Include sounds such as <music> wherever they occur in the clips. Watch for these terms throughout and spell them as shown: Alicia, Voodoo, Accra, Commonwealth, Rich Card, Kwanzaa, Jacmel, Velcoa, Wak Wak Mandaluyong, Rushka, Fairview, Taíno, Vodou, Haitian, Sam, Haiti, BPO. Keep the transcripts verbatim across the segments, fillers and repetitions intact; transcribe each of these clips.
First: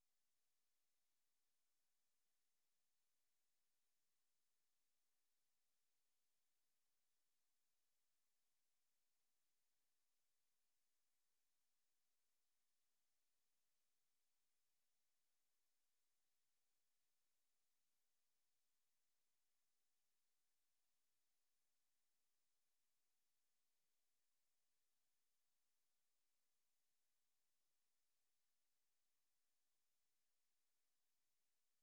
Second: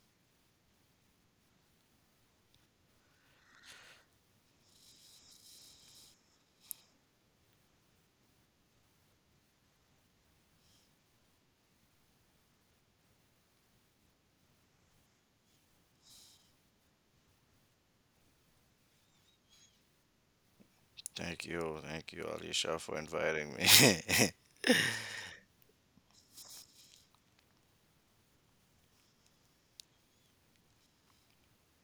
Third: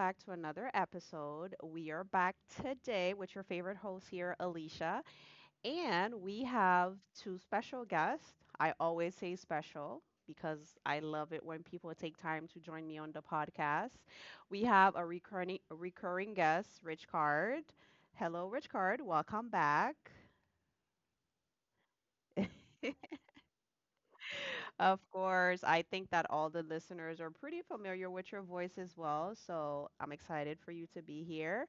back to another episode. We are back today with your favorite host here, Alicia, and we have two special guests. I always say special because I love it when people take time to join me on the podcast. We have a recurring recurring guest, Rich Card. Hello, Rich Card. Welcome back. Thank you, thank you, Alicia, for <laughs> inviting me. <laughs> Of course, I think that all the listeners are pretty familiar with your voice as well. So I'm excited for you to be here.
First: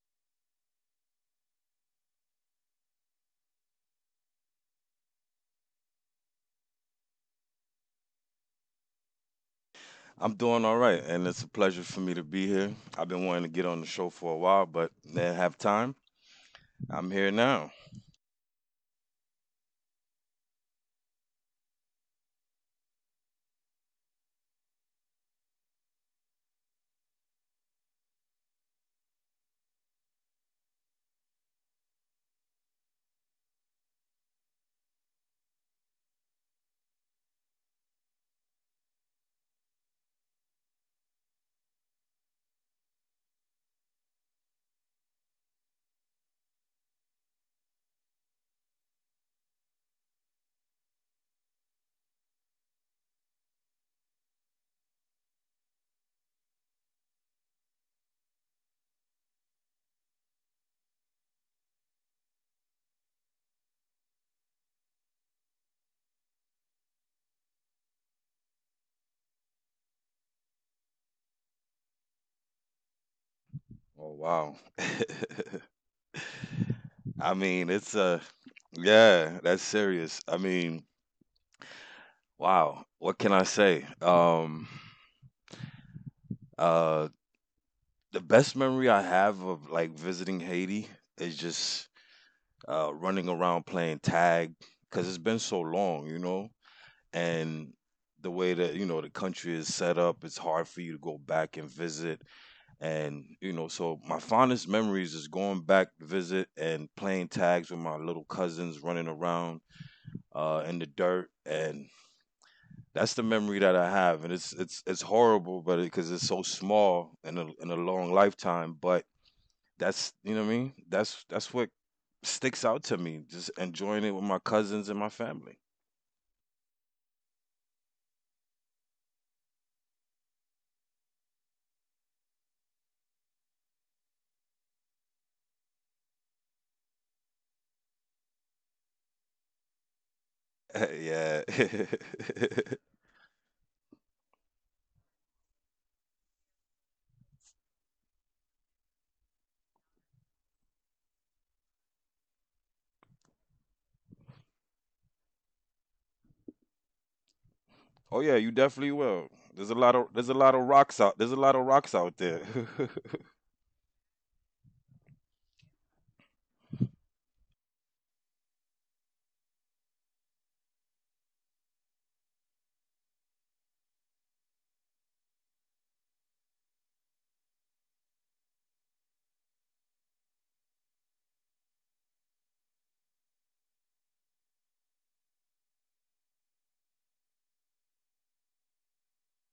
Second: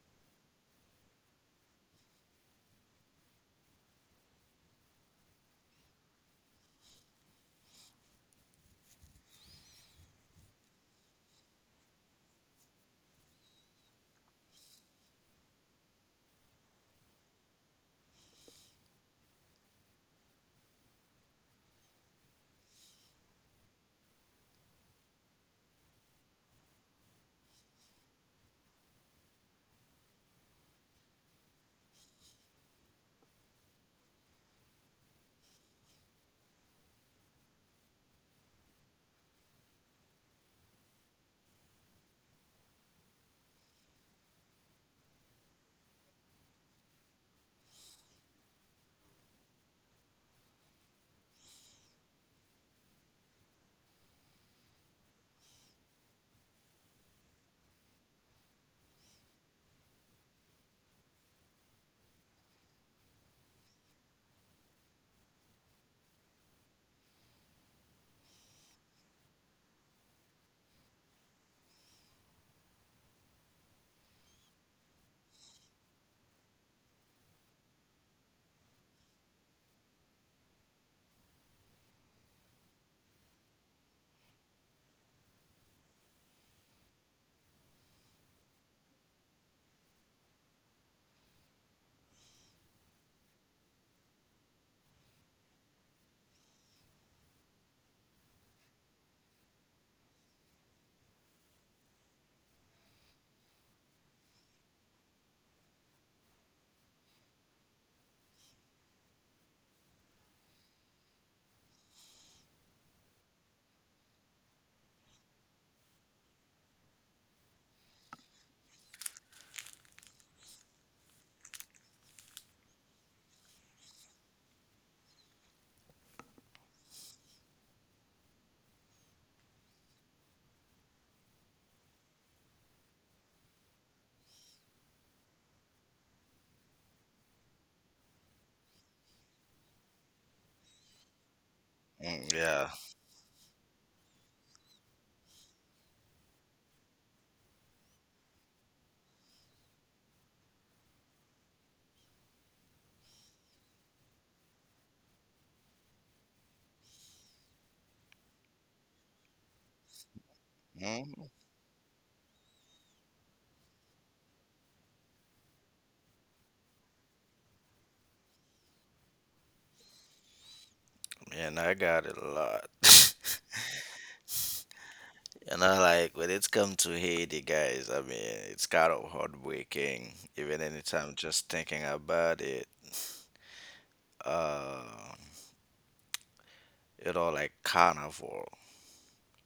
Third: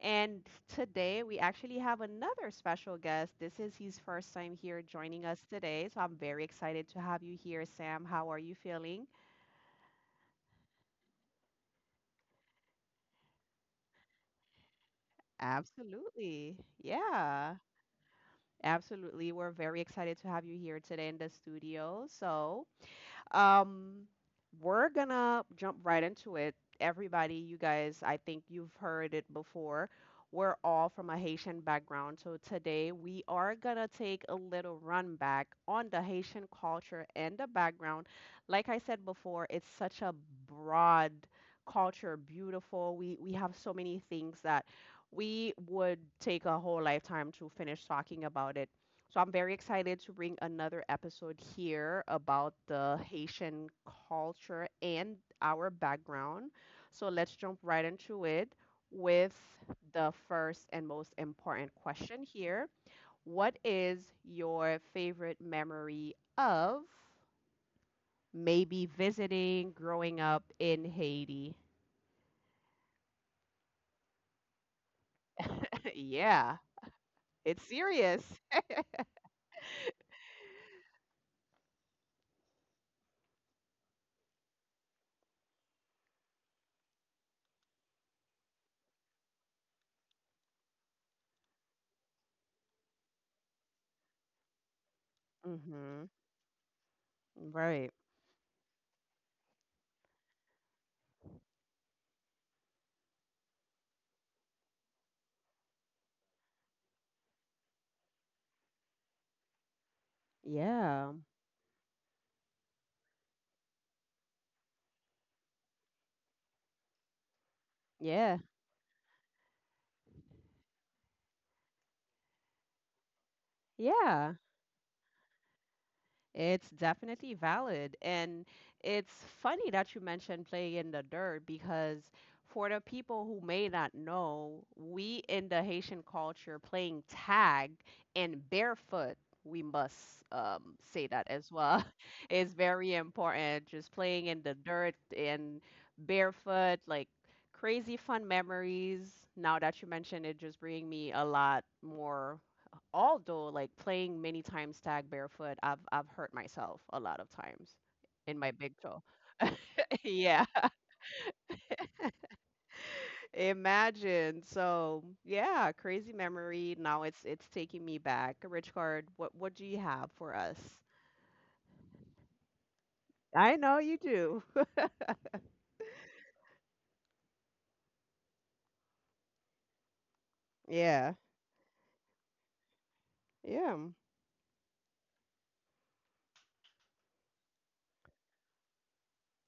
And today we actually have another special guest. This is his first time here joining us today. So I'm very excited to have you here, Sam. How are you feeling? I'm doing all right, and it's a pleasure for me to be here. I've been wanting to get on the show for a while, but didn't have time. Absolutely. I'm here Yeah, now. absolutely. We're very excited to have you here today in the studio. So Um, we're gonna jump right into it. Everybody, you guys, I think you've heard it before. We're all from a Haitian background, so today we are gonna take a little run back on the Haitian culture and the background. Like I said before, it's such a broad culture, beautiful. We we have so many things that we would take a whole lifetime to finish talking about it. So I'm very excited to bring another episode here about the Haitian culture and our background. So let's jump right into it with the first and most important question here. What is your favorite memory of maybe visiting growing up in Haiti? Oh wow. <laughs> <laughs> Yeah, I it's mean, it's serious. uh yeah, that's serious. I mean, wow. What can I say? Um uh the best memory I have of like visiting Haiti is just uh running around playing tag cuz it's been Mm so long, Mhm. you know? And Right. the way that, you know, the country is set up, it's hard for you to go back and visit. And you know, so my fondest memories is going back to visit and playing tags with my little cousins, running around uh, in the Yeah. dirt, and that's the memory that I have. And it's it's it's horrible, but because it's so small in a in a long Yeah. lifetime, but that's you know what I mean. That's that's what sticks out to me. Just enjoying it with my Yeah. cousins and my family. It's definitely valid. And it's funny that you mentioned playing in the dirt because for the people who may not know, we in the Haitian culture playing tag and barefoot, we must um, <laughs> say that Yeah. as well, <laughs> <laughs> Mm, is yeah, very important. Just playing in the dirt and barefoot, like crazy fun memories. Now that you mentioned it, just bringing me a lot more although like playing many times tag barefoot, I've I've hurt myself a lot of times Oh yeah, in you my big definitely toe. will. There's a lot of <laughs> there's a Yeah. lot of <laughs> rocks out. There's a mm, lot of rocks out there. <laughs> Imagine. So yeah, crazy memory. Now it's it's taking me back. Rich card, what what do you have for us? and I got it a lot. <laughs> I know you do. <laughs> You know, like when it's come to Haiti, guys, I mean, it's kind of heartbreaking. Even Yeah. anytime just thinking about it, Yeah. uh, you know, like carnival.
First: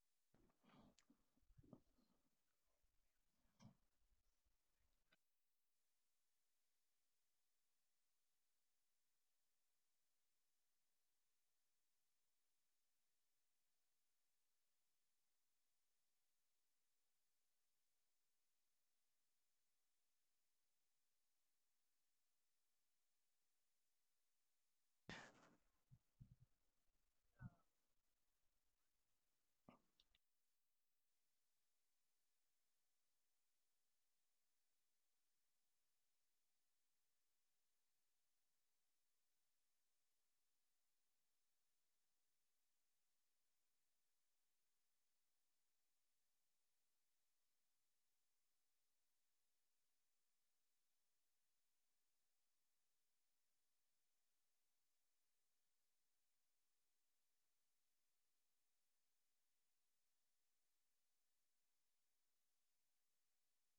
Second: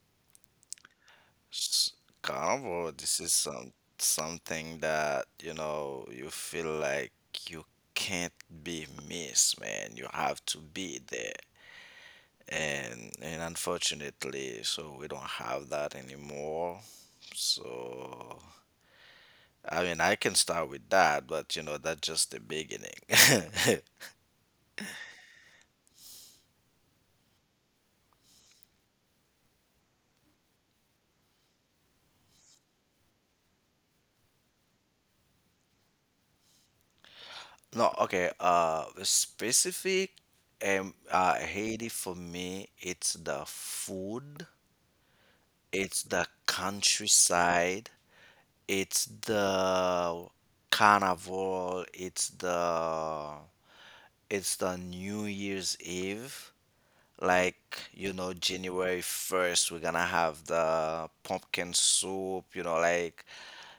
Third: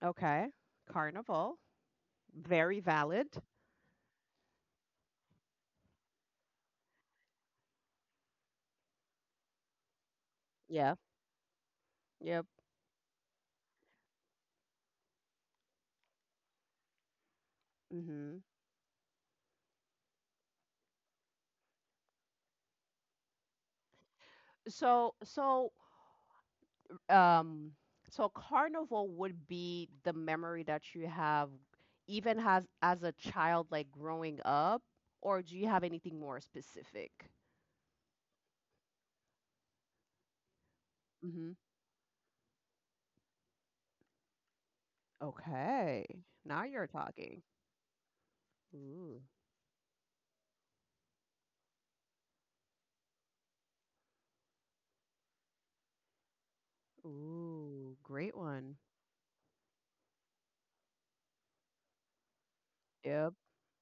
Okay. Carnival. S- Very Carnival, this valid. is some something that, you know, you feel like you can't be missed, man. You have to Yeah. be there. Yep. And and unfortunately, so we don't have that anymore. So Mhm. I mean, I can start with that, but you know, that's just the beginning. So so um so carnival would be the memory that you have even as as a child like growing up or do you have anything more specific. <laughs> no okay uh The specific, um uh Mm-hmm. Haiti for me, it's the food, it's Okay. the Now you're talking. countryside, it's Ooh. the carnival, it's the, it's the new year's eve. Like Ooh, you great know, one. January first we're gonna have the pumpkin soup, you know, like. Yep.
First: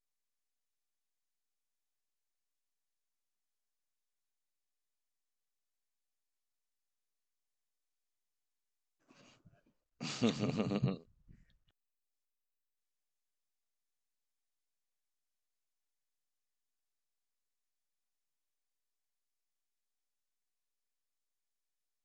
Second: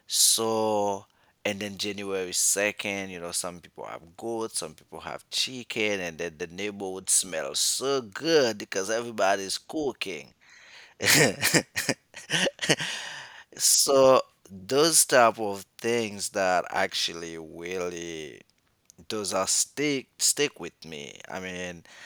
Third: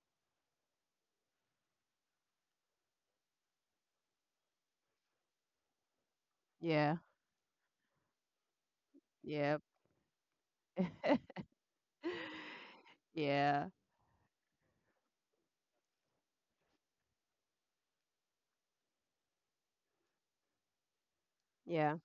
So and then January second, you know, some people have goat, some people have chicken, and then the Yeah. neighborhood smells so good because everybody's Yep. cooking. <laughs> <laughs> <laughs> Yeah, So those type of things that actually really, those are stick stick with me. I mean, yeah,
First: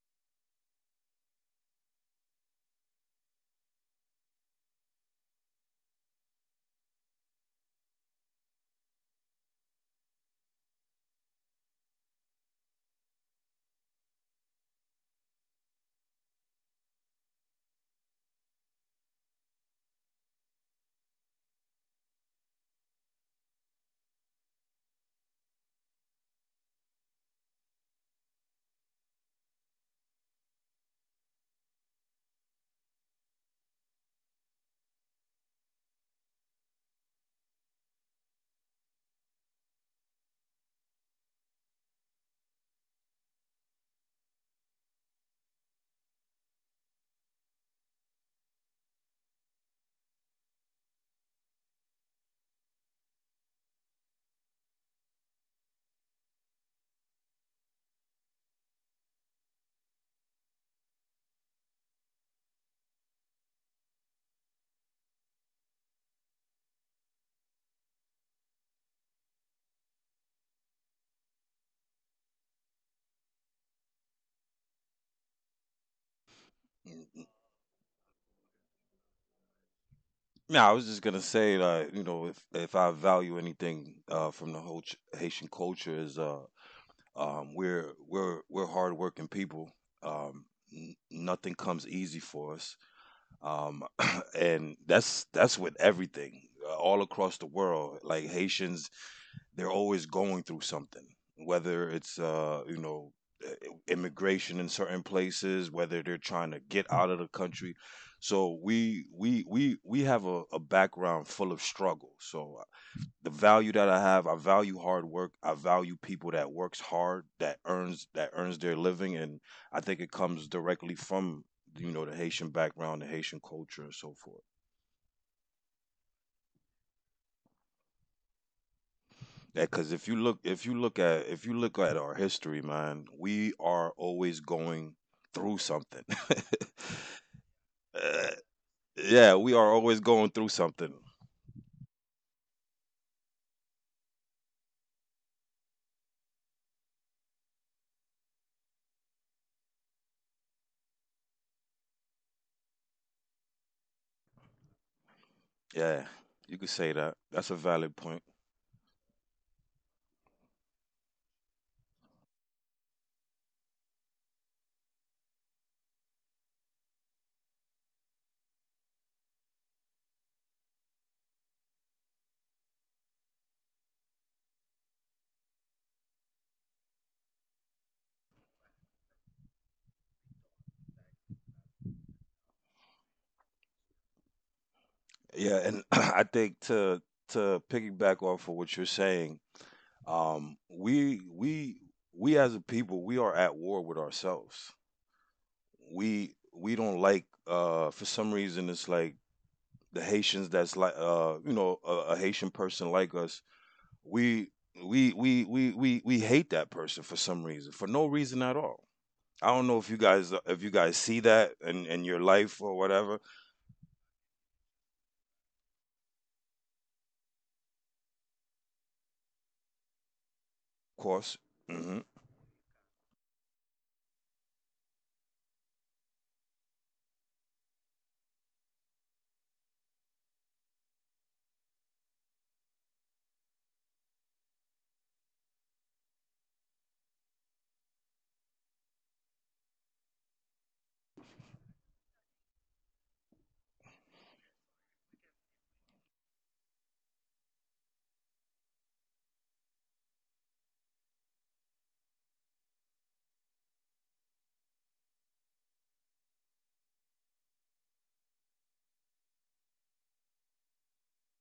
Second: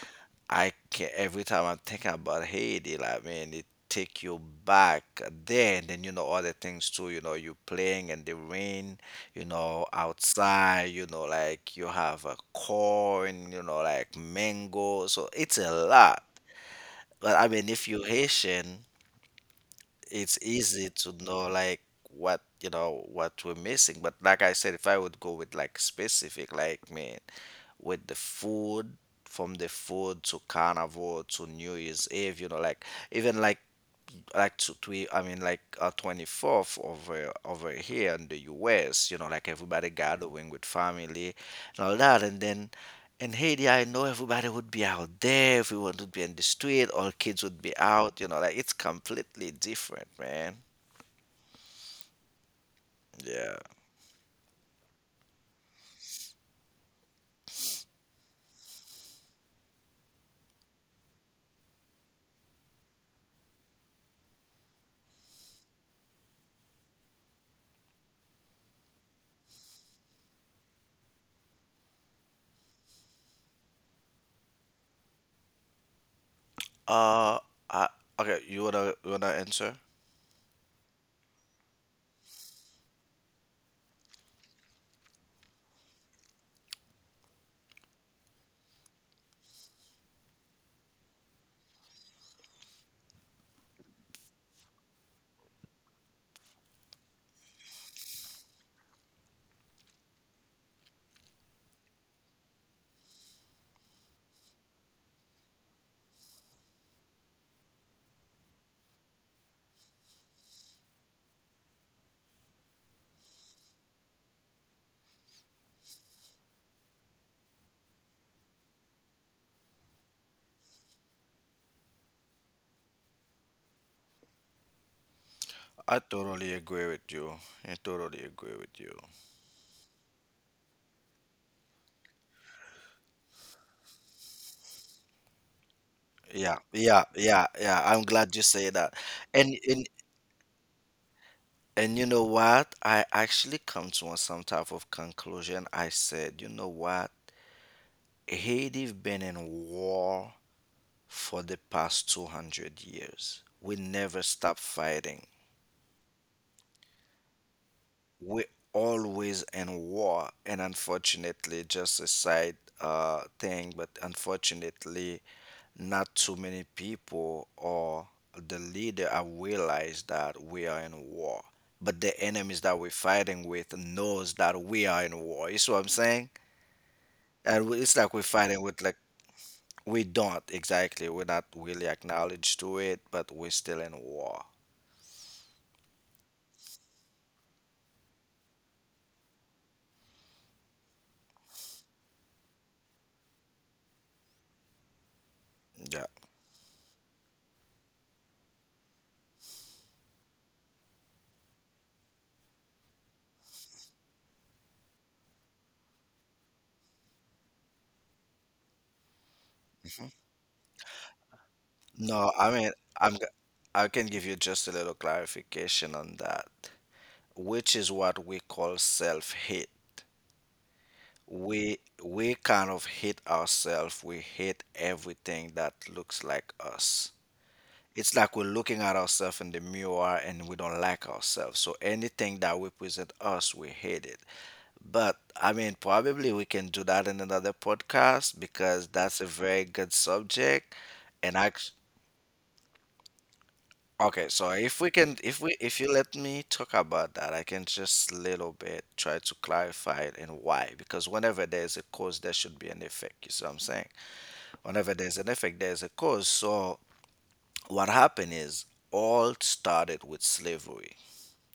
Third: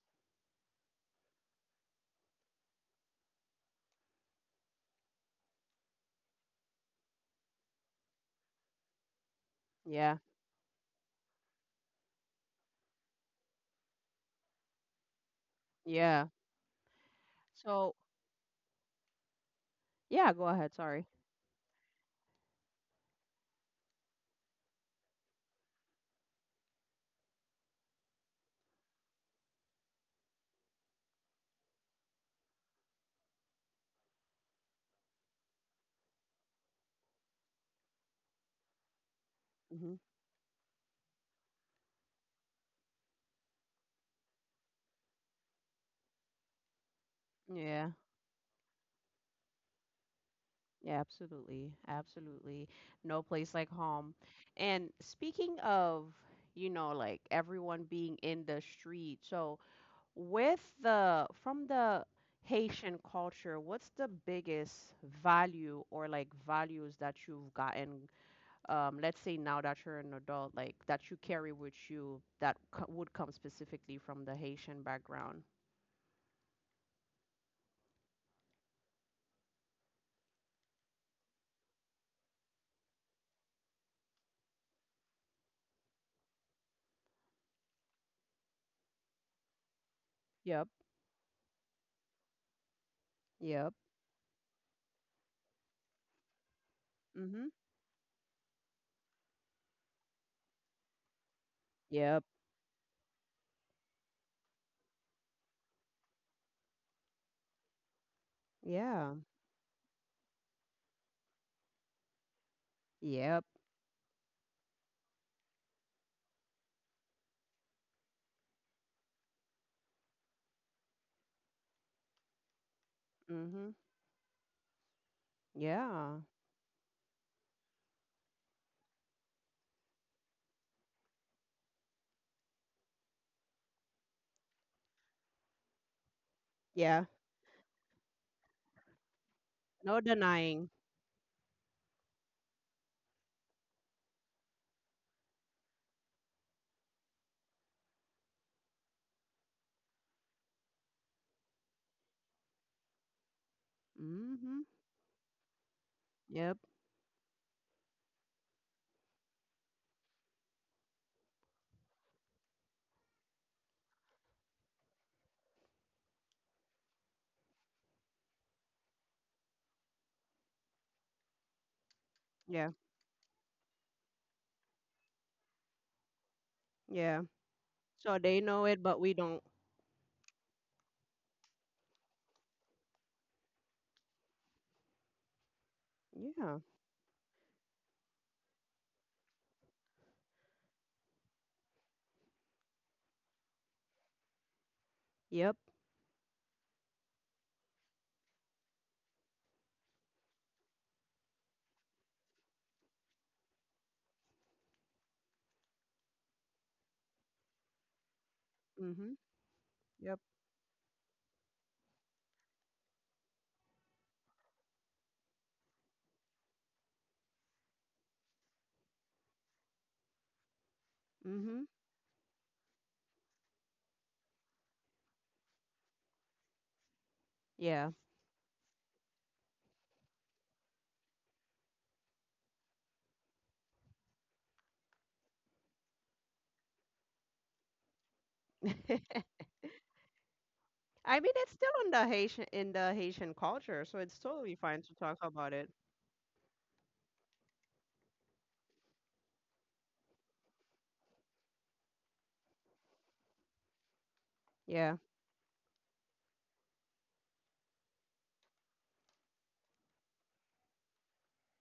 I can every time I'm thinking about Haiti, like man, it take you back there. And then you know, other things too. You know, you playing in the rain, you know, yeah, outside. You know, like you have a corn, you know, like mango. So it's a lot. yeah. But I mean, if So you Haitian, yeah, it's go ahead, easy sorry. to know like what, you know, what we're missing. But like I said, if I would go with like specific, like man, with the food, from the food to carnival to new year's eve, you know, like, even like like to twe, I mean like uh, twenty-fourth over over here in the US, you know, like everybody Hmm gathering with family and all that. And then in Haiti, I know everybody would be out there, everyone would be in the street, all kids would be yeah. out, you know, like it's completely different, man. Yeah, absolutely. Absolutely. No place yeah like home. And speaking of, you know, like everyone being in the street, so with the, from the Haitian culture, what's the biggest value or like values that you've gotten, um, let's say now that you're an adult, like that you carry with you that co- would come specifically from the Haitian background? uh I, okay, you wanna, you wanna answer. No, I was just gonna say that you know if if I value anything uh, from the whole ch- Haitian culture is uh um we're we're we're hardworking people. Um, Yep, n- Nothing comes easy for us. yep. Um, <clears throat> and that's that's with everything uh, all across the Mm-hmm. world. Like Haitians they're always going through something, whether it's Yep. uh, you know, immigration in certain places, whether they're trying to get out of the country. So we Yeah, we we we have a, a background full of struggle. So uh, the yep. value that I have, I value hard work. I value people that works hard, that earns that earns their living, and I think it comes directly from you know the Haitian background, the Haitian Mm-hmm. culture, and so forth. I Yeah. totally agree with you. I totally agree with you. Because if you look if you look at if you look at our history, man, we are always going through something. Yeah, <laughs> Yeah. yeah, yeah, yeah. I'm Uh, glad you say that. yeah, we And are and No always going through denying. something. and you know what? I actually come to a- some type of conclusion. I said, you know what? Haiti been in war for the past two hundred years. We never stop Mhm. fighting. Yeah, Yep. you could say that that's a valid point. We're always in war. And unfortunately, just a side uh thing, but unfortunately, not too many people or the leader have realized that we are in war. But the enemies Yeah. that we're fighting with knows that we are in war. You see what I'm saying? Yeah. And we- it's like So we're they know fighting it, with like, but we don't. we don't, exactly. We're not really acknowledged to it, but we're still in war. Yeah, and <clears throat> Yeah. I think to to piggyback off of what you're saying, um, we we we as a people, we are at war with ourselves. Yep. Yeah. We we don't like uh, for some reason, it's like the Haitians that's like uh, you know, a, a Haitian person like us. We we we we we we hate that person for some reason, for no reason at all. Mhm. I don't know if you Mhm. Yep. guys, if you guys see that in, in your No, I life mean, or I'm, whatever. Of g- I can give you just a little clarification on that, which is what we call self-hate. course. Mhm. we Hmm. we kind of hate ourselves, we hate everything that looks like us. Yeah. It's like we're looking at ourselves in the mirror and we don't like ourselves, so anything that represent us, we hate it. But I mean, probably we can do that in another podcast, because that's a <laughs> very good subject. I mean, And it's I still in the Haitian in the Haitian culture, so it's Okay, so totally fine if we to talk can, if about we it. if you let me talk about that, I can just little bit try to clarify it and why. Because whenever there's a cause, there should be an effect. You see what I'm saying? Yeah. Whenever there's an effect, there's a cause. So what happened is, all started with slavery.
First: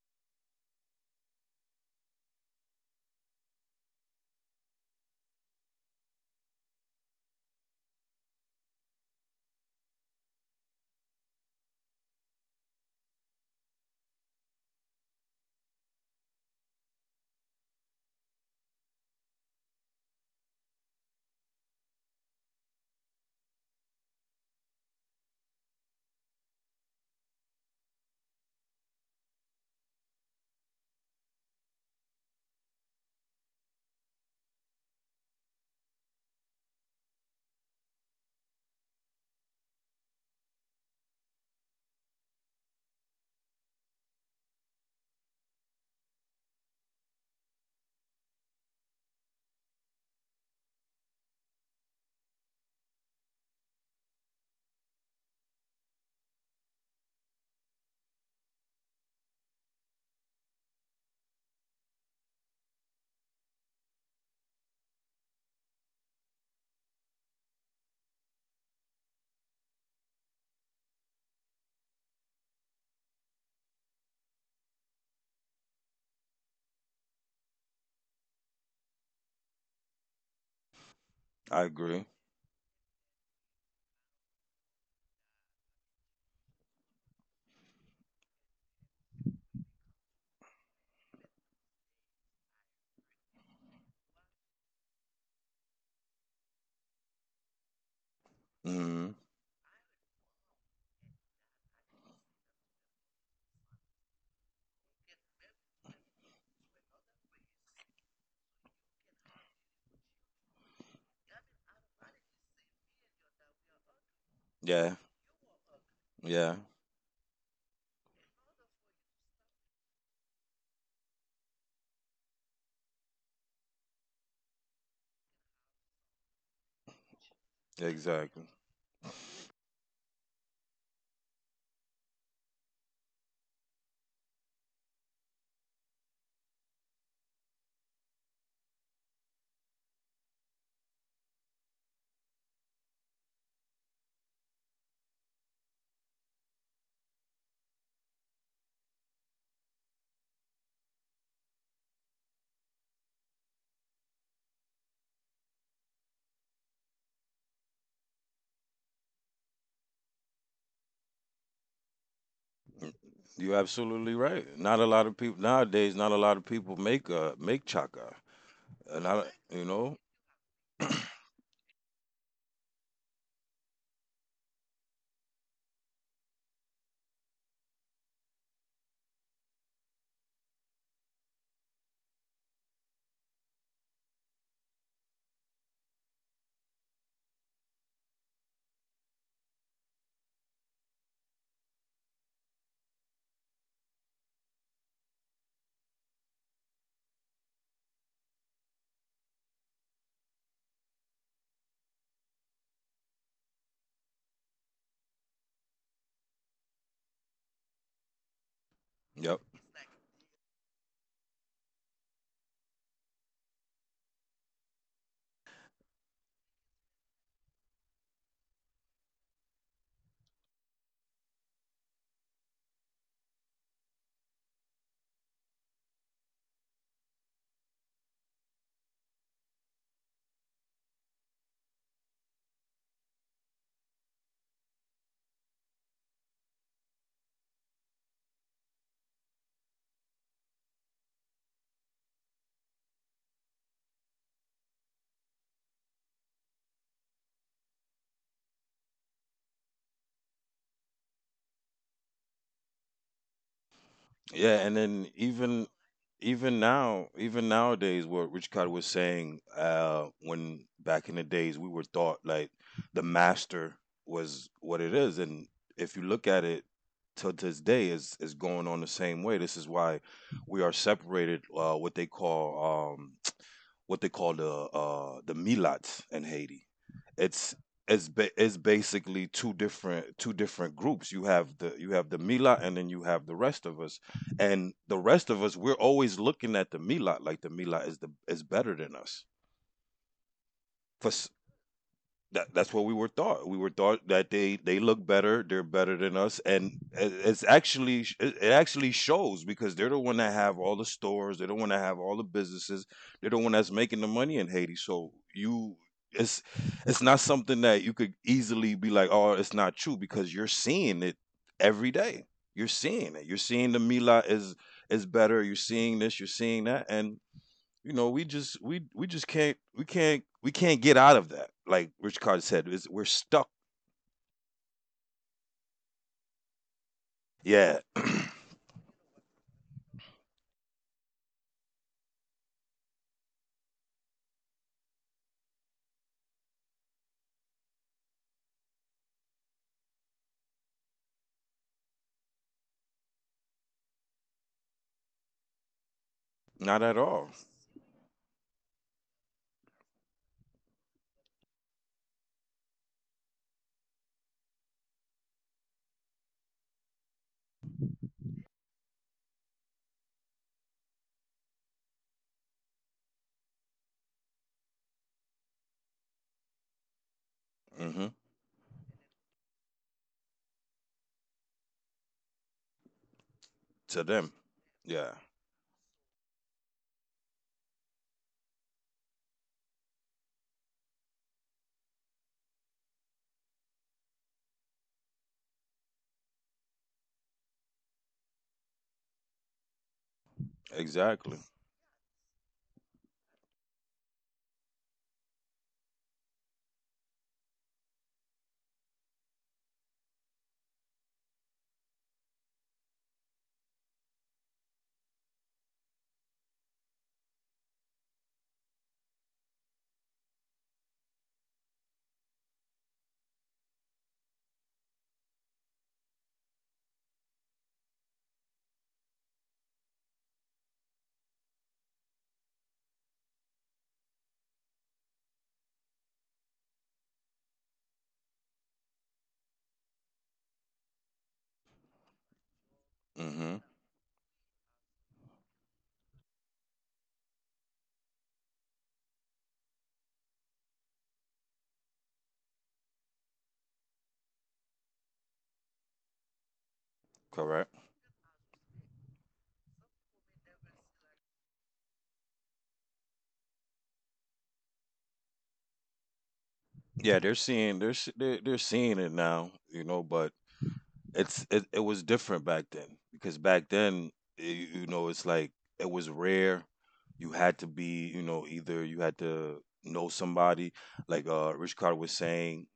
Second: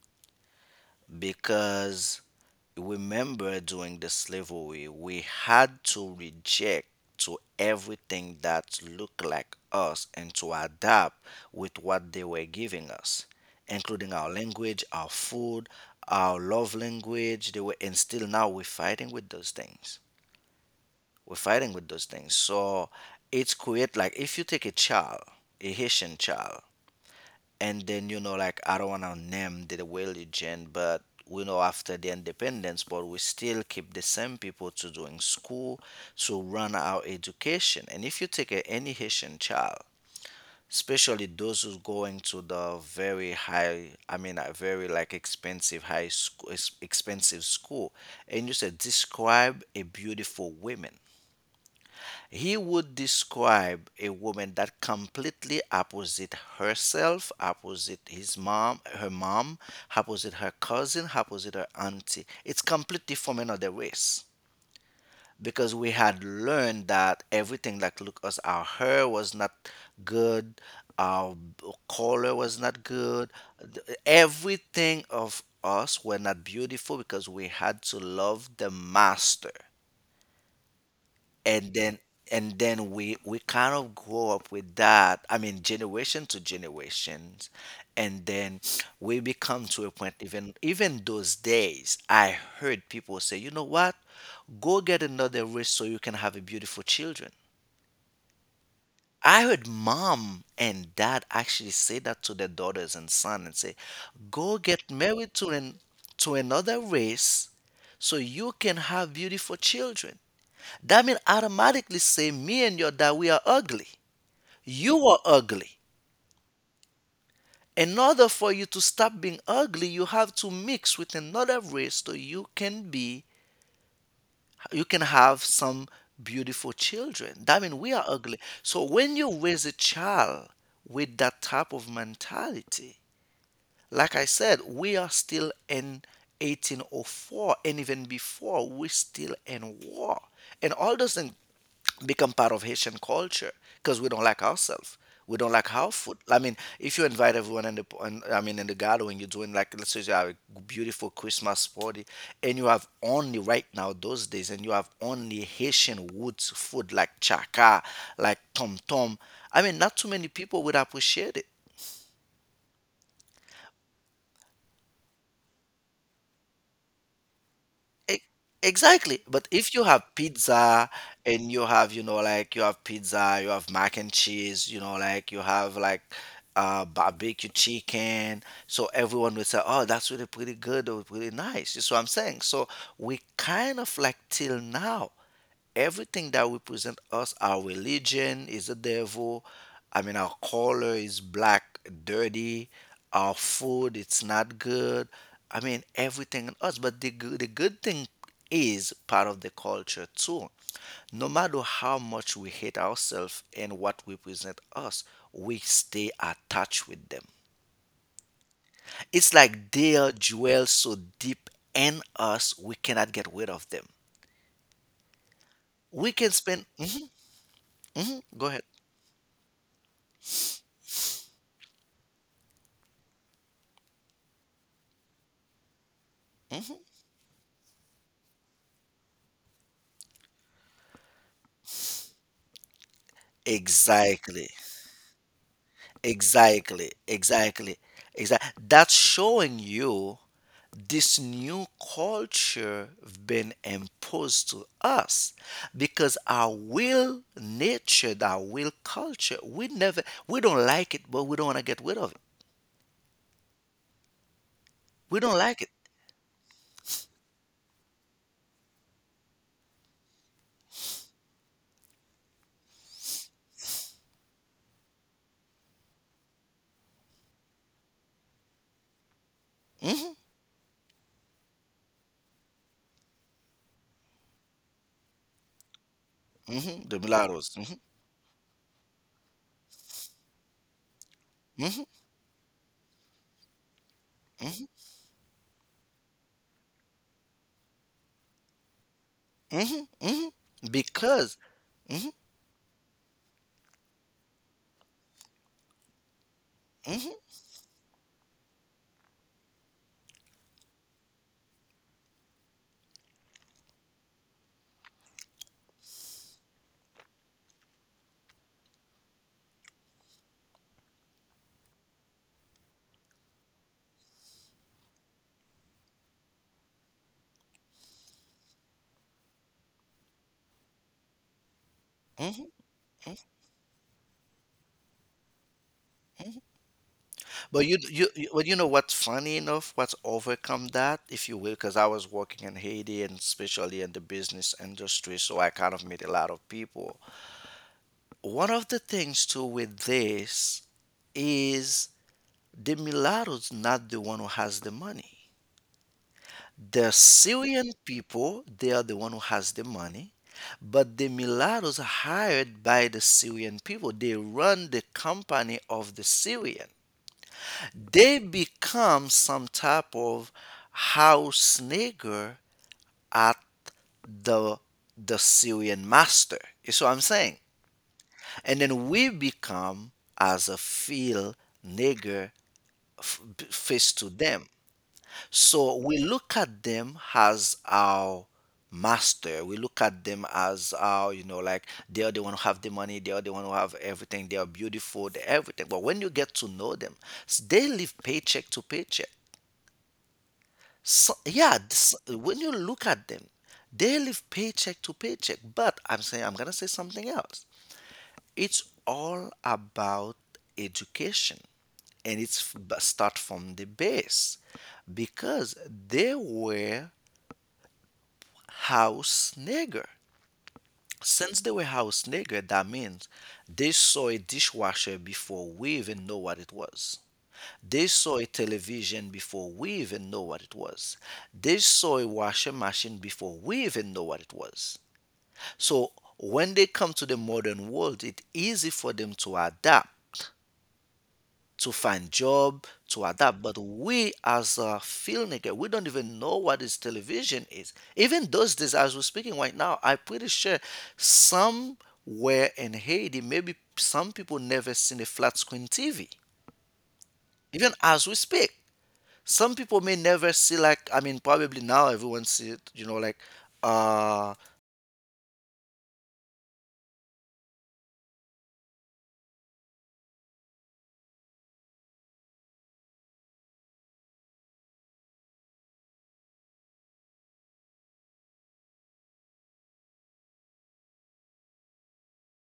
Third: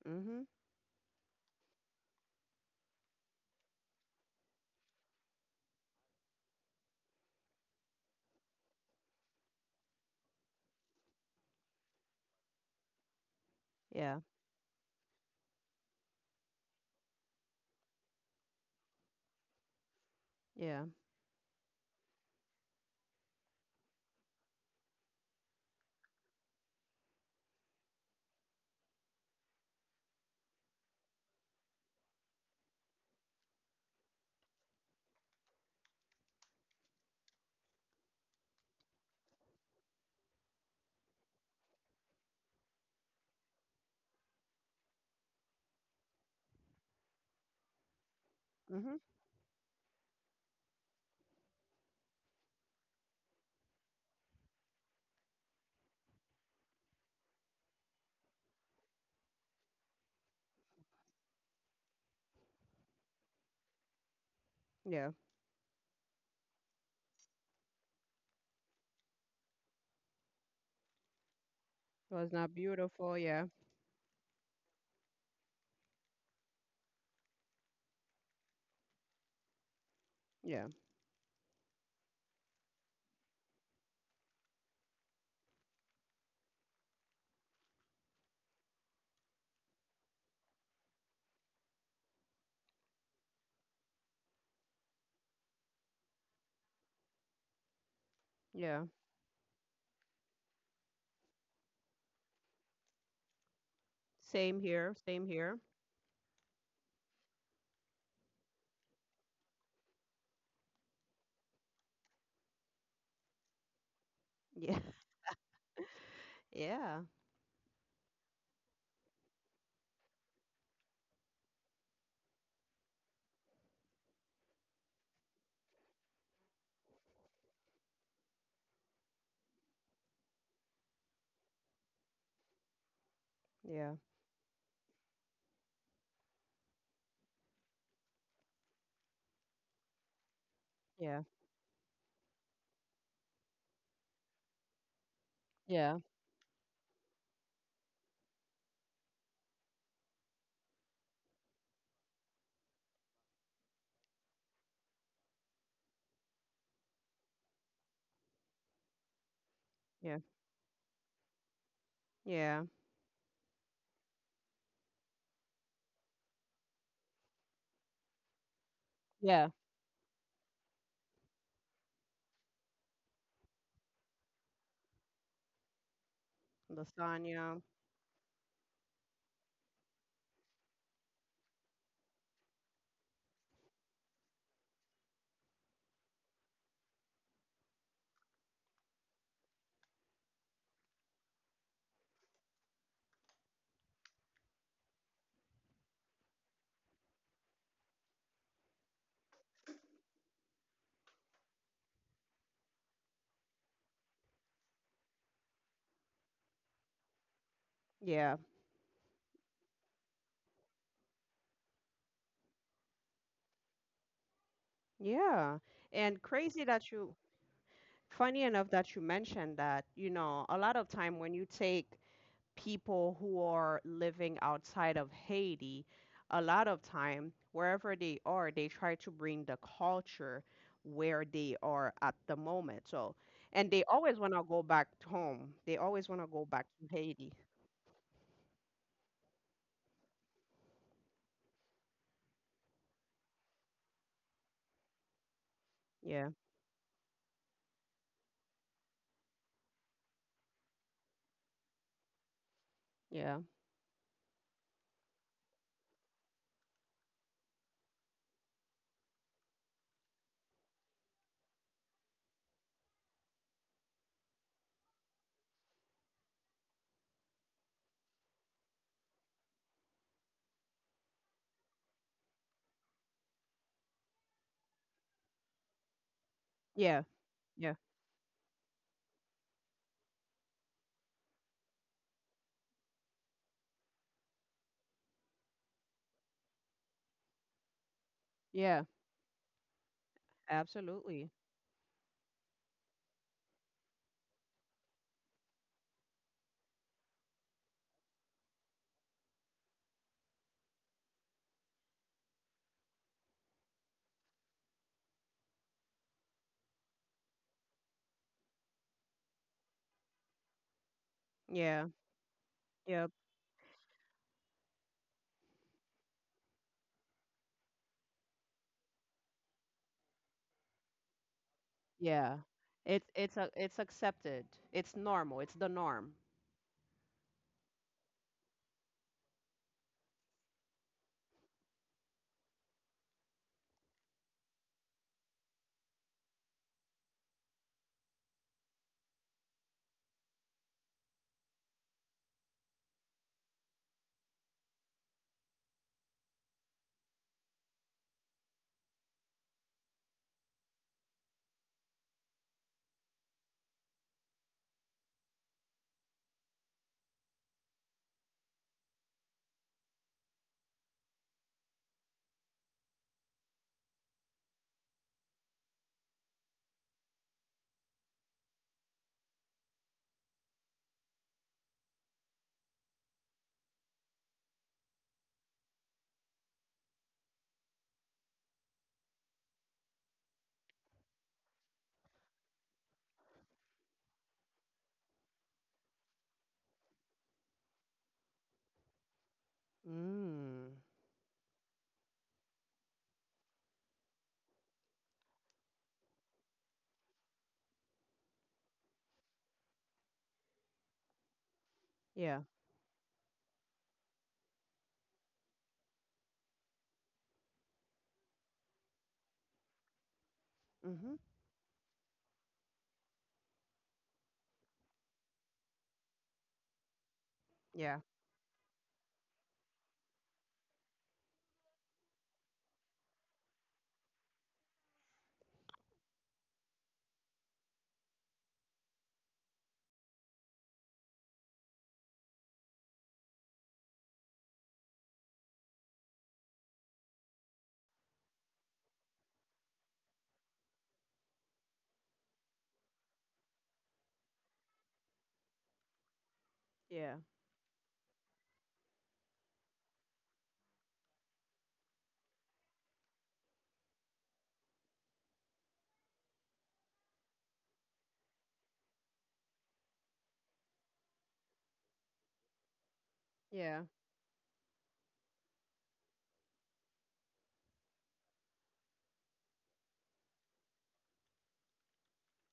Mhm. Because remember, during the slavery we had to reject to everything that looked like us and to adapt with what they were giving us, including Yeah. our language, our food, our love language. They were and still now we're fighting with those things. Yeah. We're fighting with those things. So it's create, like if you take a child, a Haitian child, and then you know, like I don't wanna name the religion, but we know after the independence, but we still keep the same people to doing school, to run our education. And if you take a, any Haitian child, especially those who's going to the very high, I mean, a very like expensive high school, expensive school, and you said Mhm. describe a beautiful woman, he would describe a woman that completely opposite herself, opposite his mom, her mom, opposite her cousin, opposite her auntie. It's completely from another race. Yeah. Because we had learned that everything like look us, our hair was not good, our color Was not was not beautiful. good, Yeah. th- everything of us were not beautiful, because we had to love the master. Yeah. And I then, agree. and then we we kind of grow up with that. I mean, generation to generations. And then we become to a point, even, even those days, I heard people say, you know what, go get another wrist so you can have a beautiful children. Yeah. I Hmm. heard mom and dad actually say that to their daughters and son and say, "Go Same get here. Same married to here. an, to another race so you can have beautiful children." That means automatically say me and your dad we are ugly. Yeah. You <laughs> are Yeah, ugly. yeah, Yeah. In order for you to stop being ugly, you have to mix with another race so you can be, you can have some beautiful children. That means we are ugly. So exactly. when you raise a child with that type of mentality, Yeah. like I said, we are still in eighteen oh four and even before, we're still in war. And all those Yeah. things become part of Haitian culture, because we don't like ourselves. We don't like our Yeah. food. I mean, if you invite everyone in the, in, I mean, in the gathering, you're doing, like let's say you have a beautiful Christmas party, and you have only right now those days, and you have only Haitian woods food like chaka, like tom tom. I mean, not too Yeah. many people would appreciate it. Yeah. You're absolutely right. Not a lot of people nowadays. Not a lot of people make uh E- make chaka. Exactly. But Yeah. Uh, if you not have a- You know. pizza and you <clears throat> have, you know, like you have pizza, you have mac and cheese, you know, like you have like uh, barbecue Lasagna. chicken. So everyone will say, oh, that's really pretty good or really nice. That's what I'm saying. So we kind of like till now, everything that represent us, our religion is the devil, I mean, our color is black, dirty, our food it's not good. I mean everything in us. But the, good- the good thing is part of the culture too. No matter how much we hate ourselves and what represent us, we stay attached with them. Yeah. It's like they Yep. are dwell so deep in us, we cannot get rid of them. Yeah. We And can spend. crazy that <laughs> you, Mhm, go funny ahead. enough that you mentioned that, you know, a lot of time when you take people who are living outside of Haiti, a lot of time, wherever they are, they try to bring the culture where they are at the moment. So, and they always Exactly. want to go back to home. They always want to go back Exactly, to Haiti. exactly, exactly. That's showing you this new culture been imposed to us. Because Yeah. our will nature, our will culture, we never, we don't like it, but we don't want to get rid of it. Yeah. We Yeah, and don't like then it. even even now, even nowadays, what Rich Card was saying, uh, when back in the days we were taught like the master was what it is, and if you look at it till this day, is is going on the same way. This is why we are separated. Uh, what they call um, what they call the uh, the milats in Haiti. Hmm. The Yeah. It's mulattoes. Yeah. it's ba- it's basically two different two different groups. You have the you Hmm, have the milat, and then you have the rest of us. hmm. Hmm, And the rest of us, we're always looking at the milat like the milat is the is Yeah. better than us. hmm, hmm. for Because. Absolutely. s- Hmm, that that's what we were taught. We were taught that they they look better, they're better than us, and it- hmm, it's actually it it actually shows because they're the one that have all the stores, they're the one that have all the businesses, they're the one that's making the money in Haiti. So you, it's it's not something that you could easily be like, oh, it's not true because you're seeing it every Yeah. day. You're seeing it. Yeah. You're seeing the Mila is is better. You're seeing this. You're seeing that, and you know, we just we we just can't we can't we can't get out of that. Like Rich Carter Yeah. hmm. said, is we're It's stuck. it's a it's accepted. It's normal. It's the norm. Yeah, But you, you, you, well, you know what's funny enough, what's overcome that, if you will. Because I was working in Haiti and especially in the business industry, so I kind of met a lot of people. One of the things too with this is, the mulatto's not the one who has the money. not at The all. Syrian people, they are the one who has the money, but the mulattoes are hired by the Syrian people. They run the company of the Syrian. They become some type of house nigger at the the Syrian master. You see what I'm saying? Hmm. And then we become as a field nigger f- b- To face to them, them. yeah, So we look at them as our master. We look at them as our, you know, like they are the one who have the money, they are the one who have everything, they are beautiful, they everything. But when you get to know them, s- they live paycheck to paycheck. Mm. So exactly. yeah, this, when you look at them, they live paycheck to paycheck. But I'm saying, I'm going to say something else. It's all about education, and it's Yeah. f- b- start from the base, because they were house nigger. Mhm. Since they were house nigger, that means they saw a dishwasher before we even know what it was. They Yeah. saw a television before we even know what it was. They saw a washing machine before we even know what it was. So when they come to the modern world, it's easy for them to adapt, to find job, to Hmm. adapt. But we as a filmmaker, we don't even know what is television is. Even those days, as we're speaking right now, I'm pretty sure somewhere in Haiti, maybe some people never seen a flat screen T V. Yeah. Correct. Even as we speak, some people may never see. Like I mean, probably now everyone see it, you know, like uh Yeah, they're seeing they're se- they're, they're seeing it now, you know. But It's it, it was different back then, because back Yeah. then, y- you know, it's like it was rare. You had to be, you know, either you had to know somebody, like uh, Rich Carter was saying.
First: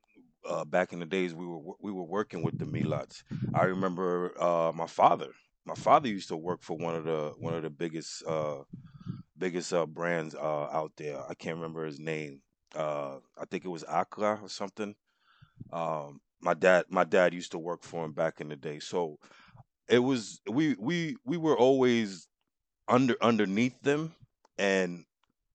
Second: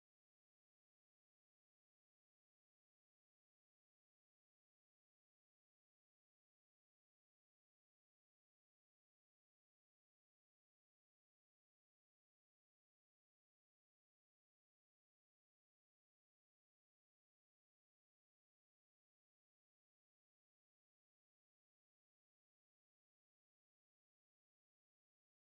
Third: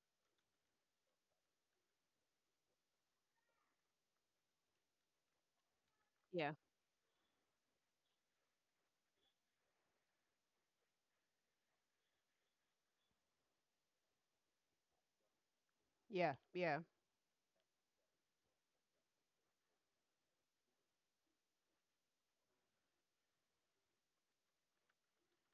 Uh, back in the days, we were wo- we were working with the Melots. I remember uh, my father. My father used to Yeah. work for one of the one of the biggest uh, biggest uh, brands uh, out there. I can't remember his name. Uh, I think it was Accra or something. Um, Yeah. my Yeah. dad my dad used to work for him back in the day. So it was we we we were always under underneath them, and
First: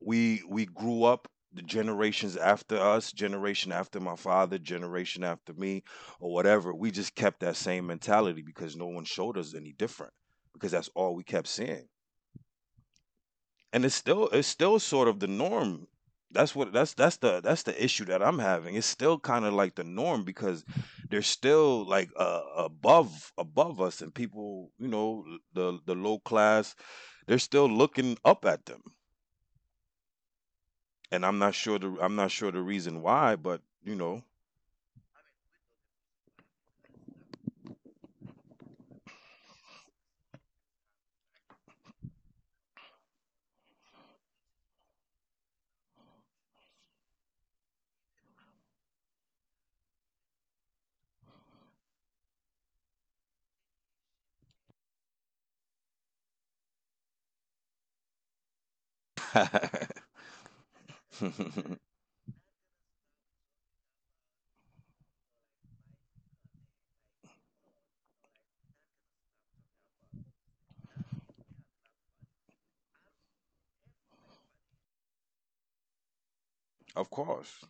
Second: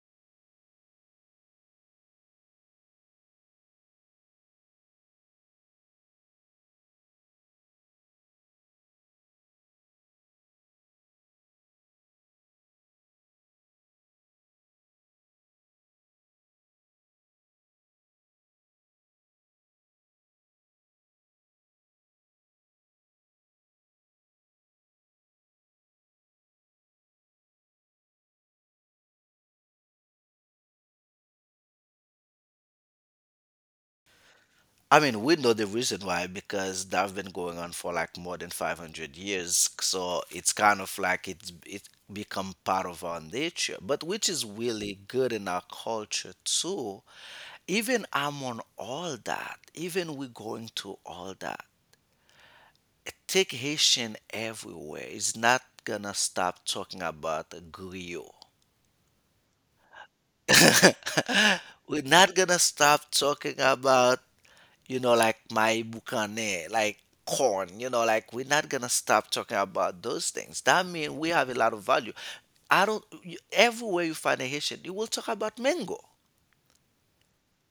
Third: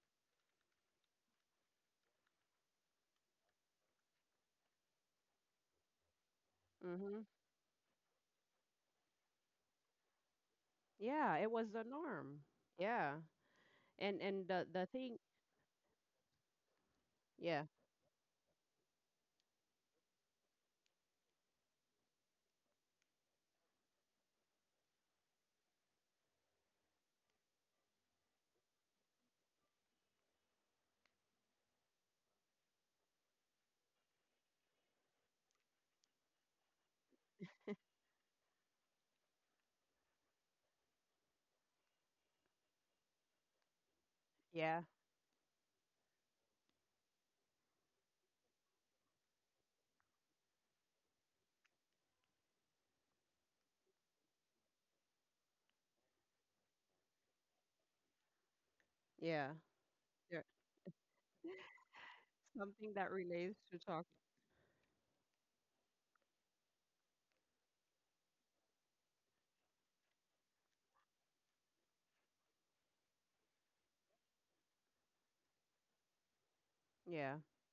we we grew up the generations after us, generation after my father, generation after me, or whatever. We just Mhm. kept that same mentality because no one showed us any different, because that's all we Yeah, kept it was the seeing, norm. Yeah. and it's And still it's and the still the sort thing, of the norm. That's what that's that's the yeah. that's the issue that I'm having. It's still kind of like the norm because they're still like uh, above above us, and people, you know, the the low class, they're still looking up at them. And I'm not sure the I'm not sure the reason why, but you know, I mean, we know the reason why, because that's been going on for like more than five hundred years. So it's kind of like it's it become part of our nature, but which is Yeah. really good in our culture too. Even among all that, even we going to all that, take Haitian everywhere. It's not gonna stop talking about griot. Yeah. <laughs> Yeah. <laughs> We're not <laughs> gonna Something stop that talking relates to talk. about, you know, like my bukane, like corn, you know, like we're not gonna stop talking about those things. That means we have a lot of value. I don't, you, everywhere you find a Haitian, you will talk about mango. of Yeah. course,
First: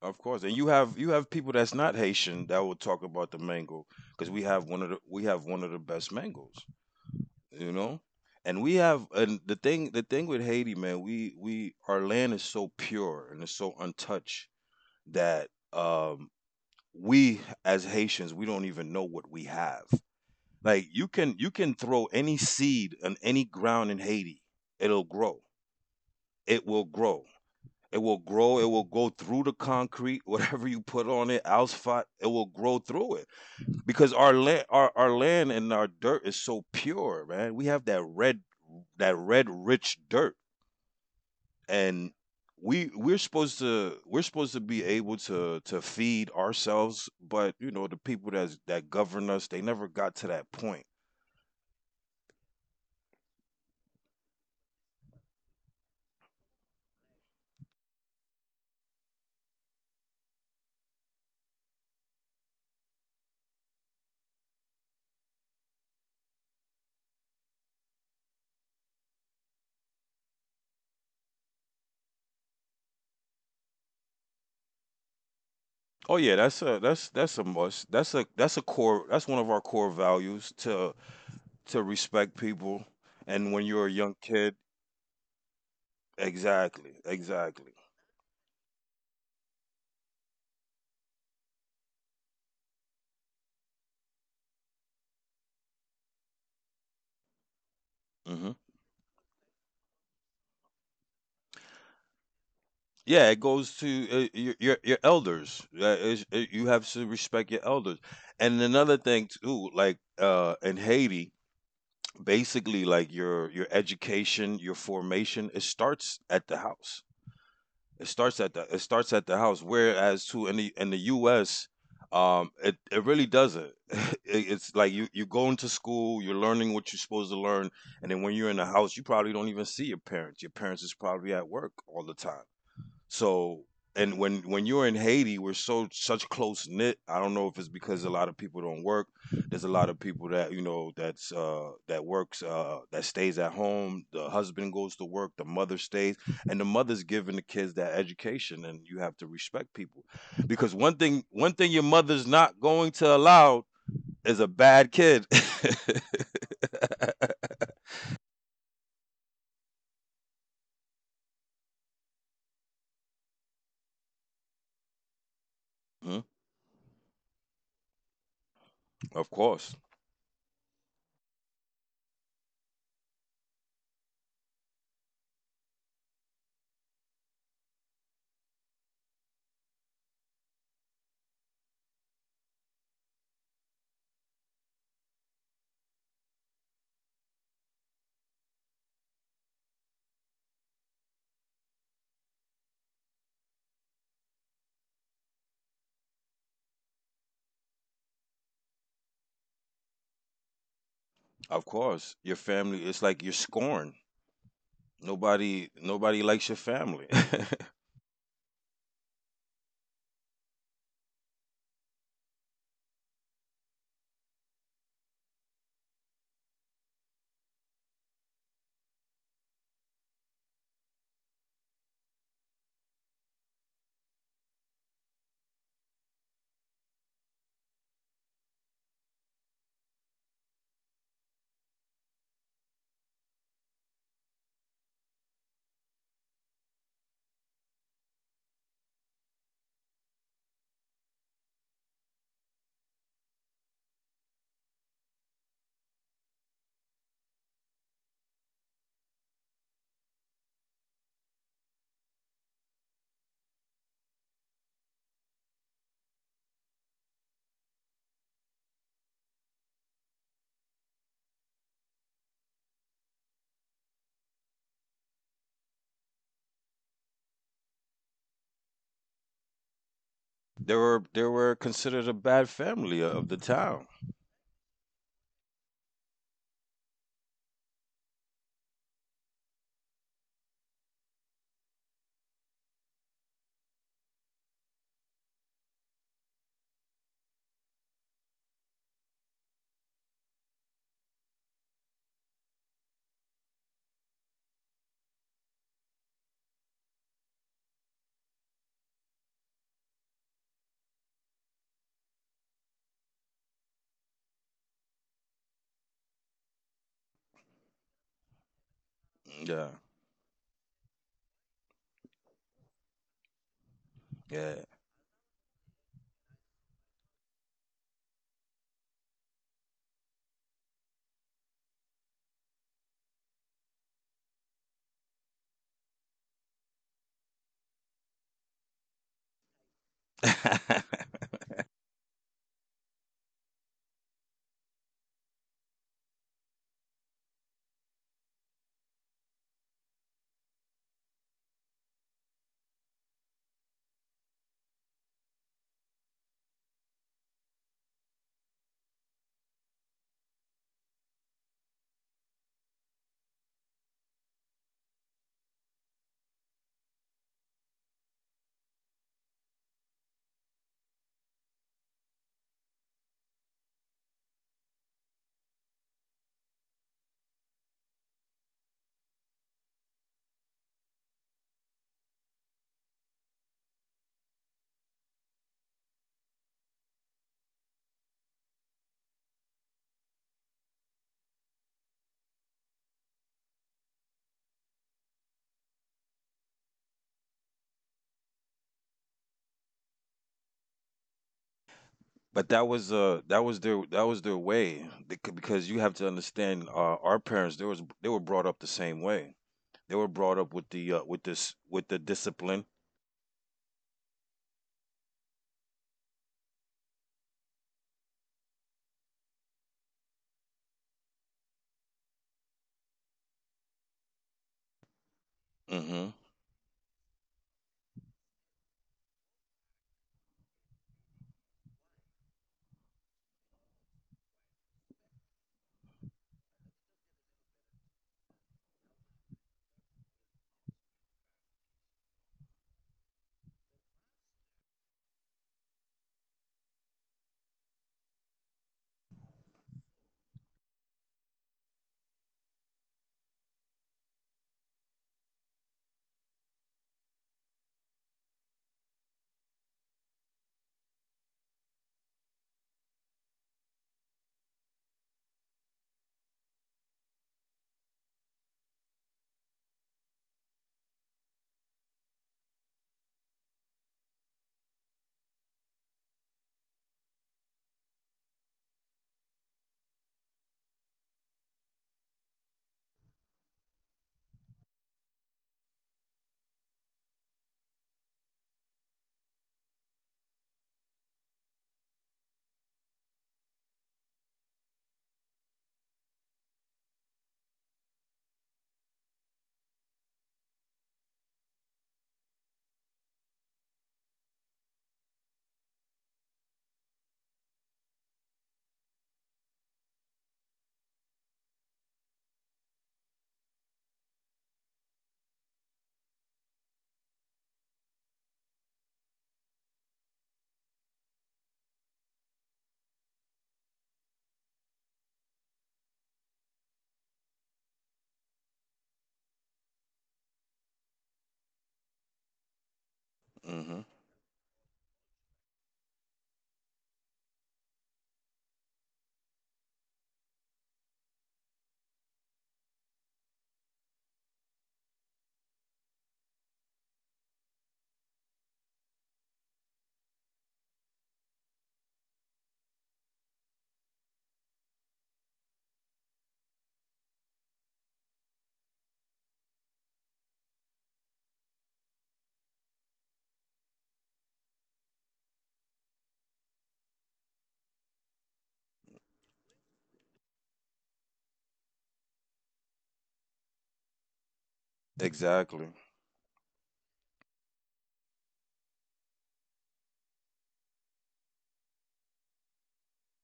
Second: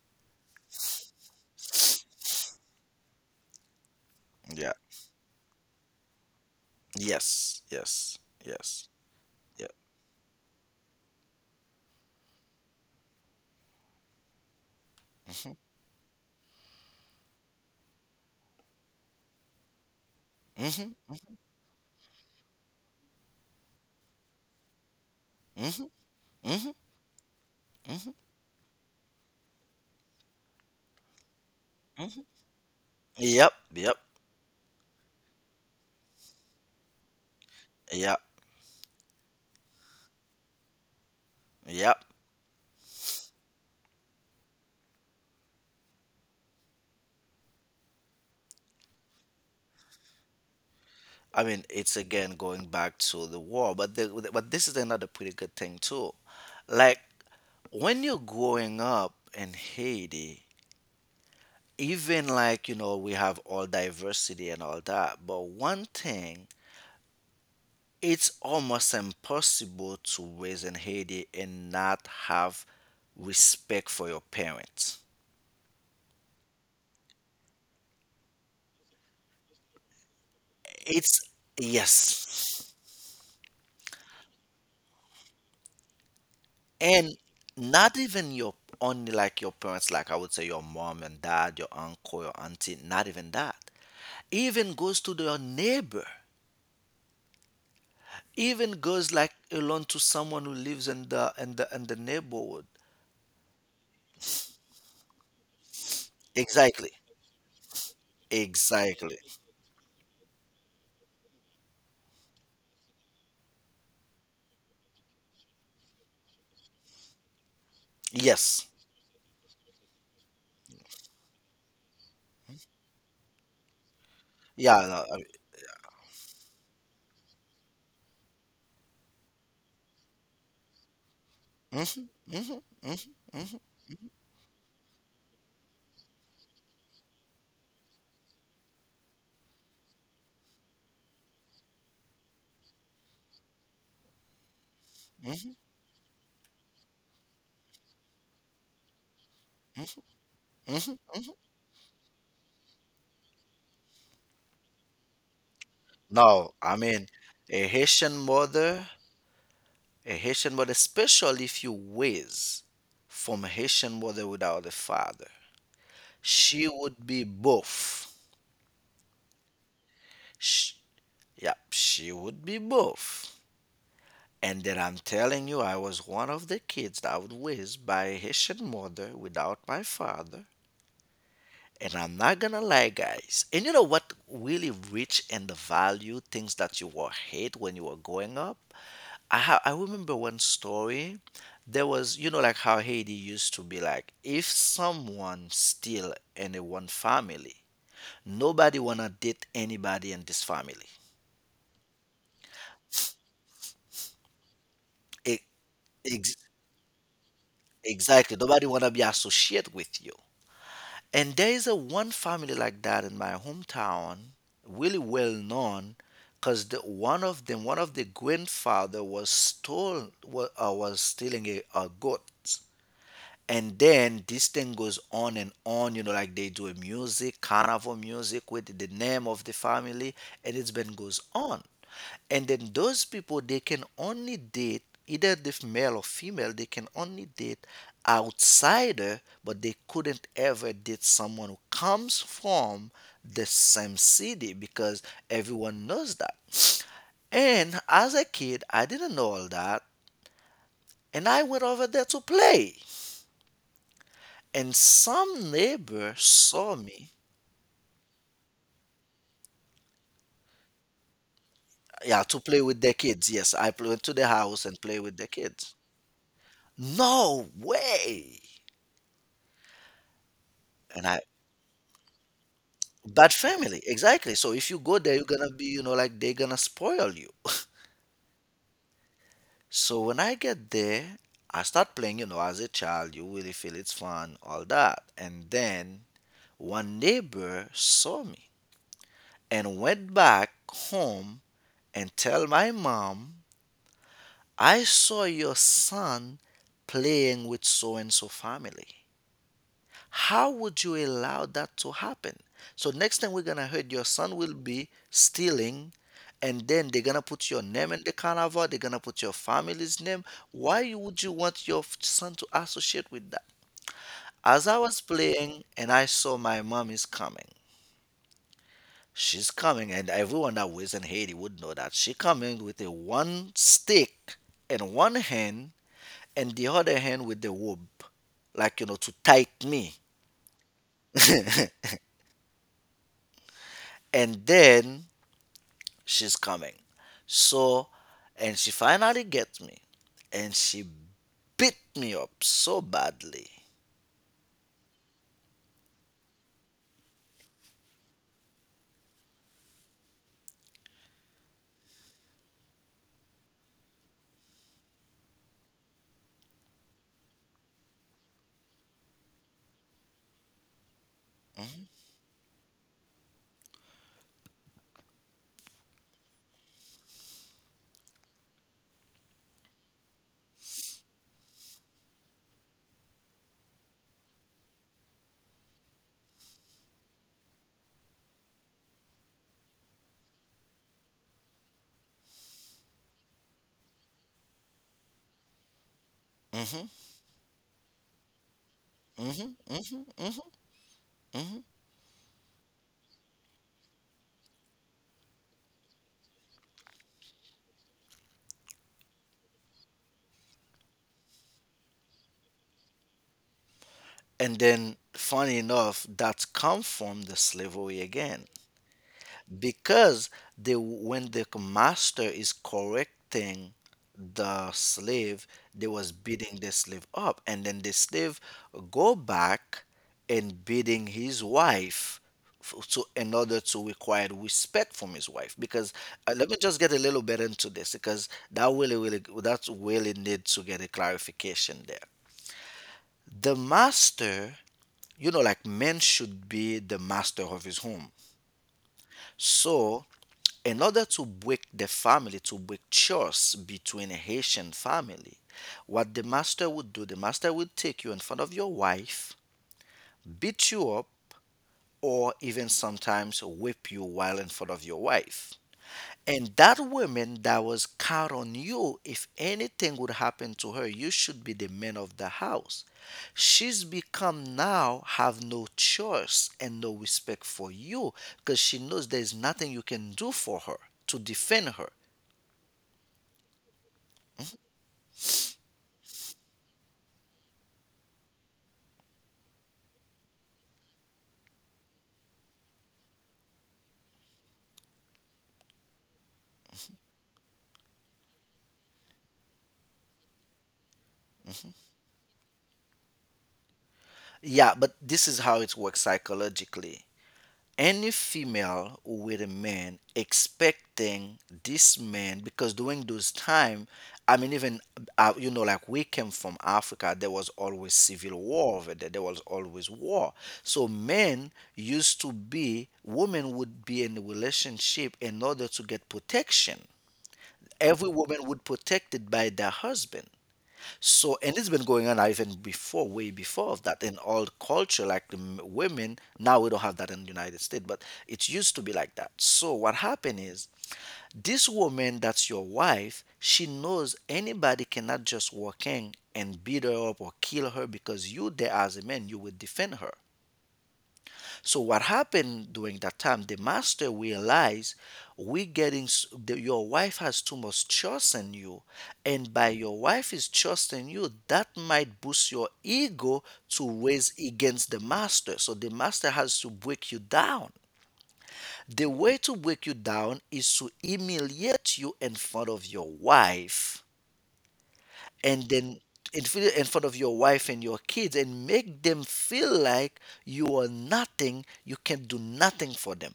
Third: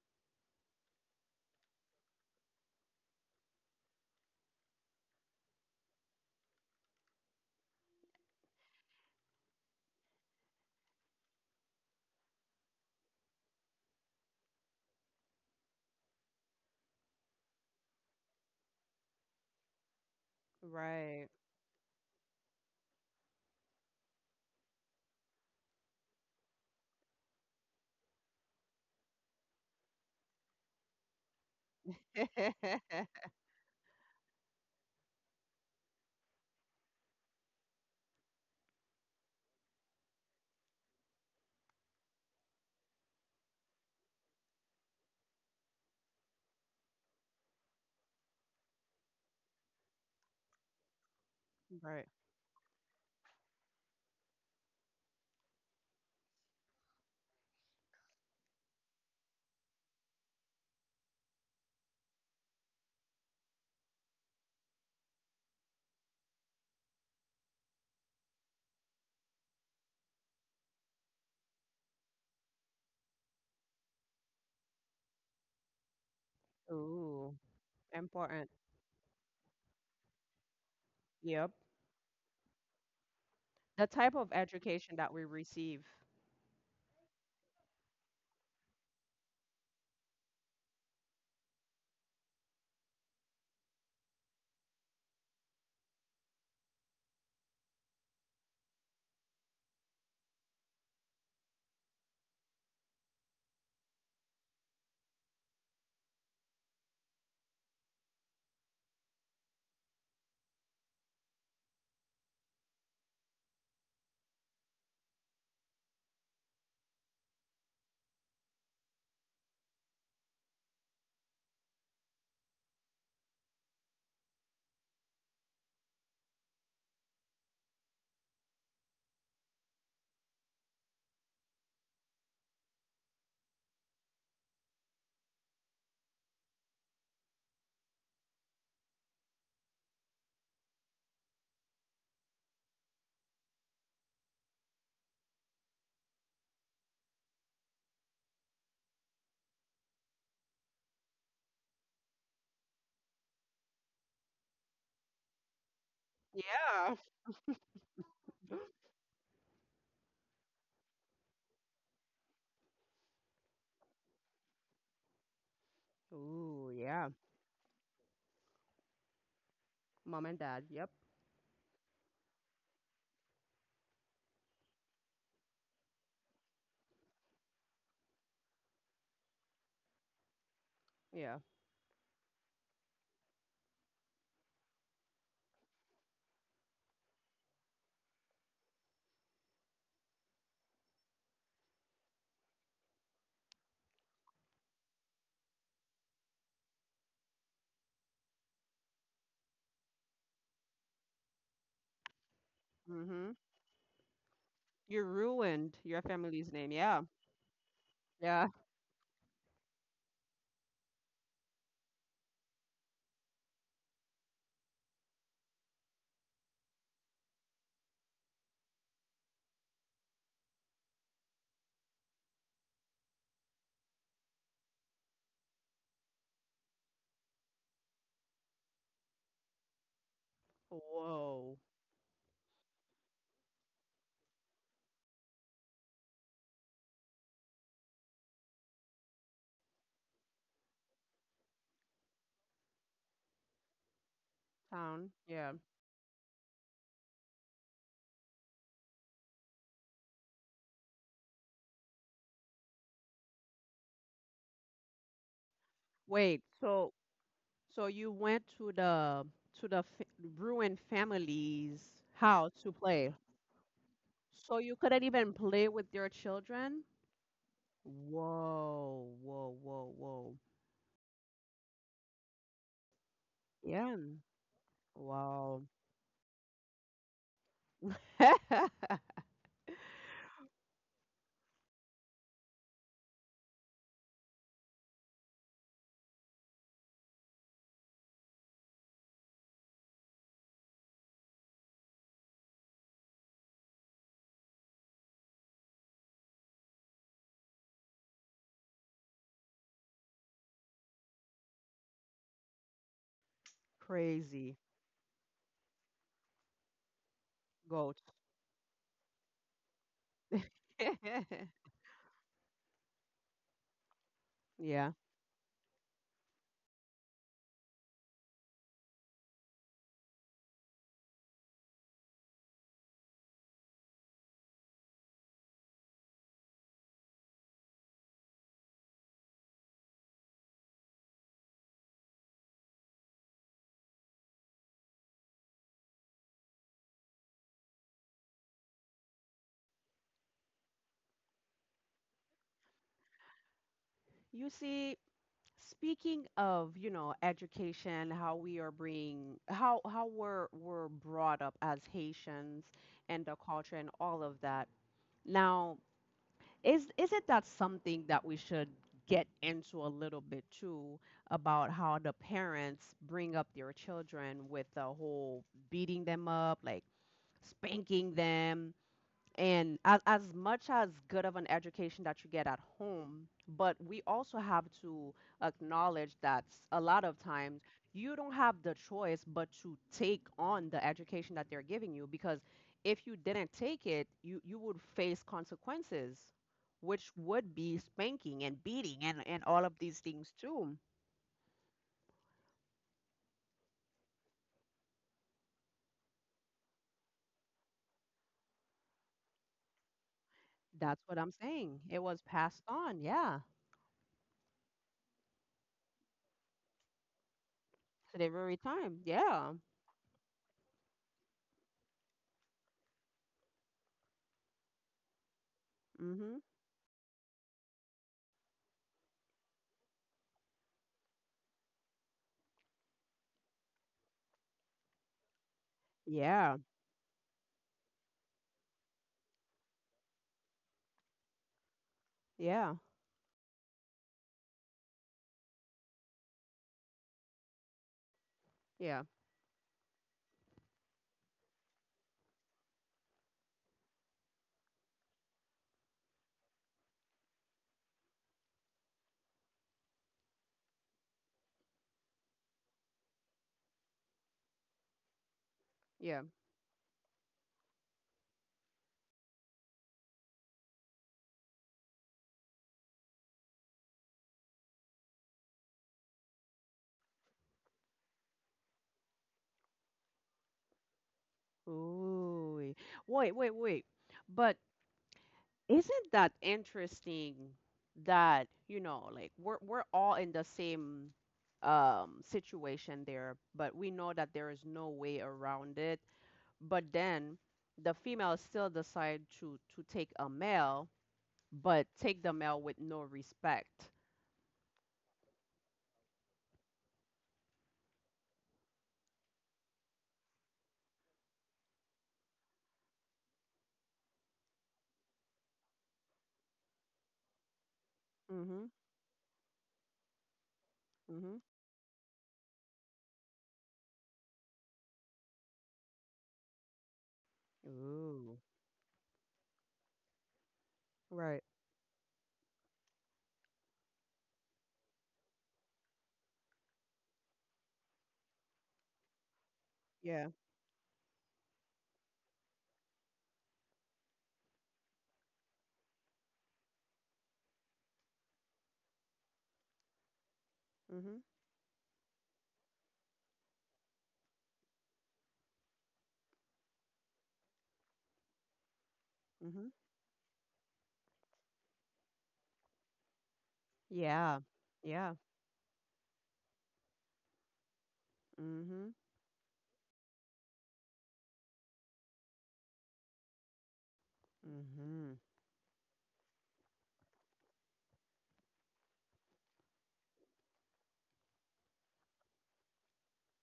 of course. And you have you have people that's not Haitian that will talk about the mango because we have Yeah. one of the we have one of the best mangoes. Yes, You know, yes, and we yes, have, and the yeah. thing the thing with Haiti, man, we we our land is so pure and it's so untouched that um we as Haitians, we don't even know what we have. Mm-hmm, Like you mm-hmm, Right. can, you can throw any seed on any ground in Haiti, it'll grow. mm-hmm, it mm-hmm, will grow it mm-hmm. will grow It will go through the concrete, <laughs> whatever you put on it, asphalt, Mm-hmm. it will grow through it, <laughs> Yep, yep, because our land, our, our land and our dirt is so pure, man. We have that yep, red, that red rich dirt, yep. and we we're supposed to, we're supposed to be able to to feed ourselves, but you know the people that that govern us, they never got to that point. I mean, it's Right. again going back to the war, but the, but this is another pretty good thing too. Like when you're growing up in Haiti, even like, you know, we have all diversity and all that, but one thing, it's almost impossible to raise in Haiti and not have respect for your parents. Oh yeah, that's a that's Ooh, that's a must, that's a important. that's a core, that's one of our core values to It's, Yep. to respect yes. people. And when The you're a type young of kid, education that we receive. exactly, And exactly. not even your, only like your parents, like I would say your mom and dad, your uncle, your auntie, not even that. Even goes to your neighbor. Even Hmm. goes like alone to someone who lives in the in the in the neighborhood. Yeah, it goes to uh, your, your your elders. Uh, is- uh, you Exactly. have to respect your elders. And another Exactly. thing too, like, uh, in Haiti, basically like your your education, your formation, it starts at the house. It starts at Yes. the it starts at the house. Whereas too in the in the U S, um, it it really doesn't. <laughs> It, it's Yeah. like No, you, I mean, you're going to school, you're learning what you're supposed to learn, and then when you're in the house, you probably don't even see your parents. Your parents is probably at work all the time, so, and when when you're in Haiti, we're so such close knit. I don't know if it's because a lot of people don't work. There's a lot of people that you know that's uh, that works uh, that stays at home. The husband goes to work, the mother stays, and the mother's giving the kids that education. And you have to respect people because one thing one thing your mother's not going to allow is a bad kid. <laughs> no, I Yeah. mean, a Haitian mother, a Haitian mother, especially if you raise from a Haitian mother without a father, Hmm? she Ooh, would yeah. be both. Of course. Mom and dad. Sh Yep. Yeah, she would be both. And then I'm telling you, I was one of the kids that was raised by a Haitian mother without my father. Yeah. And I'm not gonna lie, guys. And you know what really rich in the value things that you were hate when you were growing up? I ha- I remember one story. There was you know like how Haiti used to be like if someone still in a one family, nobody wanna date anybody in this family. Of course. Your family, it's like Mm-hmm. you're scorned. You E- ruined Nobody your Nobody ex- family's likes your name. Yeah. family. exactly. Yeah. Nobody wanna be associated with you. And there is a one family like that in my hometown, really well known, because the, one of them, one of the grandfather was stole, was, uh, was stealing a, a goat. And then this thing goes on and on, you know, like they do a music, carnival music with the name of the family, and it's been goes Whoa. on, and then those people they can only date either if male or female they can only date outsider, but they couldn't ever date someone who comes from the same city because Town. Yeah. everyone knows that. And as a kid, I didn't know all that, and I went over there to play, and some neighbor Wait. saw So me. so you went to the to the f ruined family's Yeah, to house play to with their play. kids. Yes, i pl- went to the So house you and couldn't play with the even play kids. with your children? No way. Whoa. Whoa. Whoa. Whoa. <laughs> They were And I they were considered a bad family of Bad the family, town. Yeah. exactly. So if you go there, you're gonna Wow. be, you know, like they're gonna spoil you. So when I get there, I start playing, you know, as a child, you really feel it's fun, all that. And then one neighbor saw me and went back home and tell my mom, I saw your son playing with so and so family. How would you allow that to happen? So next time we're gonna <laughs> hurt your son Crazy. will be stealing, and then they're gonna put your name Goat. in the <laughs> carnival, they're gonna put your Yeah. family's name. Why you- would you want your f- son to associate with that? Yeah. As I Yeah. was playing and I saw my mom is coming. She's coming, and everyone that was in Haiti would know that she coming with a one stick in one hand and the other hand with the rope, like you know, to tight me. <laughs> And then she's coming. So, and she finally gets me, and she beat me up so badly. You see, speaking of, you know, education, how we are being, how how we're we're brought up as Haitians and the culture and all of that. Now, is isn't that something that we should get into a little bit too about how the parents bring up their children with the whole beating them up, like spanking them, and as, as much as good of an education that you get at home but we also have to acknowledge that a lot of times you don't have the choice but to take on the education that they're giving you because if you didn't take it you you would face consequences hmm which would be spanking and beating and and hmm all of these things hmm too. hmm But that was uh that was their, that was their way. They could, because you have to understand, uh, our parents, There was they were brought up the same way. They were brought up with the That's uh, what with I'm this saying, with the it was passed discipline. on. Yeah, And then, funny enough, that come from the slavery to the again. very time. Yeah. Because the when the master is correcting the slave, they was Mhm. Mhm. beating the slave up, and then the slave go back and beating his wife f- to in order to require respect from his wife. Because uh, let Yeah. me just get a little bit into this, because that really really that's really need to get a clarification there. Yeah. The master, you know like men should be the master of his home. Yeah. So in order to break the family, to break chores between a Haitian family, what the master would do, the master would take you in front of your wife, beat you up, or even sometimes whip you while in front of your wife. Yeah. And that woman that was caught on you, if anything would happen to her, you should be the man of the house. She's become now have no choice and no respect for you, because she knows there's nothing you can do for her to defend her. Ooh. Wait, wait, wait. But isn't that interesting that, you know, like we're we're all in the same um situation there, but we know that there is no way around it. But then the female still decide to to take a male, but take the male with no respect. Yeah, but this is how it works psychologically. Any female with a man expecting this man because during those time, I mean, even uh, you know, like we came from Africa, there was always civil Mm-hmm. war over there. There was always war. So Mm-hmm. men used to be, women would be in a relationship in order to get protection. Every Ooh. woman would protected by their husband. Right. So, and it's been going on even before, way before of Mhm. that in old culture, like the m- women. Now we don't have that in the United States, but it used to be like that. So, what Yeah. happened is this woman that's your wife, she knows anybody cannot just walk in and beat her up or kill her, because you, there as a man, you would defend her. Mm-hmm. So what happened during that time? The master realized we getting s- the, your wife has too much trust in you, and Mm-hmm. by your wife is trusting you, that might boost your ego to Yeah. raise against the Yeah. master. So the master has to break you down. Mm-hmm. The way to break you down is to humiliate you in front of your wife, Mm-hmm. and Exactly. then in, fr- in front of your wife and your kids, and make them feel like you are nothing, you can do nothing for them.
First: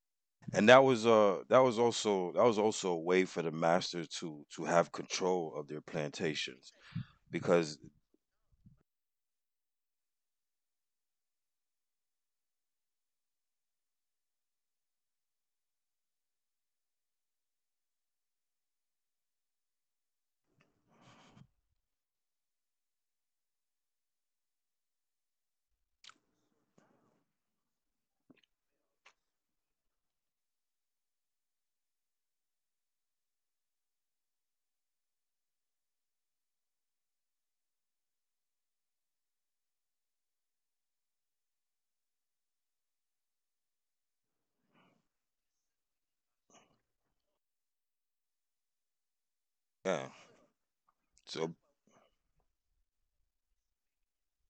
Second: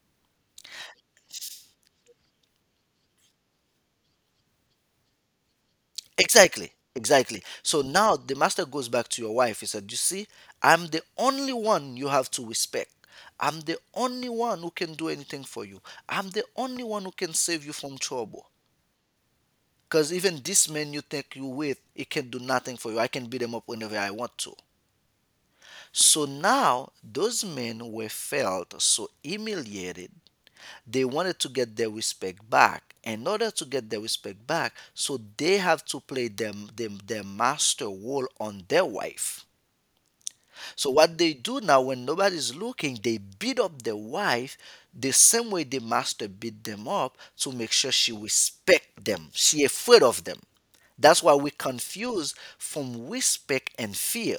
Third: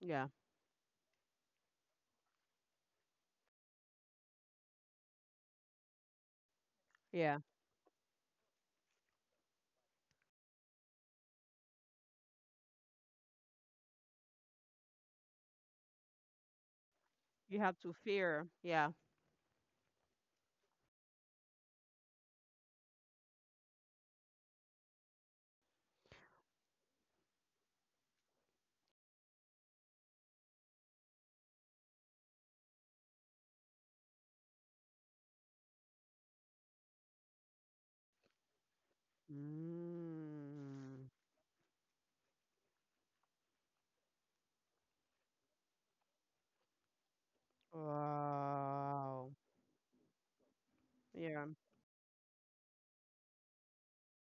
Yeah. And that was uh that was also that was also a way for the masters to to have control of their plantations Exactly, Yeah. exactly. because, So now the master goes back to your wife. He said, "You see, I'm the only one you have to respect. I'm the only one who can do anything for you. I'm the only one who can You save you have to from fear. trouble. Yeah. Because even this man you think you with, he can do nothing for you. I can beat him up whenever I want to." So now those men were felt so humiliated, they wanted to get their respect back. In order to get their respect back, so they have to play them them their master role on their wife. So Mm. what they do now when nobody's looking, they beat up their wife the same way the master beat them up to make sure she respect them. Wow. She yeah. afraid of them. That's why So we Yeah. confuse from respect and fear.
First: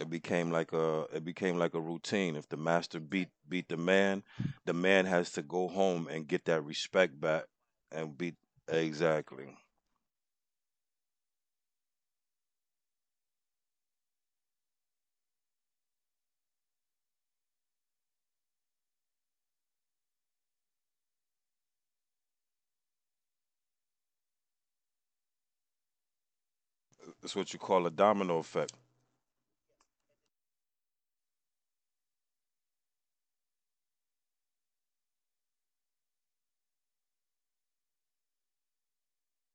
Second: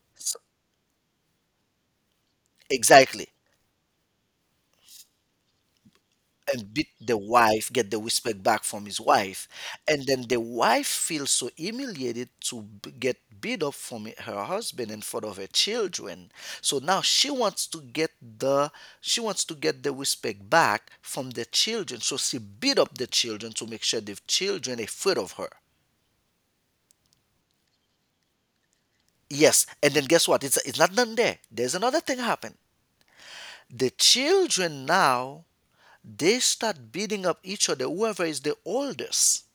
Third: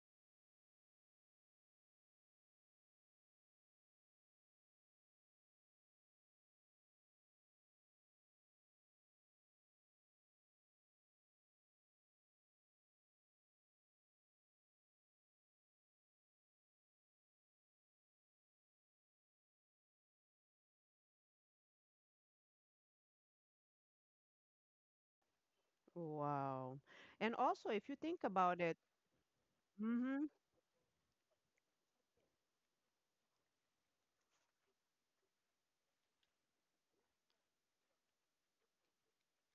it S- became like a, it became like a routine. If the master beat Exactly. beat the man, the man has to go home and get that And beat the respect back, wife, get the and beat, respect back from his wife. exactly. And then the wife feels so humiliated to b- get beat up from her husband in front of her children. So now she wants to get the she wants to get the respect back from the children. So she beat up the children to make sure the children afraid of her. Wow. And It's what you also, call if a you think domino about effect. it, Yes, and then mm-hmm. guess what? It's it's not done there. There's another thing happen. The children now they start beating up each other, whoever is the oldest.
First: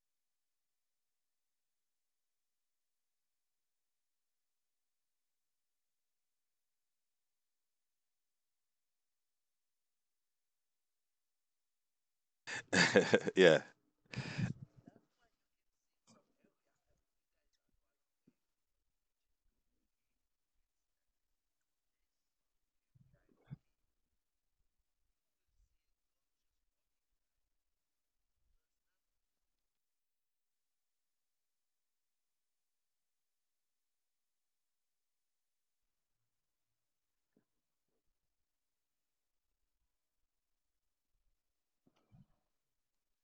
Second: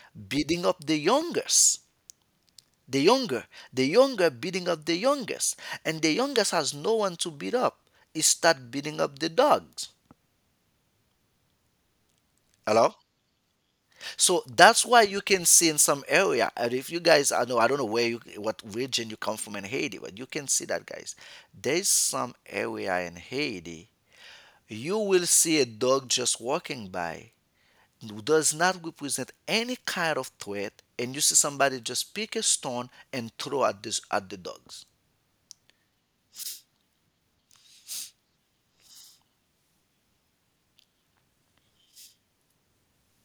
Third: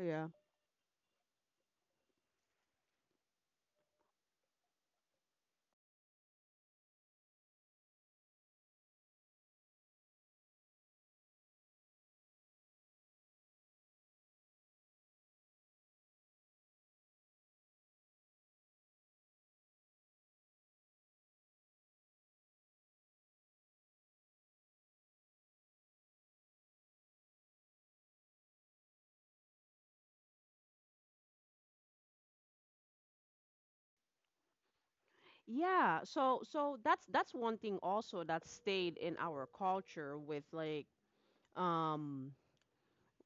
Yeah. Beating up the youngest. The younger, the younger beating up the youngest, and the youngest has no one to beat up. He start beating up the dogs. Hello. <laughs> Yeah. So that's why you can see in some area, and if you guys, I know I don't know where you, what region you come from in Haiti, but you can see that guys. There's some area in Haiti you will see a dog just walking by who does not represent any kind of threat, and you see somebody just pick a stone and throw at this at the dogs. Yeah, so so that's that's one thing also that stayed in our culture with like um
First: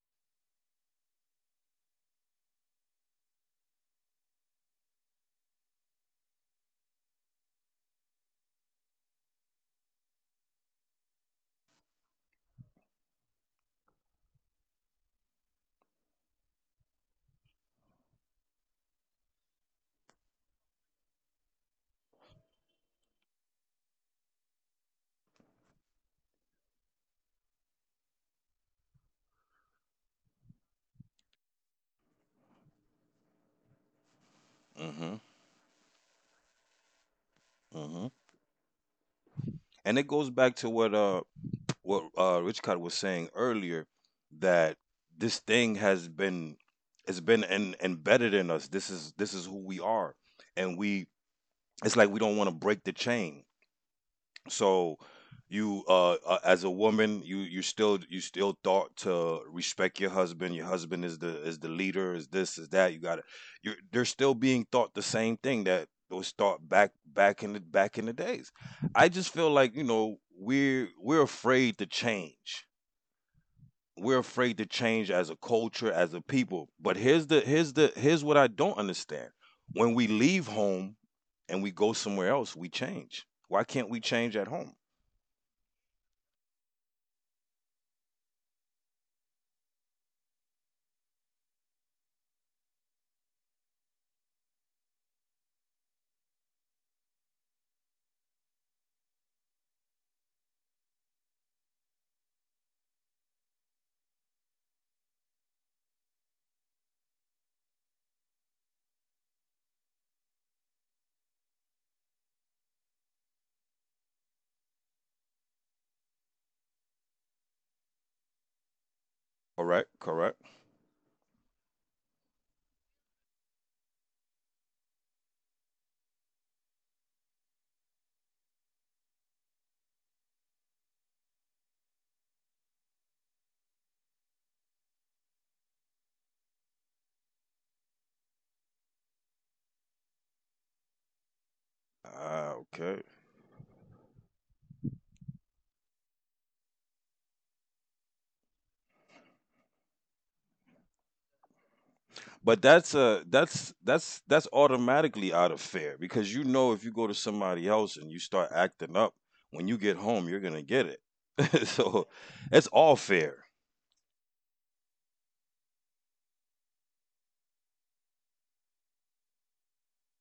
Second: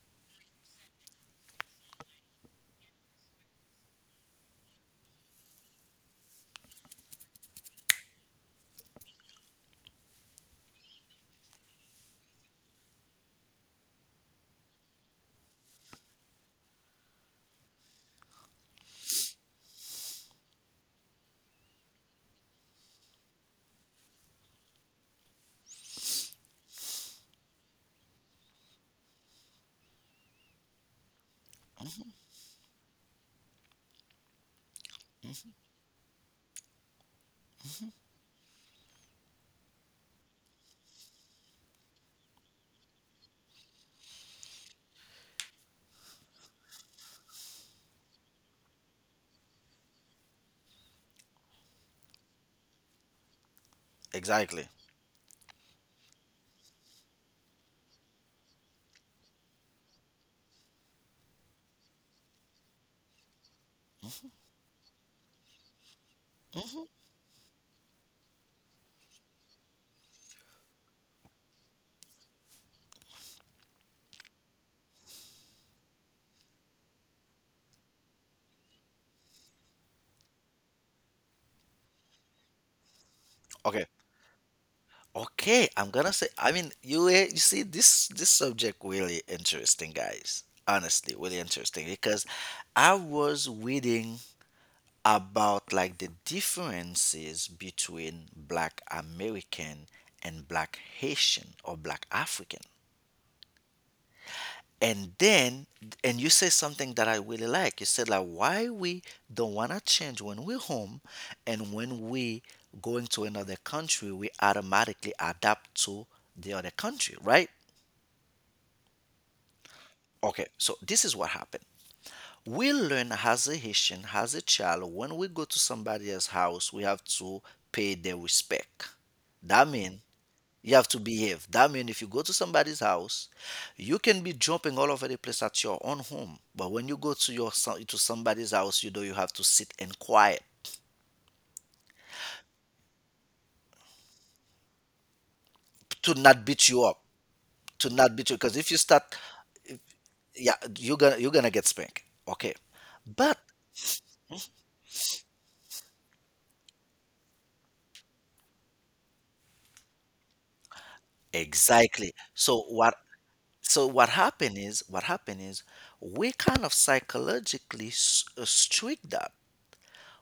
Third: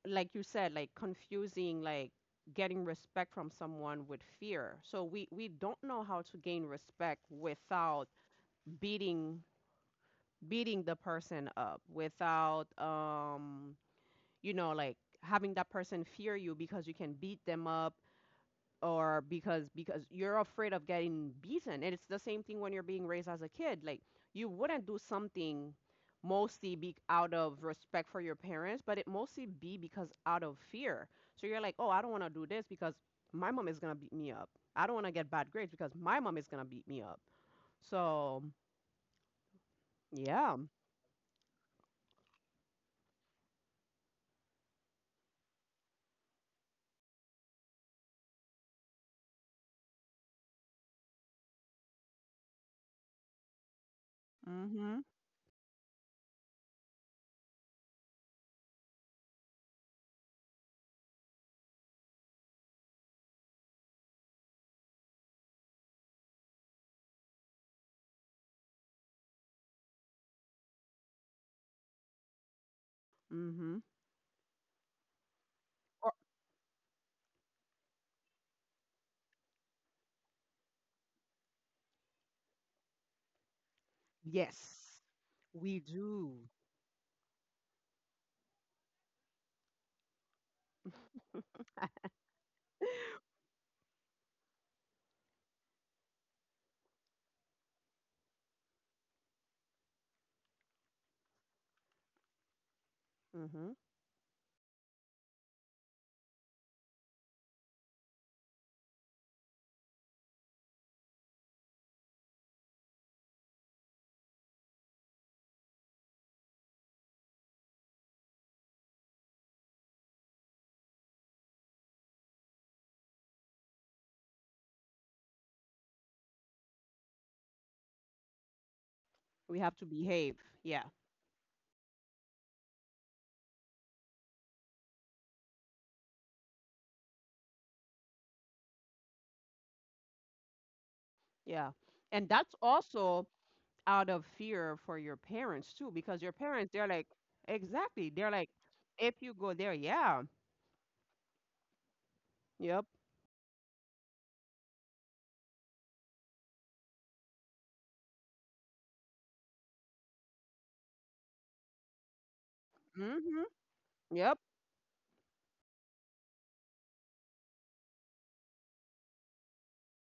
like you said like confusing like getting respect from someone with fear. So we we don't know how to gain respect without beating beating the person up without um you know like having that person fear you because you can beat them up or because because you're afraid of getting beaten and it's the same thing when you're being raised as a kid like you wouldn't do something mostly be out of respect for your parents but it mostly be because out of fear so you're like oh I don't want to do this because my mom is going to beat me up. I Mm don't want to hmm. get bad grades because my mom is going to beat me up. Mm hmm. So And it goes back yeah. to what uh what uh Rich Cod was saying earlier, that this thing has been, it's been en- embedded in us. This is this is who we are, and we it's like we don't want to break the chain. Exactly. mm So mhm. you uh, uh as a woman you you still you still taught to respect your husband. Your husband is the is the leader, is this is that you gotta, you're they're still being taught the same thing that was taught hmm back back in the back in the days. I just feel like you know we're we're afraid to change. mm mhm. We're afraid to change as a culture, as a people. But here's the here's the here's what I don't understand. When we leave home and we go somewhere else, we change. Why Okay. can't we change at home? Yes, Okay. we I'm gonna say. I do. mean, you eh, you see this this subject really interesting, guys. Honestly, really interesting. Because I was reading about like the differences between Black American and Black Haitian or Black African. Hmm And then, and you say something that I really like. You said like why we don't want to change when we're home, and when we going to another country we automatically adapt to the other country, right? Correct, correct. Okay, so this is what happened. We learn as a Haitian, as a child, when we go to somebody else's house, we have to pay their respect. We That have to means behave. you Yeah, have to behave. That means if you go to somebody's house, you can be jumping all over the place at your own home. But when you go to your so- to somebody's house, you know you have to sit and quiet yeah. And Ah, that's okay. also out of fear for your parents too, to because your not beat parents, you they're up, like, to not exactly. beat They're you. like, Because if you start, if you go there, yeah, yeah, you're gonna you're gonna get spanked. Okay, But yep, that's uh but that's that's that's automatically out of fear, because you know if you go to somebody else and you start acting up, when you get home you're gonna get it. <laughs> So exactly. So it's what all mm-hmm, fair. so what yep, happened is what happened is we kind of psychologically s- uh, strict that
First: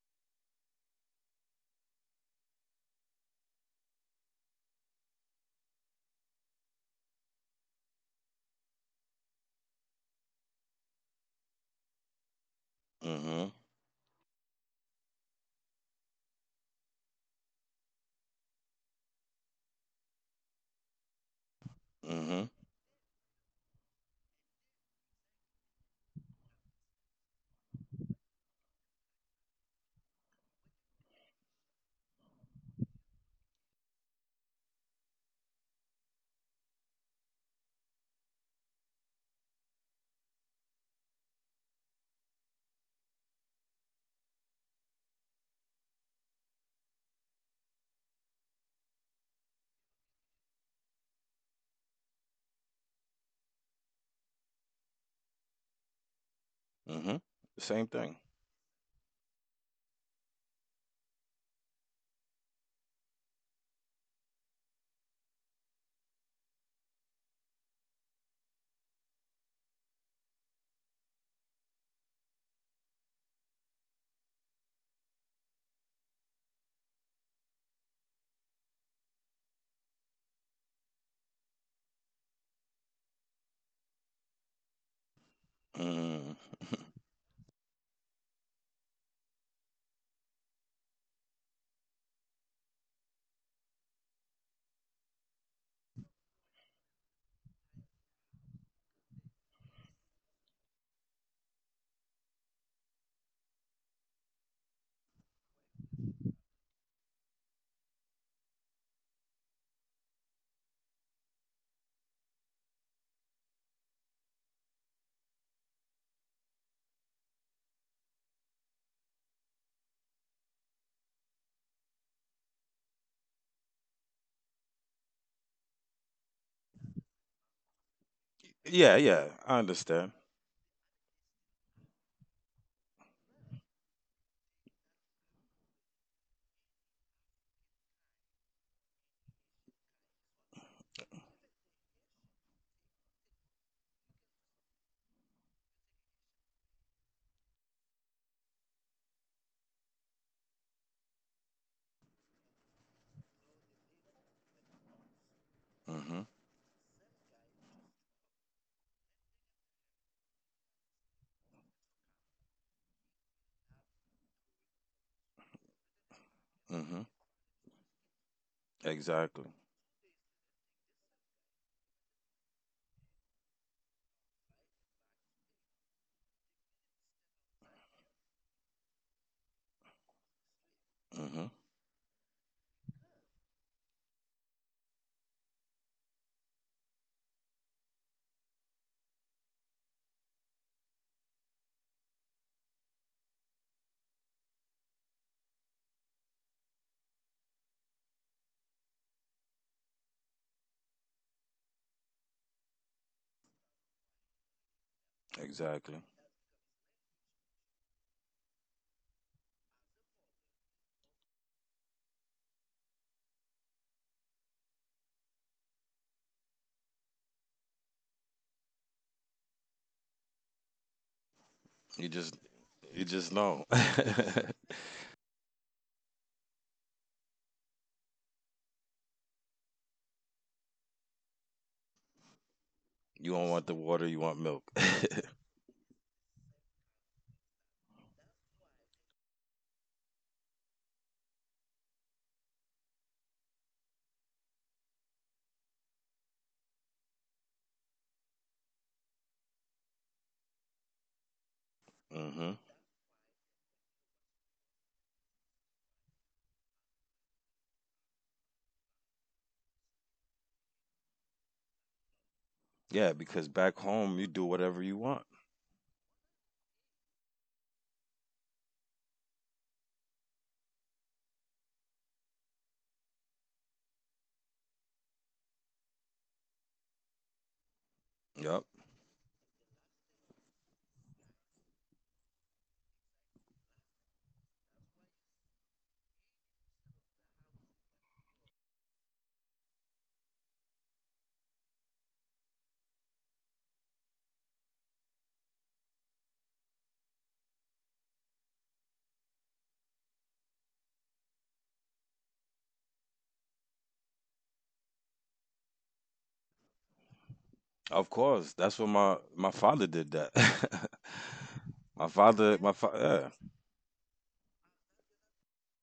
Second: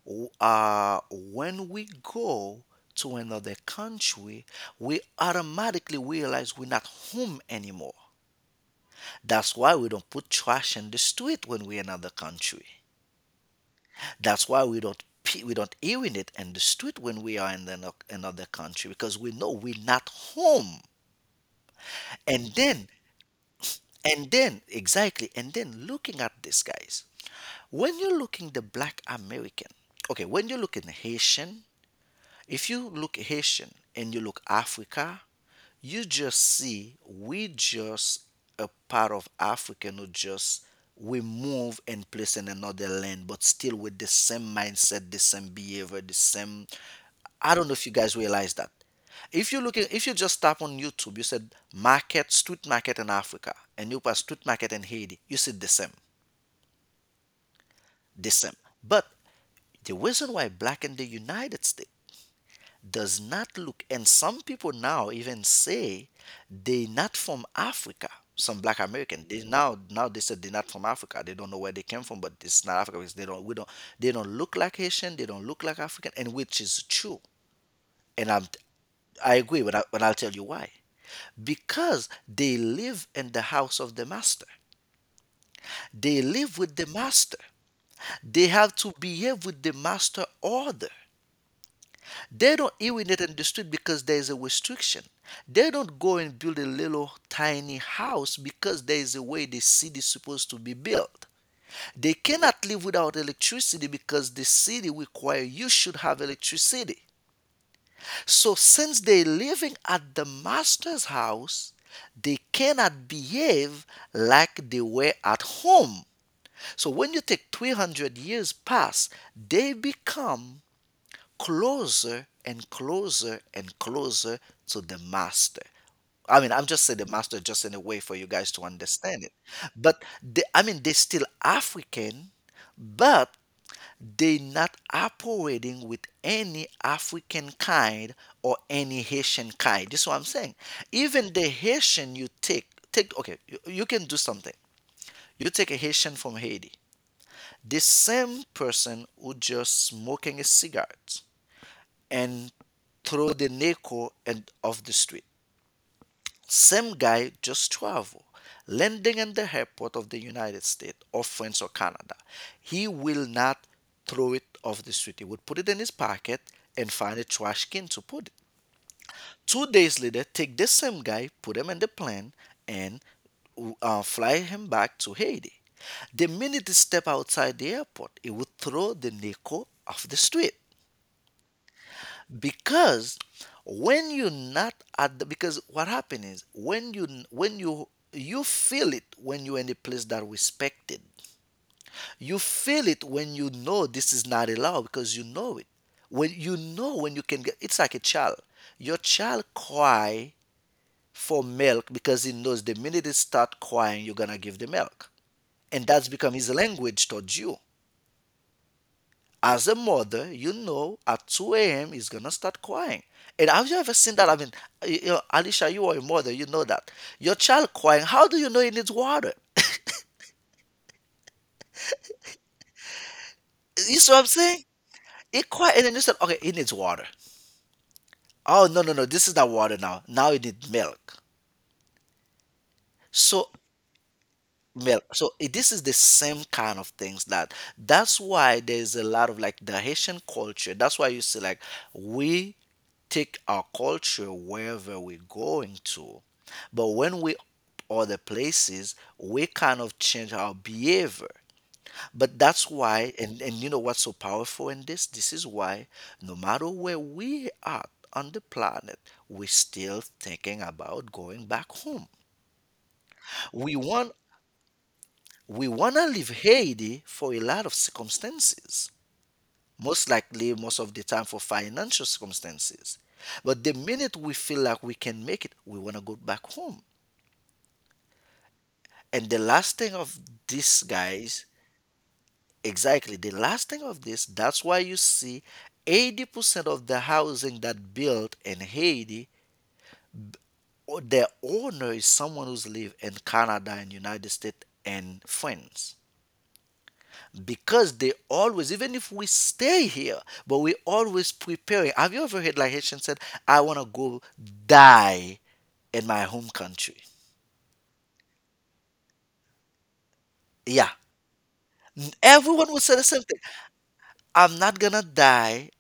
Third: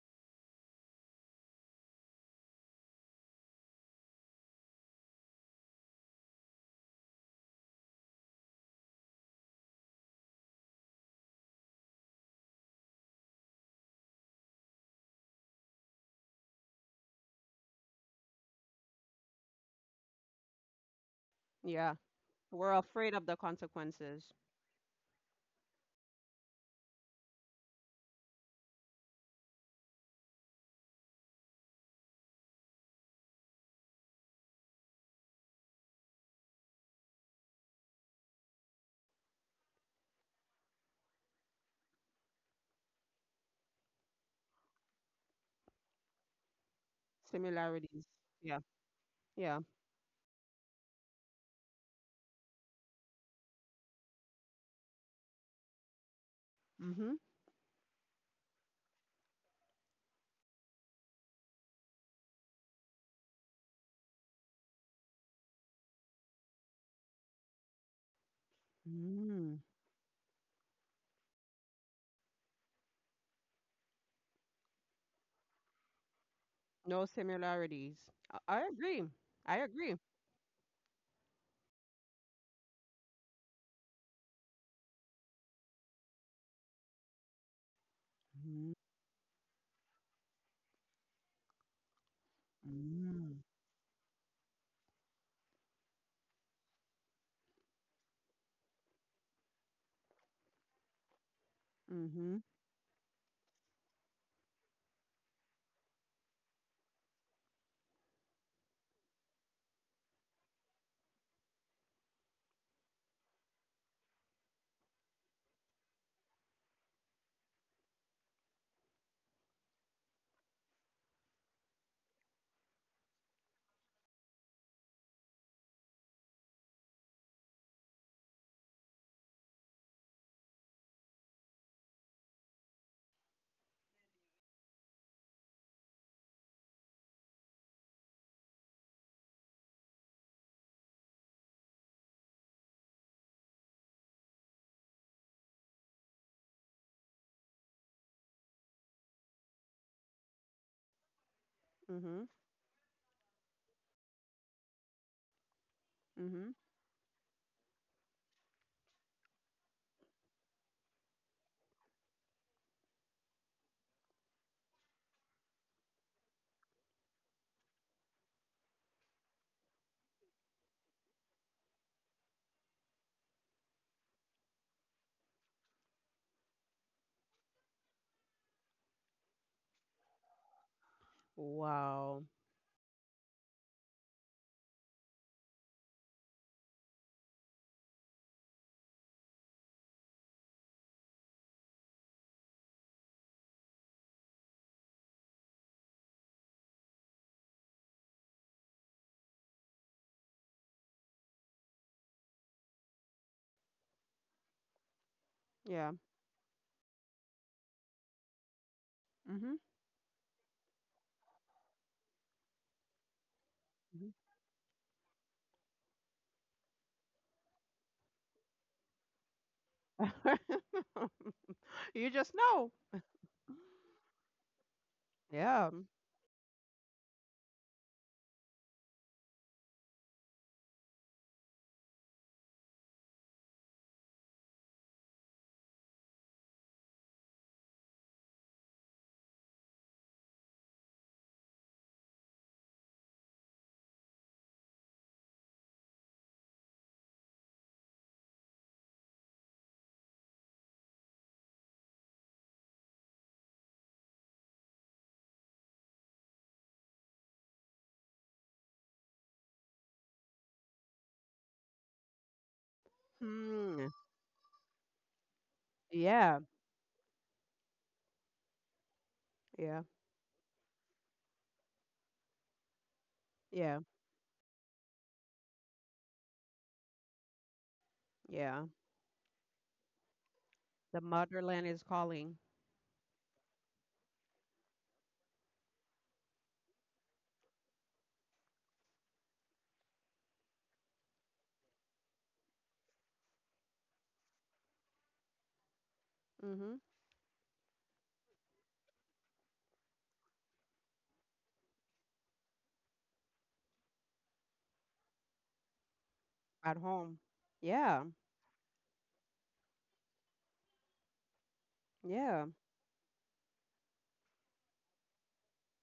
W- uh, when we go to another country, we automatically realize we're not home anymore. That's why we don't put trash in the street when we're in another country. Mm-hmm. That's why we don't pe- we don't urinate in the street when we are in the, no- another country, because we know we're not home. yeah. Mm-hmm. And We're then, afraid of the consequences. and then exactly, and then looking at this, guys. When you're looking the black American, okay, when you're looking Haitian, if you look Haitian and you look Africa, you just see we just a part of Africa who just we move and place in another land, but still with the same mindset, the same behavior, the same. I don't know if you Similarities. guys realize Yeah, that. If yeah. you look at, if you just tap on YouTube, you said market, street market in Africa, and you pass street market in Haiti, you see the same, Mm-hmm. Mm-hmm. Same thing. the same. But the reason why black in the United States does not look, and some people now even say they not from Africa. Some black American, they Mm. now now they said they're not from Africa. They don't know where they came from, but it's not Africa because they don't we don't they don't look like Haitian, they don't look like African, and which is No true. similarities. And I, I'm I agree. I I agree, but I, agree. but I'll tell you why. Because they live in the house of the master. They Mm. live with the master. They have to behave with the master order. They don't even it Mm-hmm. understood because there is a restriction. They don't go and build a little tiny house because there is a way the city is supposed to be built. They Mm-hmm. cannot live without electricity because the city requires you should have electricity. So since they're living at the master's house, they cannot behave like they were at home. So when you take three hundred years pass, they become closer and closer and closer to the master. I mean, I'm just saying the master just in a way for you guys to Yeah, understand yeah. it. I But understand. they, I mean, they're still African, but they not operating with any African kind or any Haitian kind. This is what I'm saying. Even the Haitian you take, take okay, you, you can do something. You take a Haitian from Haiti. The same person who just smoking a cigarette Mm-hmm. and through the Neco and of the street. Mm-hmm. Mm-hmm. Same guy, just travel, landing in the airport of the United States or France or Canada. He will not throw it off the street. He would put it in his pocket and Mm-hmm. find a trash can to put it. Exactly. Two days later, take this same guy, put him in the plane, and uh, fly him back to Haiti. The minute he step outside the airport, he would throw the Neco off the street. Hmm. Wow. Because when you're not at the, because what happened is when you when you you feel it when you're in a place that respected, you feel it when you know this is not allowed because you know it, when you know when you can get it's like a child. Your child cry for milk because he knows the minute it start crying you're gonna give the milk, and Yeah. Exactly. that's become his language towards you Mhm. as a mother. You know at two a m he's gonna start crying. And have you ever Mhm. seen that? I mean, you know, Alicia, you are a mother, you know that. Your child crying, how do you know he needs water? <laughs> You You just just know. you just know. <laughs> You see what I'm saying? He Yeah. cry and then you said, okay, he needs water. Oh no, no, no, this is not water now. Now he needs milk. You don't So want the water, you want milk. milk. So <laughs> eh, this is the same kind of things that that's why there's a lot of like the Haitian culture. That's why you see like we take our culture wherever we're going to. But when we other places, we kind of change our behavior. But Hmm. that's why, and, and you know what's so powerful in this? This is why, no matter where we are on the planet, we're still thinking about going back home. Yeah, because back We Hmm. want home you do whatever you want. we want to leave Yeah. Haiti for a lot of circumstances, Yeah. most likely most of the time for financial circumstances. But the Yeah. minute we feel like we can make it, we want to go back home. Yep. Yeah. And the last thing of these The guys. motherland is calling. Exactly. The last thing of this, that's why you see eighty percent of the housing that built in Haiti, or the owner is someone who's lived in Canada and United States and France. Mhm. Because they always, even if we stay here, but we always preparing. Have you ever heard like Haitian said, I want to go die in my home At country? home. Yeah. Of course. That's what my my father did that. Yeah. <laughs> my N- Yeah. father my Everyone will say the same father thing. I'm not gonna die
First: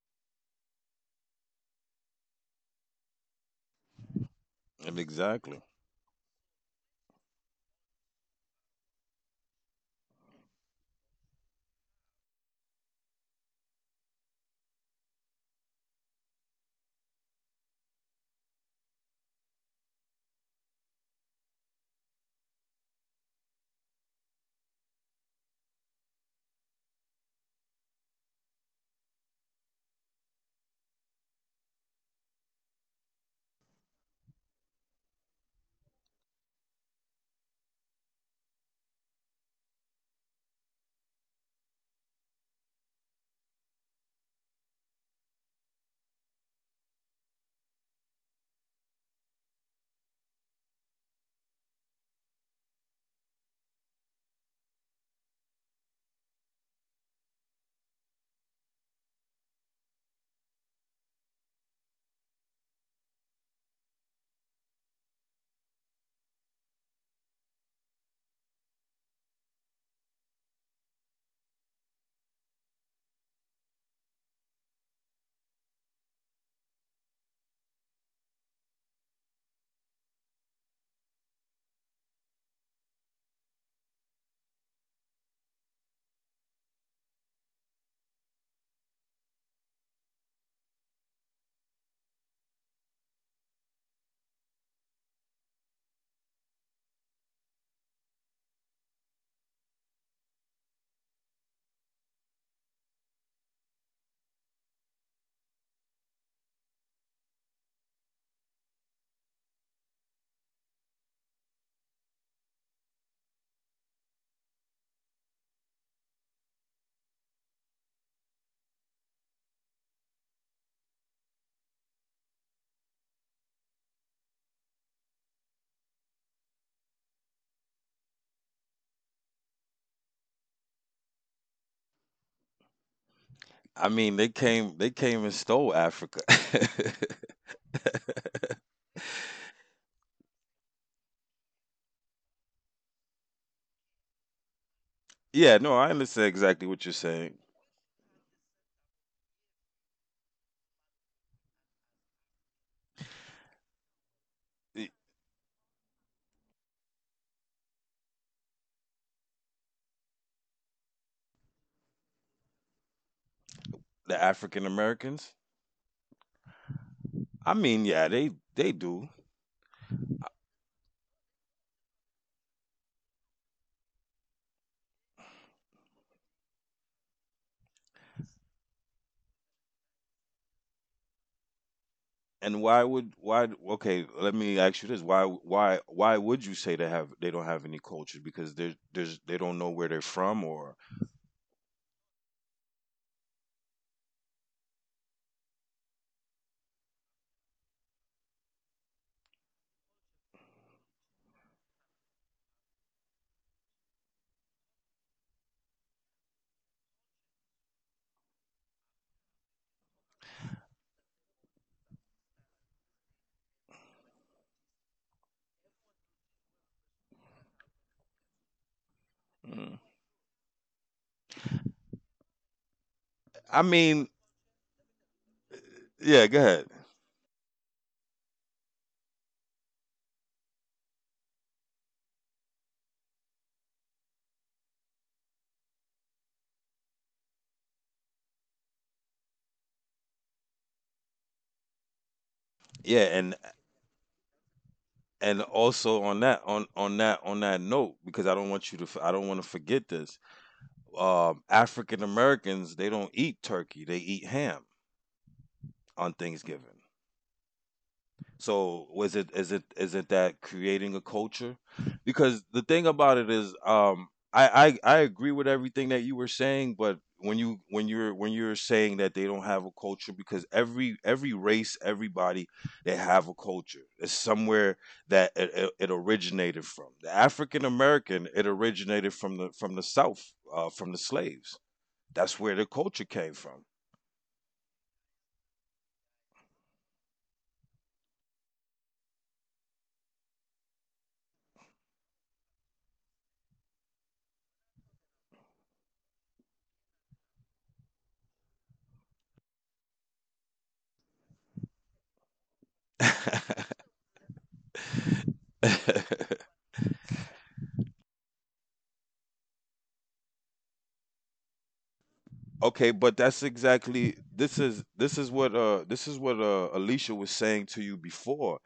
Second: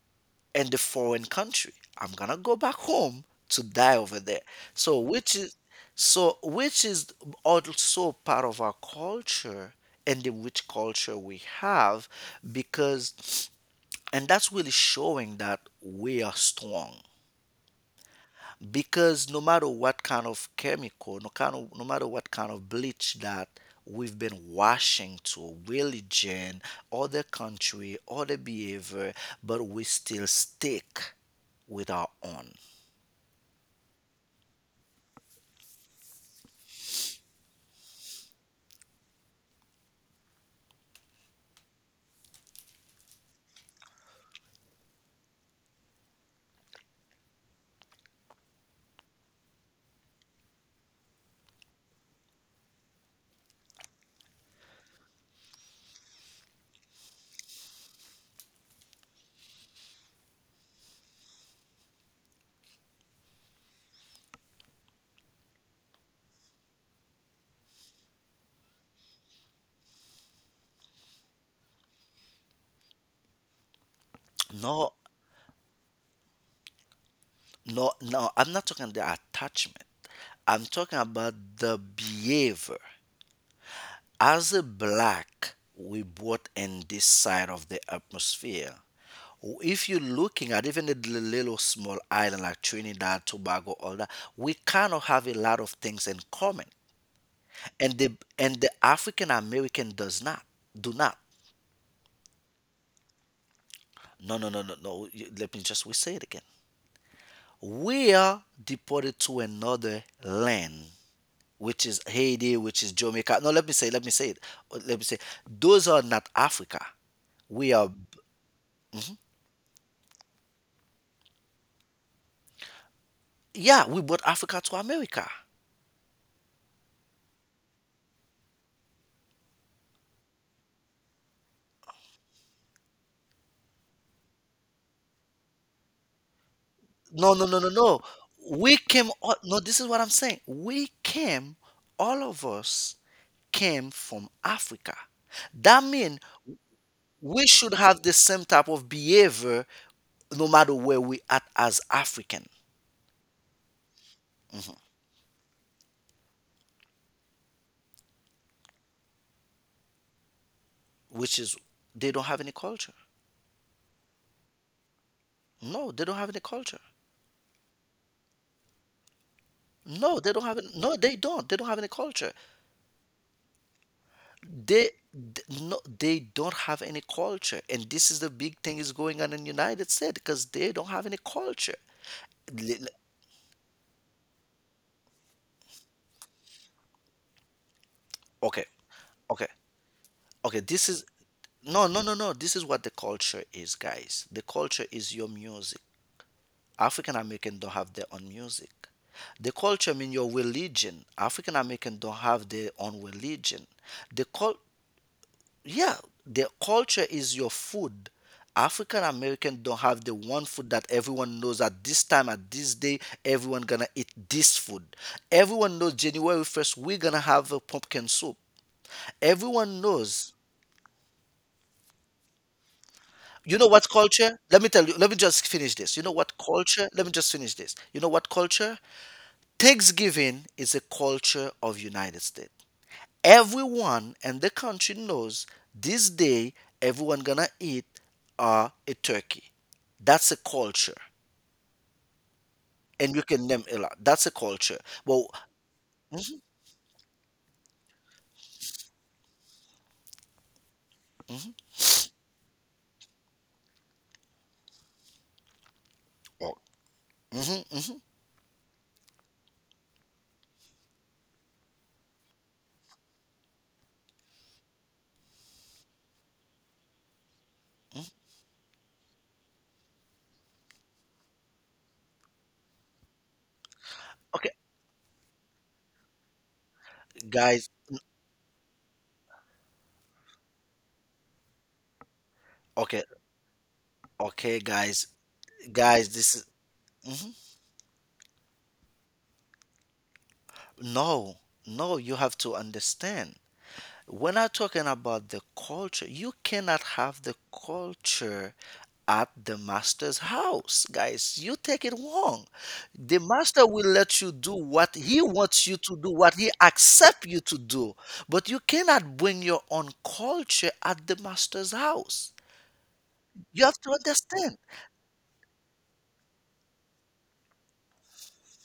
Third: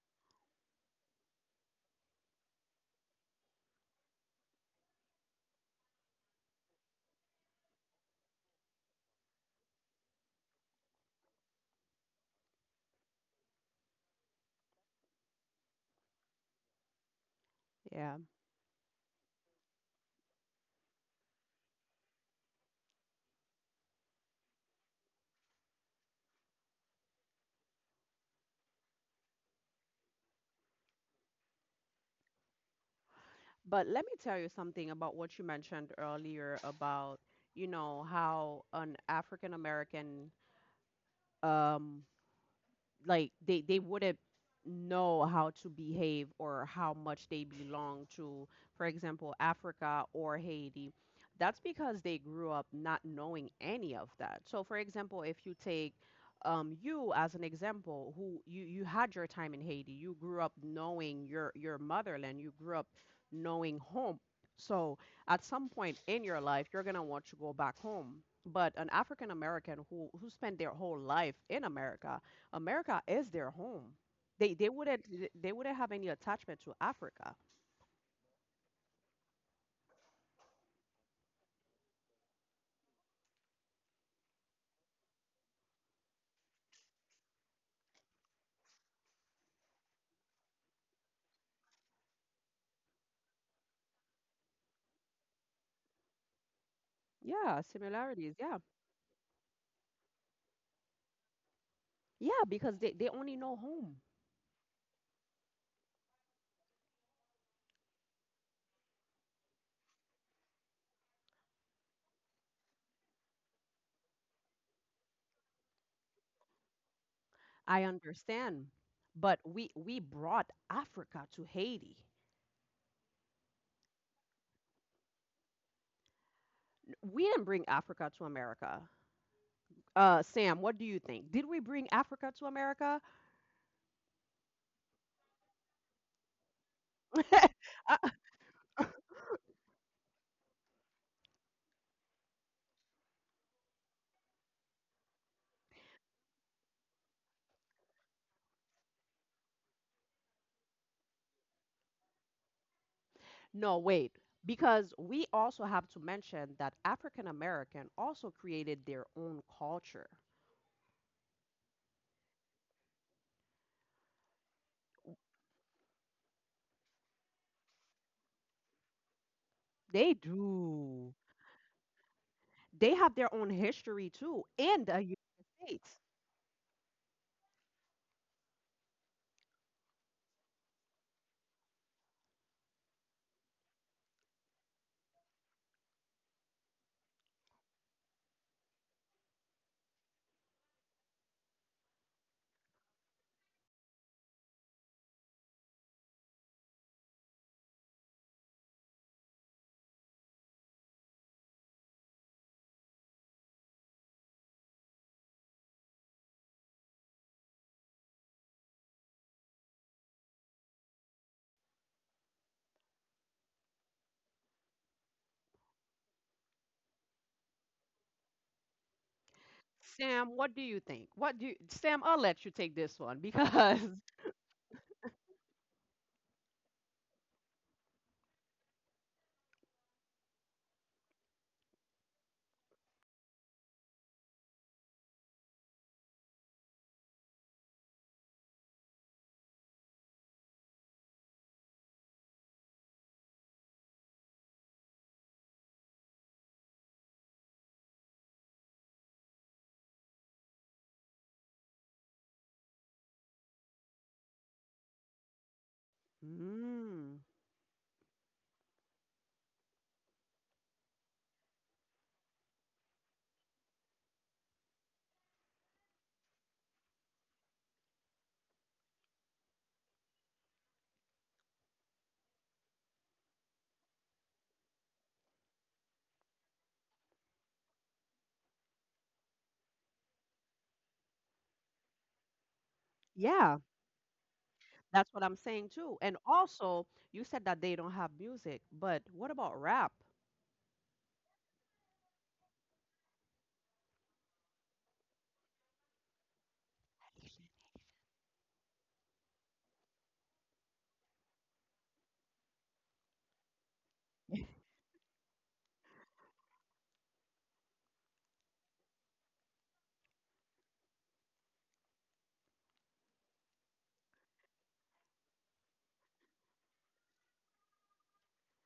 in the foreign country. I'm gonna go back home to die over there. Yeah, So which is exactly. so which is also part of our culture and the rich culture we have, because and that's really showing that we are strong Yeah. because no matter what kind of chemical, no kind of, no matter what kind of bleach that we've been washing to religion, other country, other behavior, but we still stick with our own. But let me tell you something about what you mentioned earlier about, you know, how an African American um like they they wouldn't know how to behave or how much they belong to for example Africa or Haiti. That's because they grew up not knowing any of that, so for example if you take um, you as an example who you you had your time in Haiti, you grew up knowing your your motherland, you grew up knowing home. So at some point in your life you're going to want to go back home, but an African American who who spent their whole life in America, America is their home. They they No, wouldn't th- they wouldn't have any attachment to Africa. no, no. I'm not talking the attachment. I'm talking about the behavior. As a black, we brought in this side of the atmosphere. If you're looking at even a li- little small island like Trinidad, Tobago, all that, we kind of have a lot of things in common. Yeah, And the, similarities. Yeah. and the African American does not, do not. Yeah, because they, they only know home. No, no, no, no, no. You- Let me just we say it again. We are deported to another land, which is Haiti, which is Jamaica. No, let me say, let me say it. Let me say, those are not Africa. We I are. understand. But we we brought Africa to Haiti. Yeah, we brought Africa to America. We didn't bring Africa to America. Uh, Sam, what do you think? Did we bring Africa to America? I mean, they came they came and stole Africa. No, no, no, <laughs> no, no. We came, all, no, this is what I'm saying. We came, all of us came from Africa. <laughs> Yeah, no, That I means understand exactly what you're saying. we should have the same type of behavior no matter where we at as African, No, wait. Because we also have to mention that African American also created their own culture. which is they don't have any culture. The African Americans? No, they don't have any culture. I mean, yeah, they they do. They No, they don't have any, no, do. they don't. They don't have any culture. They have their own history too in they the United th- no, States. they don't have any culture, and this is the big thing is going on in United States because they don't have any culture. And Li- why li- would why okay, let me ask you this. Why why why would you say they have they don't have any culture? Because okay, there's there's they okay don't know where they're from okay or… this is, no, no, no, no, this is what the culture is, guys. The culture is your music. African American don't have their own music. The culture mean your religion. African American don't have their own religion. the cult yeah their culture is your food. African American don't have the one food that everyone knows at this time at this day. Everyone gonna eat this food. Everyone knows January first we're gonna have a pumpkin soup. Mm. Everyone knows. Sam, what do you think? What do you, Sam? I'll let you take this one You I know because, what mean, culture, let me tell you let me just finish this you know yeah, what go ahead. culture let me just finish this you know what culture. Thanksgiving is a culture of United States. Everyone in the country knows this day everyone gonna eat uh, a turkey. That's a culture, Yeah, and you and can name a lot. That's a culture. Well, and also on that on on that on that note, because I don't want you to f- I don't want to forget this. Um African Americans, they don't eat turkey. They eat ham on <laughs> oh, Thanksgiving. mm, So was it is it is it that creating a culture? Because the thing about it is, um, I, I I agree with everything that you were saying, but when you when mm, you're when you're saying that they don't have a culture, because every every race, everybody, they have a culture. It's okay, somewhere that it, it, it originated from. The African guys. American, it originated from the from the South, uh, from the slaves. That's where the Okay, culture came yeah, from. okay, guys, that's what I'm saying too. guys. And This is also, you mhm. said that they don't have music, but what about rap? No, no. You have to understand. When I'm talking about the culture, you cannot have the culture at the master's house, guys. You take it wrong. The master will let you do what he wants you to do, what he accepts you to do, but you cannot bring your own culture at the master's house. Okay, but that's You have to exactly understand. this is this is what uh this is what uh Alicia was saying to you before.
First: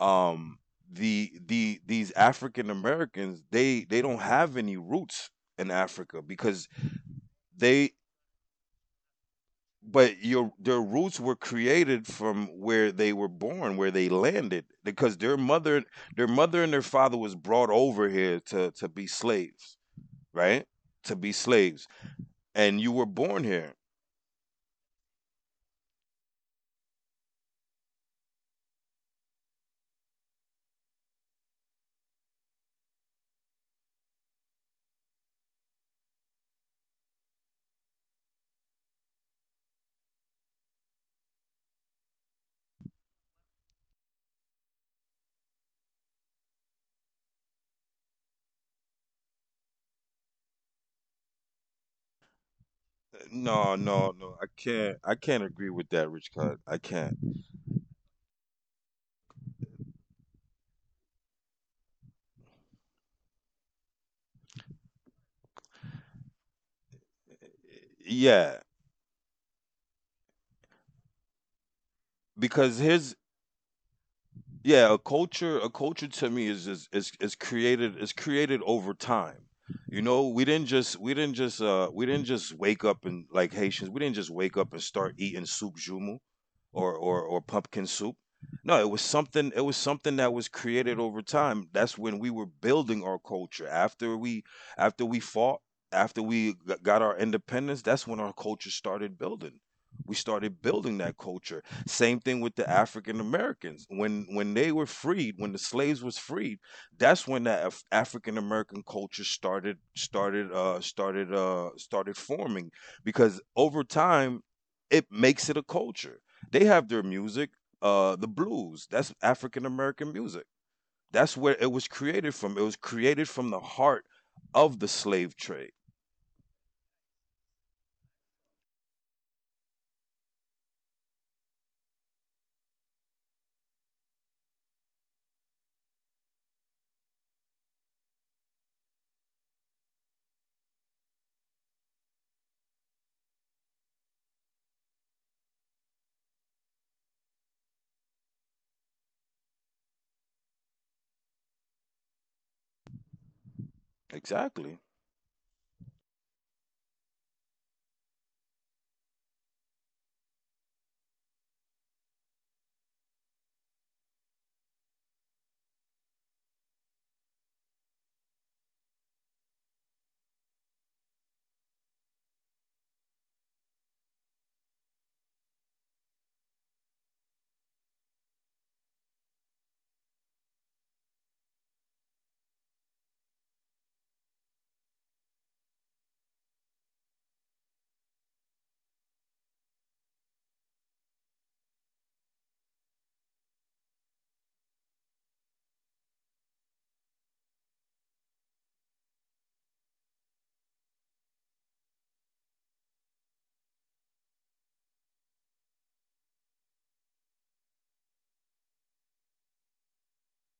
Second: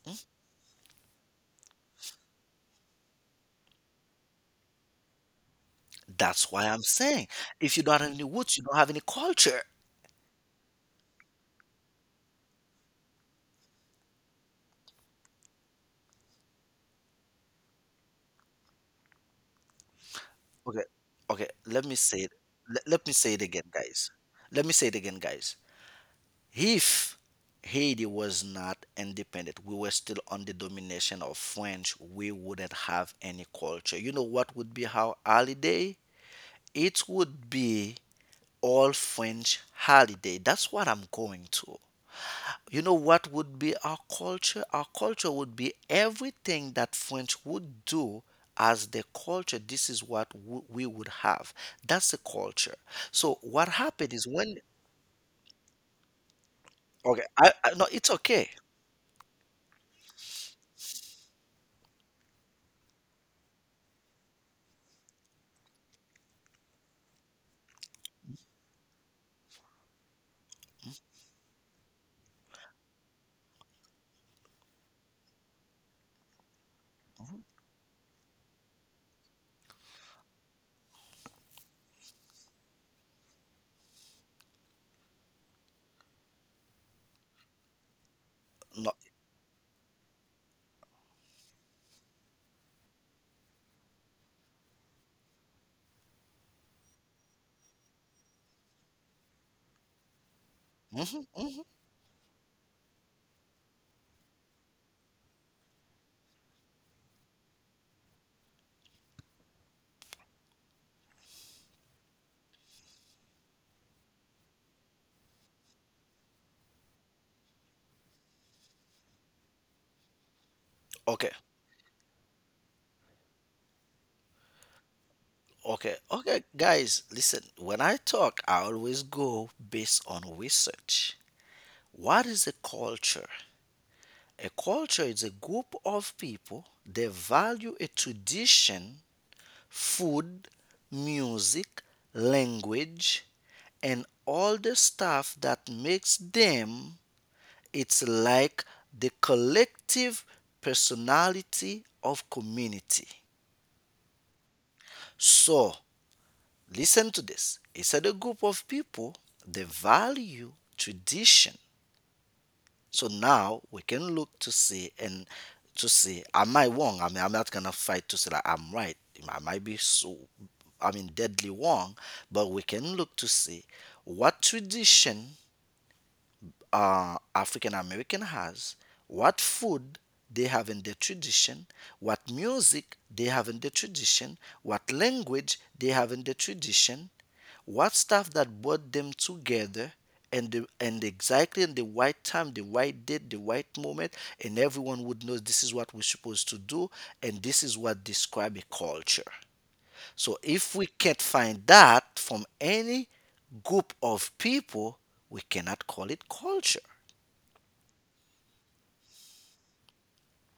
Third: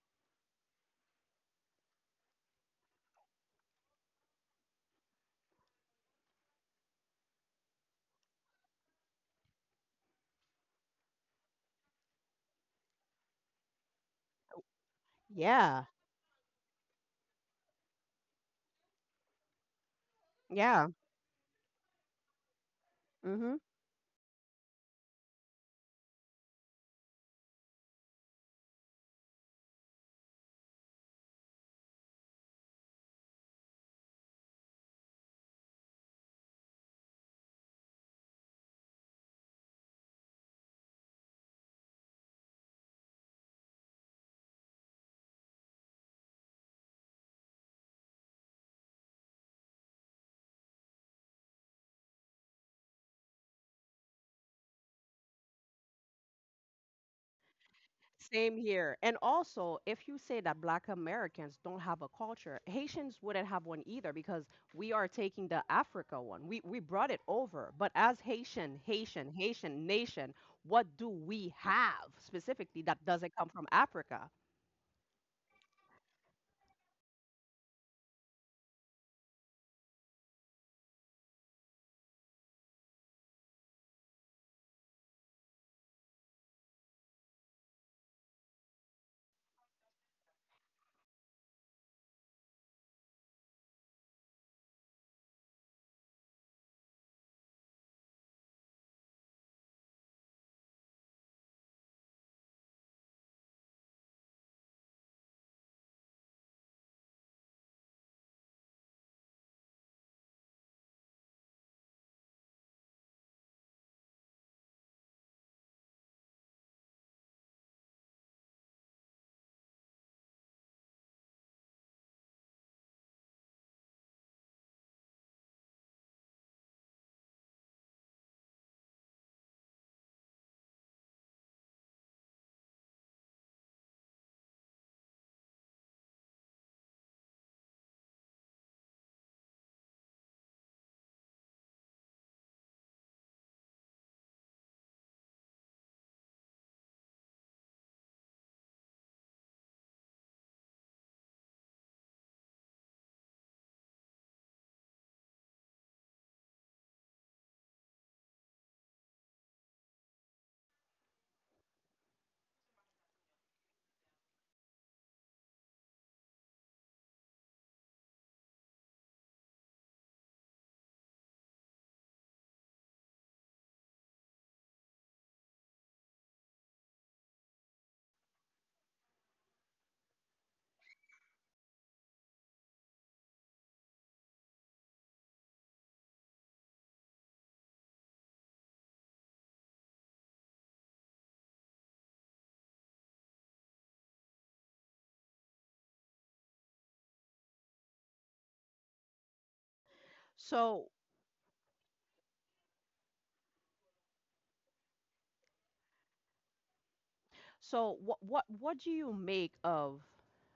Um the the these African Americans, they they don't have any roots in Africa That's because why I'm saying if you they… don't have any roots, you don't have any culture. But your their roots were created from where they were born, where they landed, because their mother, Yeah, their mother and their father was brought over here to to be slaves, right? Okay, yeah. To be okay, slaves. let me say it. And Let, you were let me say born it again, here. guys. Let me say it again, guys. If Haiti was not independent, we were still under domination of French. We wouldn't have any culture. You know what would be our holiday? It would be all French holiday. That's what I'm going to. You know what would be our culture? Our culture would be everything that French would do as the culture. This is what w- we would have. That's the culture. So what No, no, happened is no. I when can't. I can't agree with that, Rich Cut. I can't. okay, I, I no, it's okay. Same here. And also, if you say that Black Americans don't have a culture, Haitians wouldn't have one either because we are taking the Africa one. We we brought it over. But as Yeah, Haitian, Haitian, Haitian nation, what do we have because specifically that his, doesn't come from Africa? yeah, a culture, a culture to me is is is, is Mhm. created, is created over time. You know, we didn't just we didn't just uh we didn't just wake up and, like Haitians, we didn't just wake up and start eating soup jumu, or or or pumpkin soup. No, it No, was something it was something that was created over time. That's when we were building our culture. After we, after we fought, after we g- got our independence, that's when our culture started building. We started building that hmm, culture. hmm. Same thing with the African Americans. When when they were freed, when the slaves was freed, that's when that Af- African American culture started started uh started uh started forming, because over time it makes it a culture. They have their music, uh, the blues. That's African American music. Okay, That's where it was created from. It was created from the heart of the slave trade. okay, okay, guys, listen. When I talk, I always go based on research. What is a culture? A culture is a group of people that value a tradition, food, music, language, and all the stuff that makes them. It's like the collective personality of community. Exactly. So listen to this. It's a group of people they value tradition. So now we can look to see and to see, am I wrong? I mean, I'm not gonna fight to say that I'm right. I might be so, I mean, deadly wrong, but we can look to see what tradition uh, African American has, what food they have in their tradition, what music they have in their tradition, what language they have in their tradition, what stuff that brought them together, and the, and exactly in the right time, the right date, the right moment, and everyone would know this is what we're supposed to do, and this is what describe a culture. So if we So can't find that from any group of people, we cannot call it culture. so what what what do you make of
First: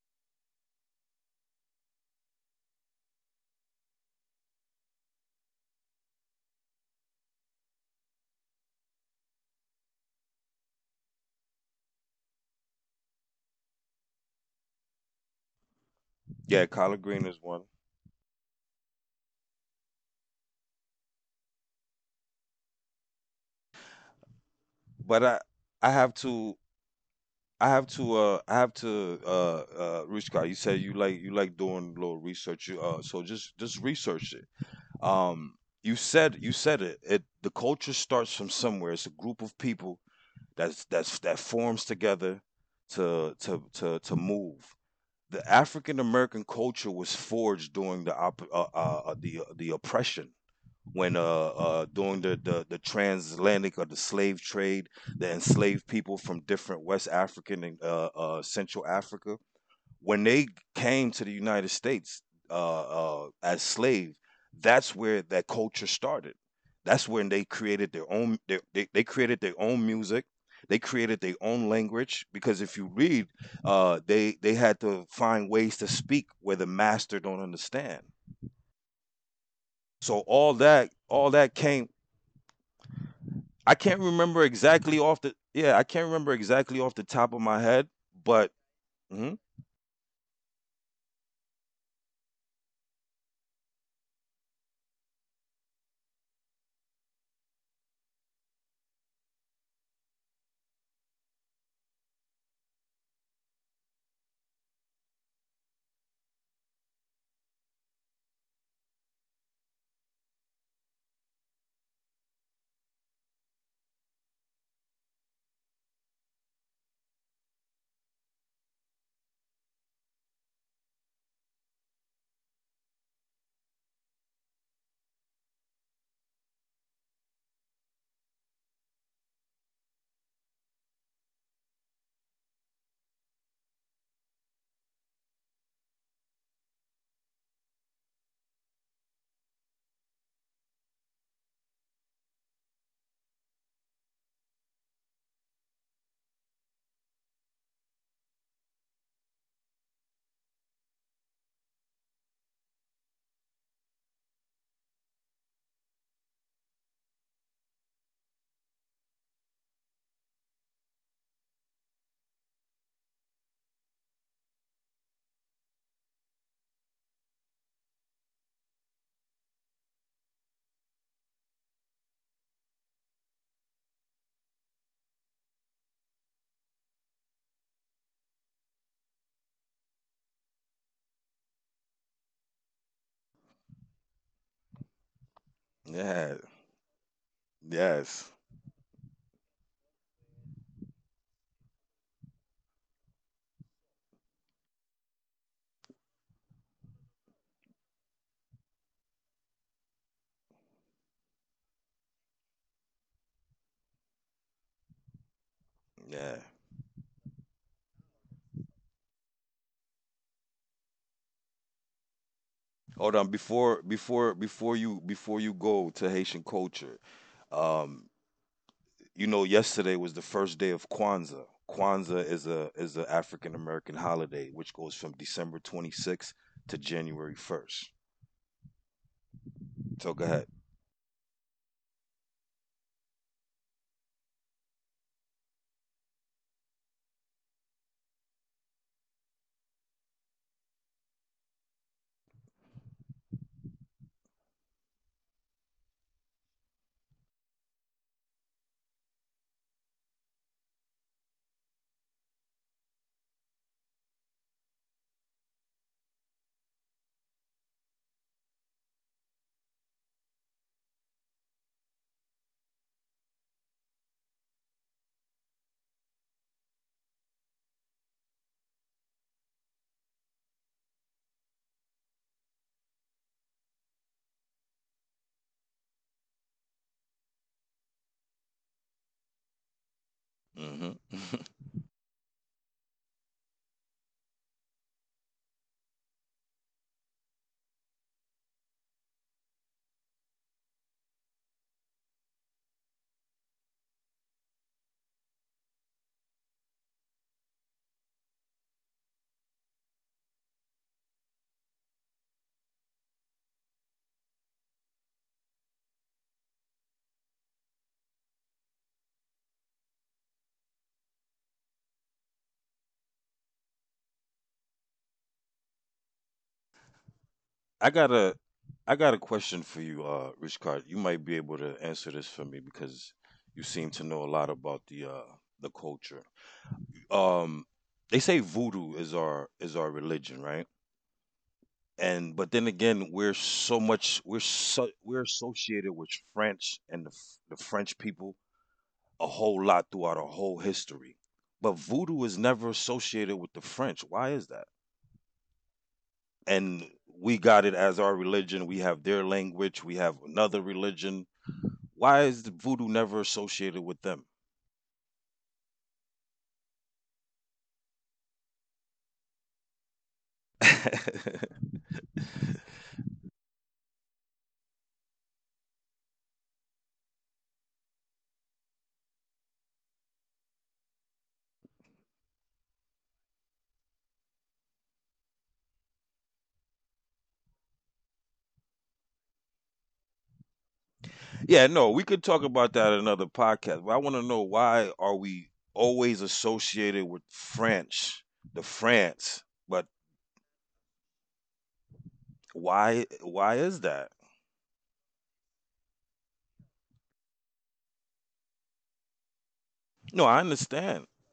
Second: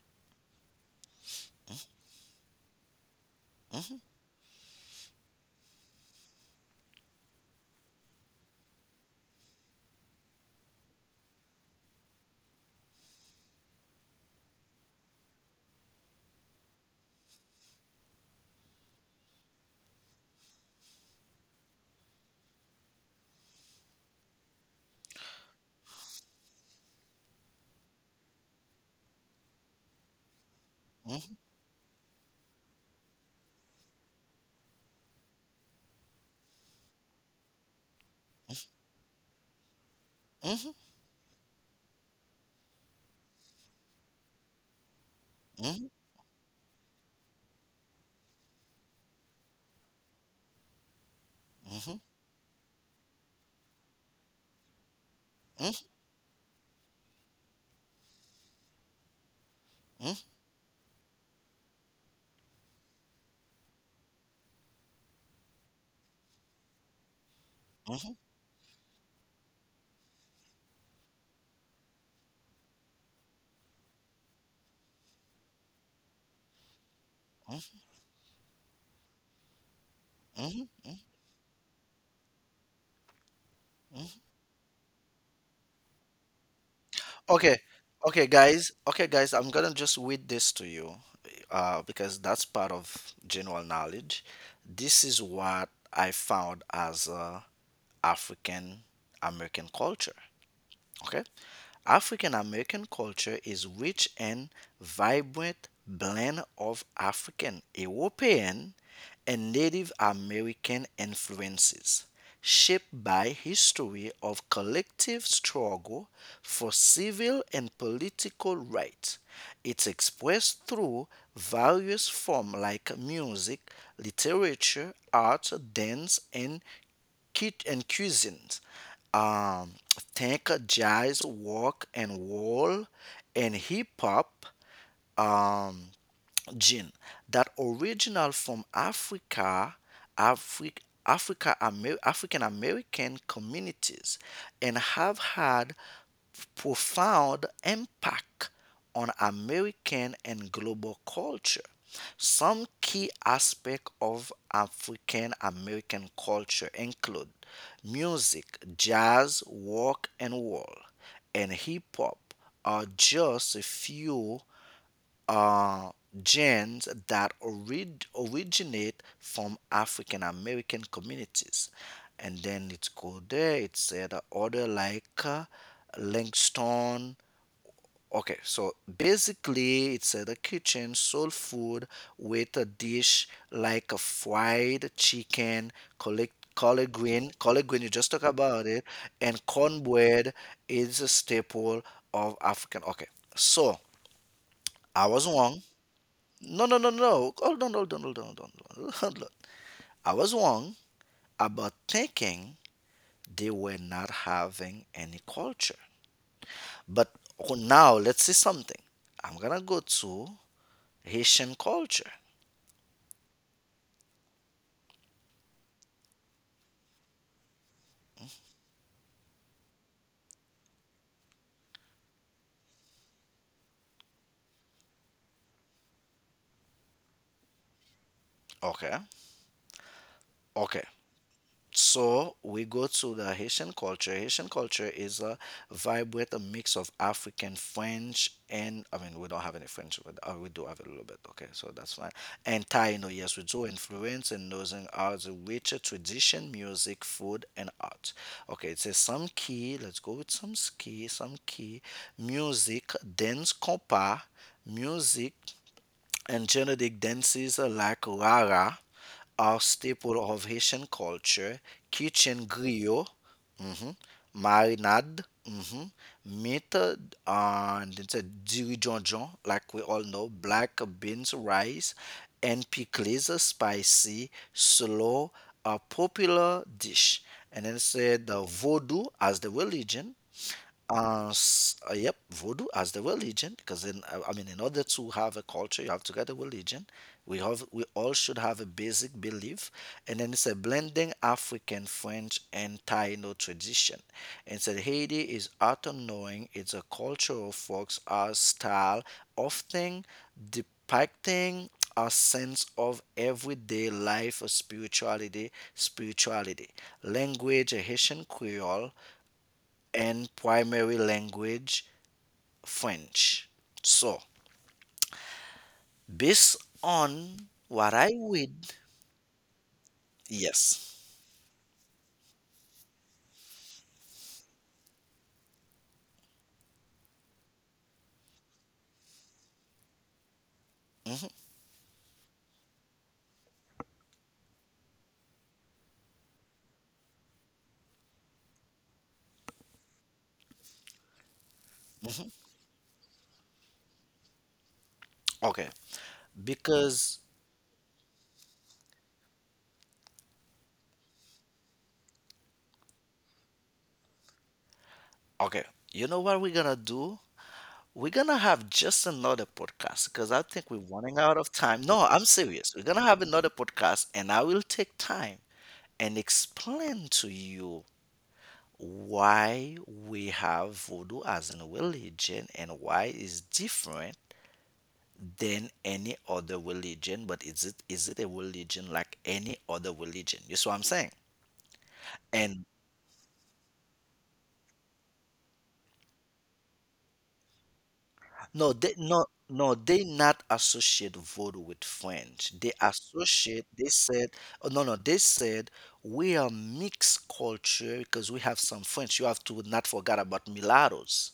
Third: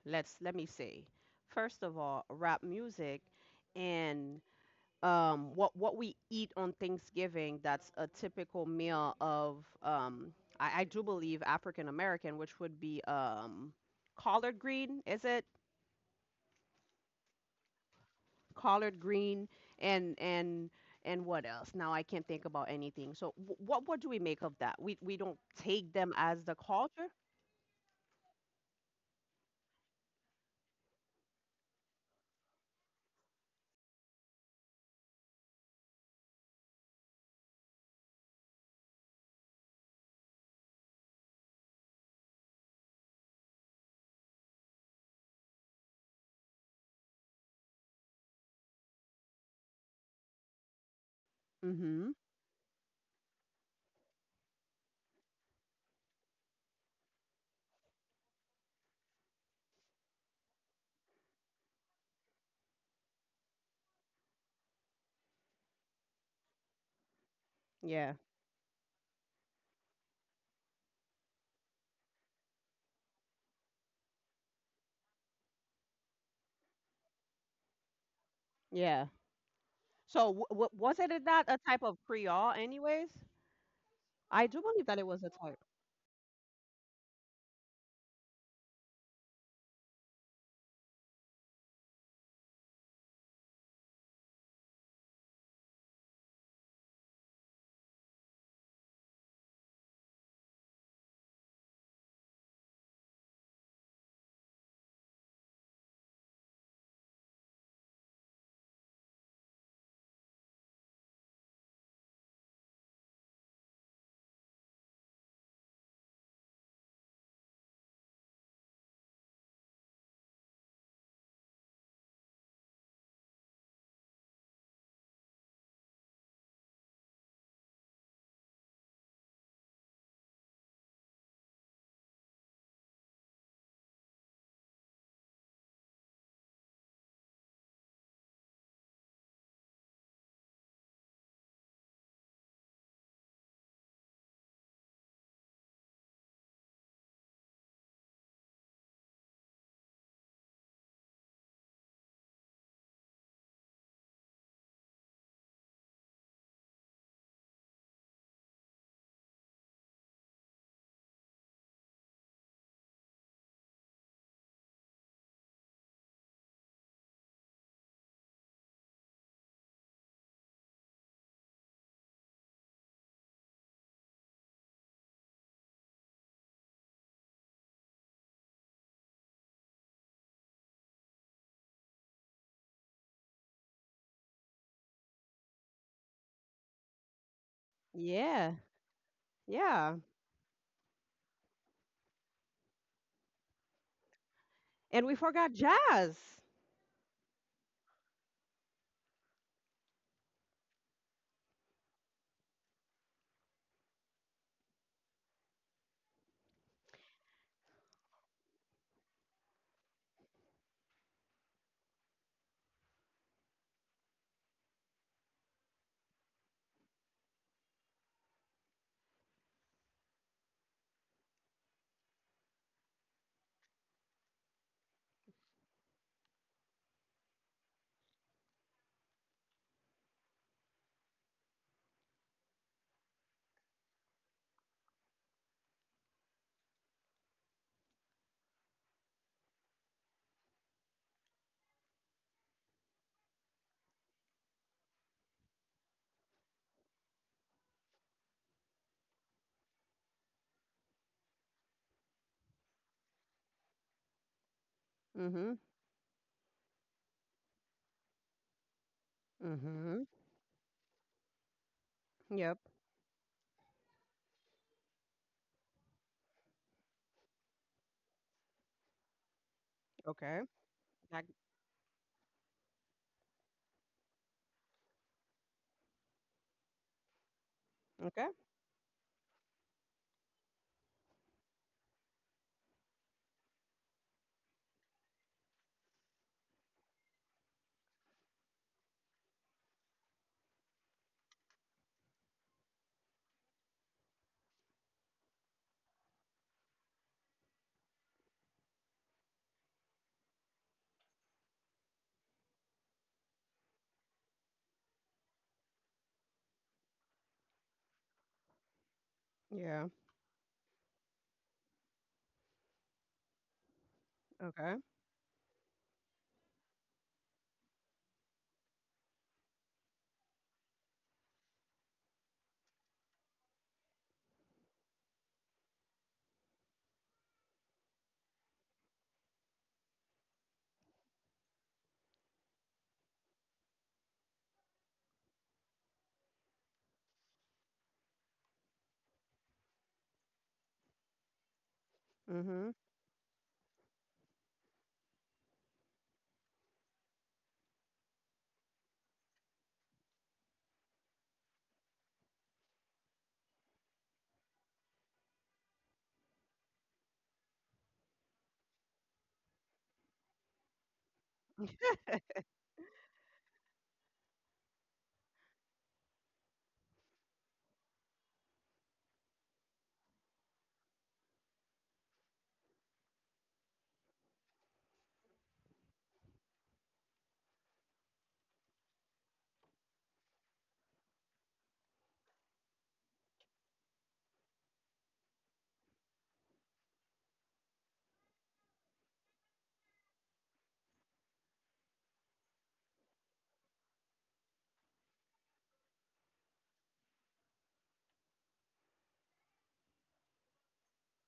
let's let me say, first of all, rap music and um, what what we eat on Thanksgiving, that's a typical meal of um, I, I do believe African American, which would be um, collard green, is it? Yeah, collard green is one. Collard green and and and what else? Now I can't think about anything. So wh- what what do we make of that? We But we I, don't I take have them as to, the culture. I have to, uh, I have to, uh, uh, Rushka, you said you like, you like doing a little research. You, uh, so just, just research it. Um, you said, you said it. It, the culture starts from somewhere. It's a group of people that's that's that forms together to to to to move. The African American culture was forged during the op- uh, uh, uh, the the oppression, when uh, uh Mm-hmm. during the, the the transatlantic or the slave trade, the enslaved people from different West African and, uh, uh, Central Africa, Okay, when they came to the United States uh, uh, as slaves. That's where that culture started. That's when they Yeah. created their own. They, they, they created their own music. They created their own language, because if you read, uh, they they had to find ways to speak where the master don't understand. Yeah. So w- w- So was it all not a that, type of all that Creole, came. anyways? I I do can't believe that it remember was a type. exactly off the, yeah. I can't remember exactly off the top of okay, my head, guys. Okay, but guys, I'm gonna just mhm, read this to you, uh, because that's part of general knowledge. This is what I found as a African American culture. Okay. African American culture is rich and vibrant blend of African, European, and Native American influences, shaped by history of collective struggle for civil and political rights. It's expressed through various forms like music, literature, art, dance, and kit and cuisines. Um, think jazz, rock, and roll, and hip hop, um, gene that original from Africa, Afri- Africa Amer- African American communities, and have had profound impact on American and global culture. Some key aspects of African American culture include music. Jazz, rock and roll, and hip hop are just a few uh, genes that orid- originate from African American communities. And then it's called there, it said uh, order like uh, Langston. Okay, so basically it's uh, the kitchen soul food with a dish like a fried chicken, collect yeah, collard green, collard green you just talk yes, Yeah. about it, and Yeah. cornbread is a staple of African. Okay, so I And we was forgot wrong. jazz. No, no, no, no. Hold on, hold on, hold on, hold on, hold on. <laughs> Hold on. I was wrong about thinking they were not having any culture. yeah. But oh, now let's see something. I'm gonna go to Haitian culture. Hold on, before before before you, before you go to Haitian culture. Um, you know, yesterday was the first day of Kwanzaa. Kwanzaa is a is an African American holiday which goes from December twenty-sixth to January first. Okay. So go ahead. Okay, so we go to the Haitian culture. Haitian culture is a vibrant a mix of African, French, and, I mean, we don't have any French, but uh, we do have a little bit. Okay, so that's fine. And Taino, yes, we do influence and losing are the richer tradition, music, food, and art. Okay, it says some key. Let's go with some key. Some key music, dance compas, music Mhm. and genetic dances like rara are Mhm. staple of Haitian culture. Kitchen Yep. griot, mhm, marinade, mhm, meat, uh, and it's a dirijonjon, like we all know, Okay. black Like, beans, rice, and pickles, a spicy, slow, a popular dish. And then say okay. the voodoo as the religion, Hmm. uh, s- uh, yep, voodoo as the religion, because in I I mean, in order to have a culture, you have to get a religion. We have we all should have a basic belief, and then it's a blending African, French, and Taino tradition. And said Haiti is art knowing. It's a cultural folks art style, often depicting a sense of everyday life or spirituality, spirituality, language, a Haitian Creole, Yeah. and primary language French. So, Okay. based on <laughs> I what I got a, read, I got a question for you, uh, Rich Card. You yes, might be able to answer this for me, because you seem to know a lot about the uh, the culture. Um, they say voodoo is our, is our religion, right? And but then again, we're so much, we're so, we're associated with French and the, F- the French people a whole lot throughout our whole history, but voodoo is never Mhm. associated with the French. Why is that? okay, And because, we got it as our religion, we have their language, we have another religion. Why is the voodoo never associated with them? okay, you know what we're gonna do? We're gonna have just another podcast because I think we're running out <laughs> of time. No, I'm serious. We're gonna have another podcast, and I will take time and explain to you why we have voodoo as a religion and why it's different than any other religion. But is it, is it a religion like any other religion? You see what I'm saying? Yeah, And no, we could talk about that in another podcast, but I want to know, why are we always associated with French, the no, they no, France? No but they not associate voodoo with French. They Why why associate, is they that? said, oh, no, no they said we are mixed culture because we have some French. You have to not forget No, I about understand. mulattoes.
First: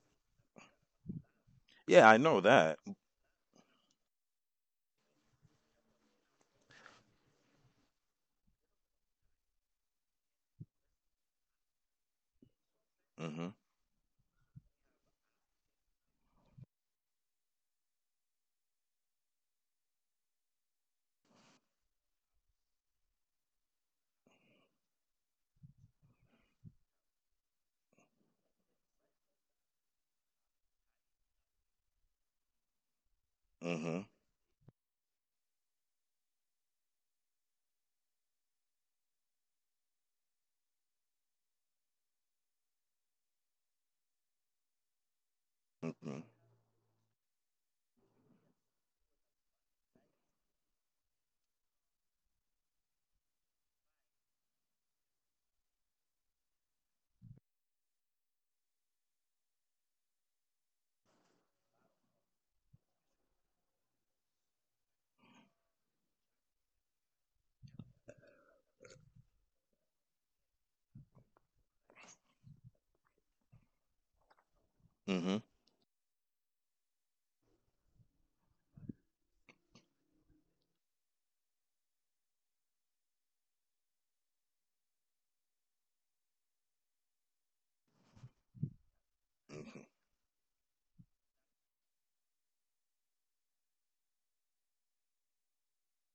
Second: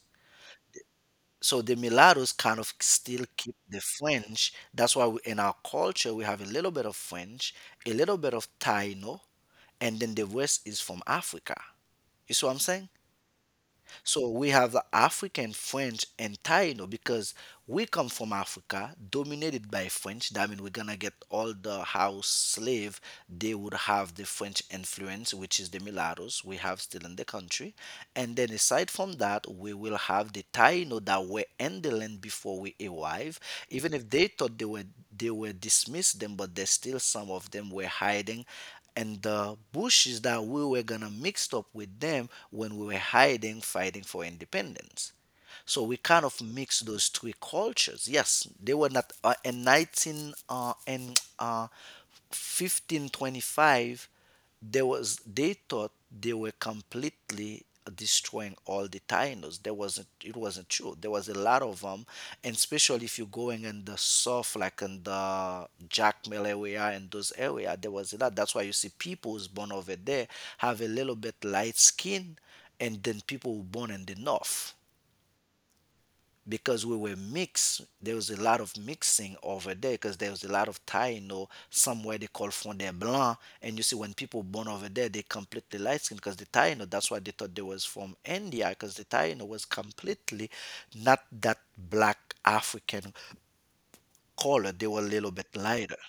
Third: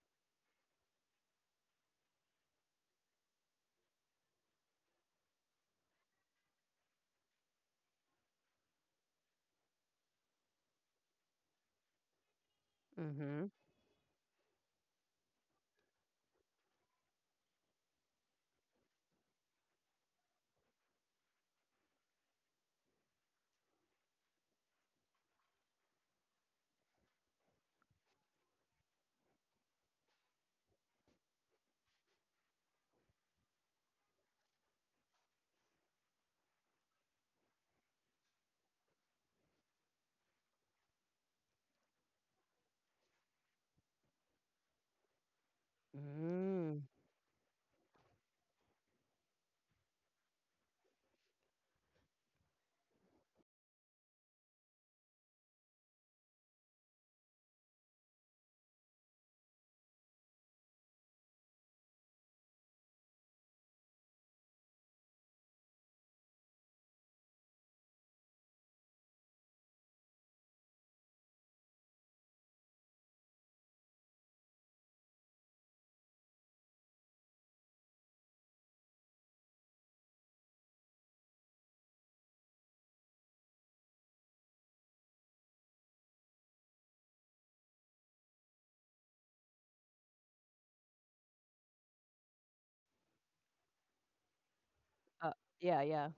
So the Yeah, I mulattoes know kind of that. still keep the French. That's why we, in our culture we have a little bit of French, a little bit of Taino, and then the rest is from Africa. You see what I'm saying? Mhm. Mhm. So we have the African, French, and Taino because we come from Africa, dominated by French. That means we're gonna get all the house slave. They would have the French influence, which is the mulattoes we have still in the country. And then aside from that, we will have the Taino that were in the land before we arrive. Even Mhm. if they thought they were they were dismissed them, but there's still some of them were hiding. And the bushes that we were gonna mixed up with them when we were hiding, fighting for independence. So we Mhm. kind of Mm. mix those two cultures. Yes, they were not uh, in 19 uh, in uh, fifteen twenty-five there was they thought they were completely destroying all the Taínos. There wasn't, it wasn't true. There was a lot of them, and especially if you're going in the south, like in the Jacmel area and those area, there was a lot. That's why you see people who's born over there have a little bit light skin, and then people who born in the north Mhm. because we were mixed. There was a lot of mixing over there because there was a lot of Taino somewhere they call fond de blanc. And you see when people born over there they completely light skin because the Taino, that's why they thought they was from India, because the Taino was Mhm. completely not that black African color. They were a Uh, little bit yeah, lighter, yeah.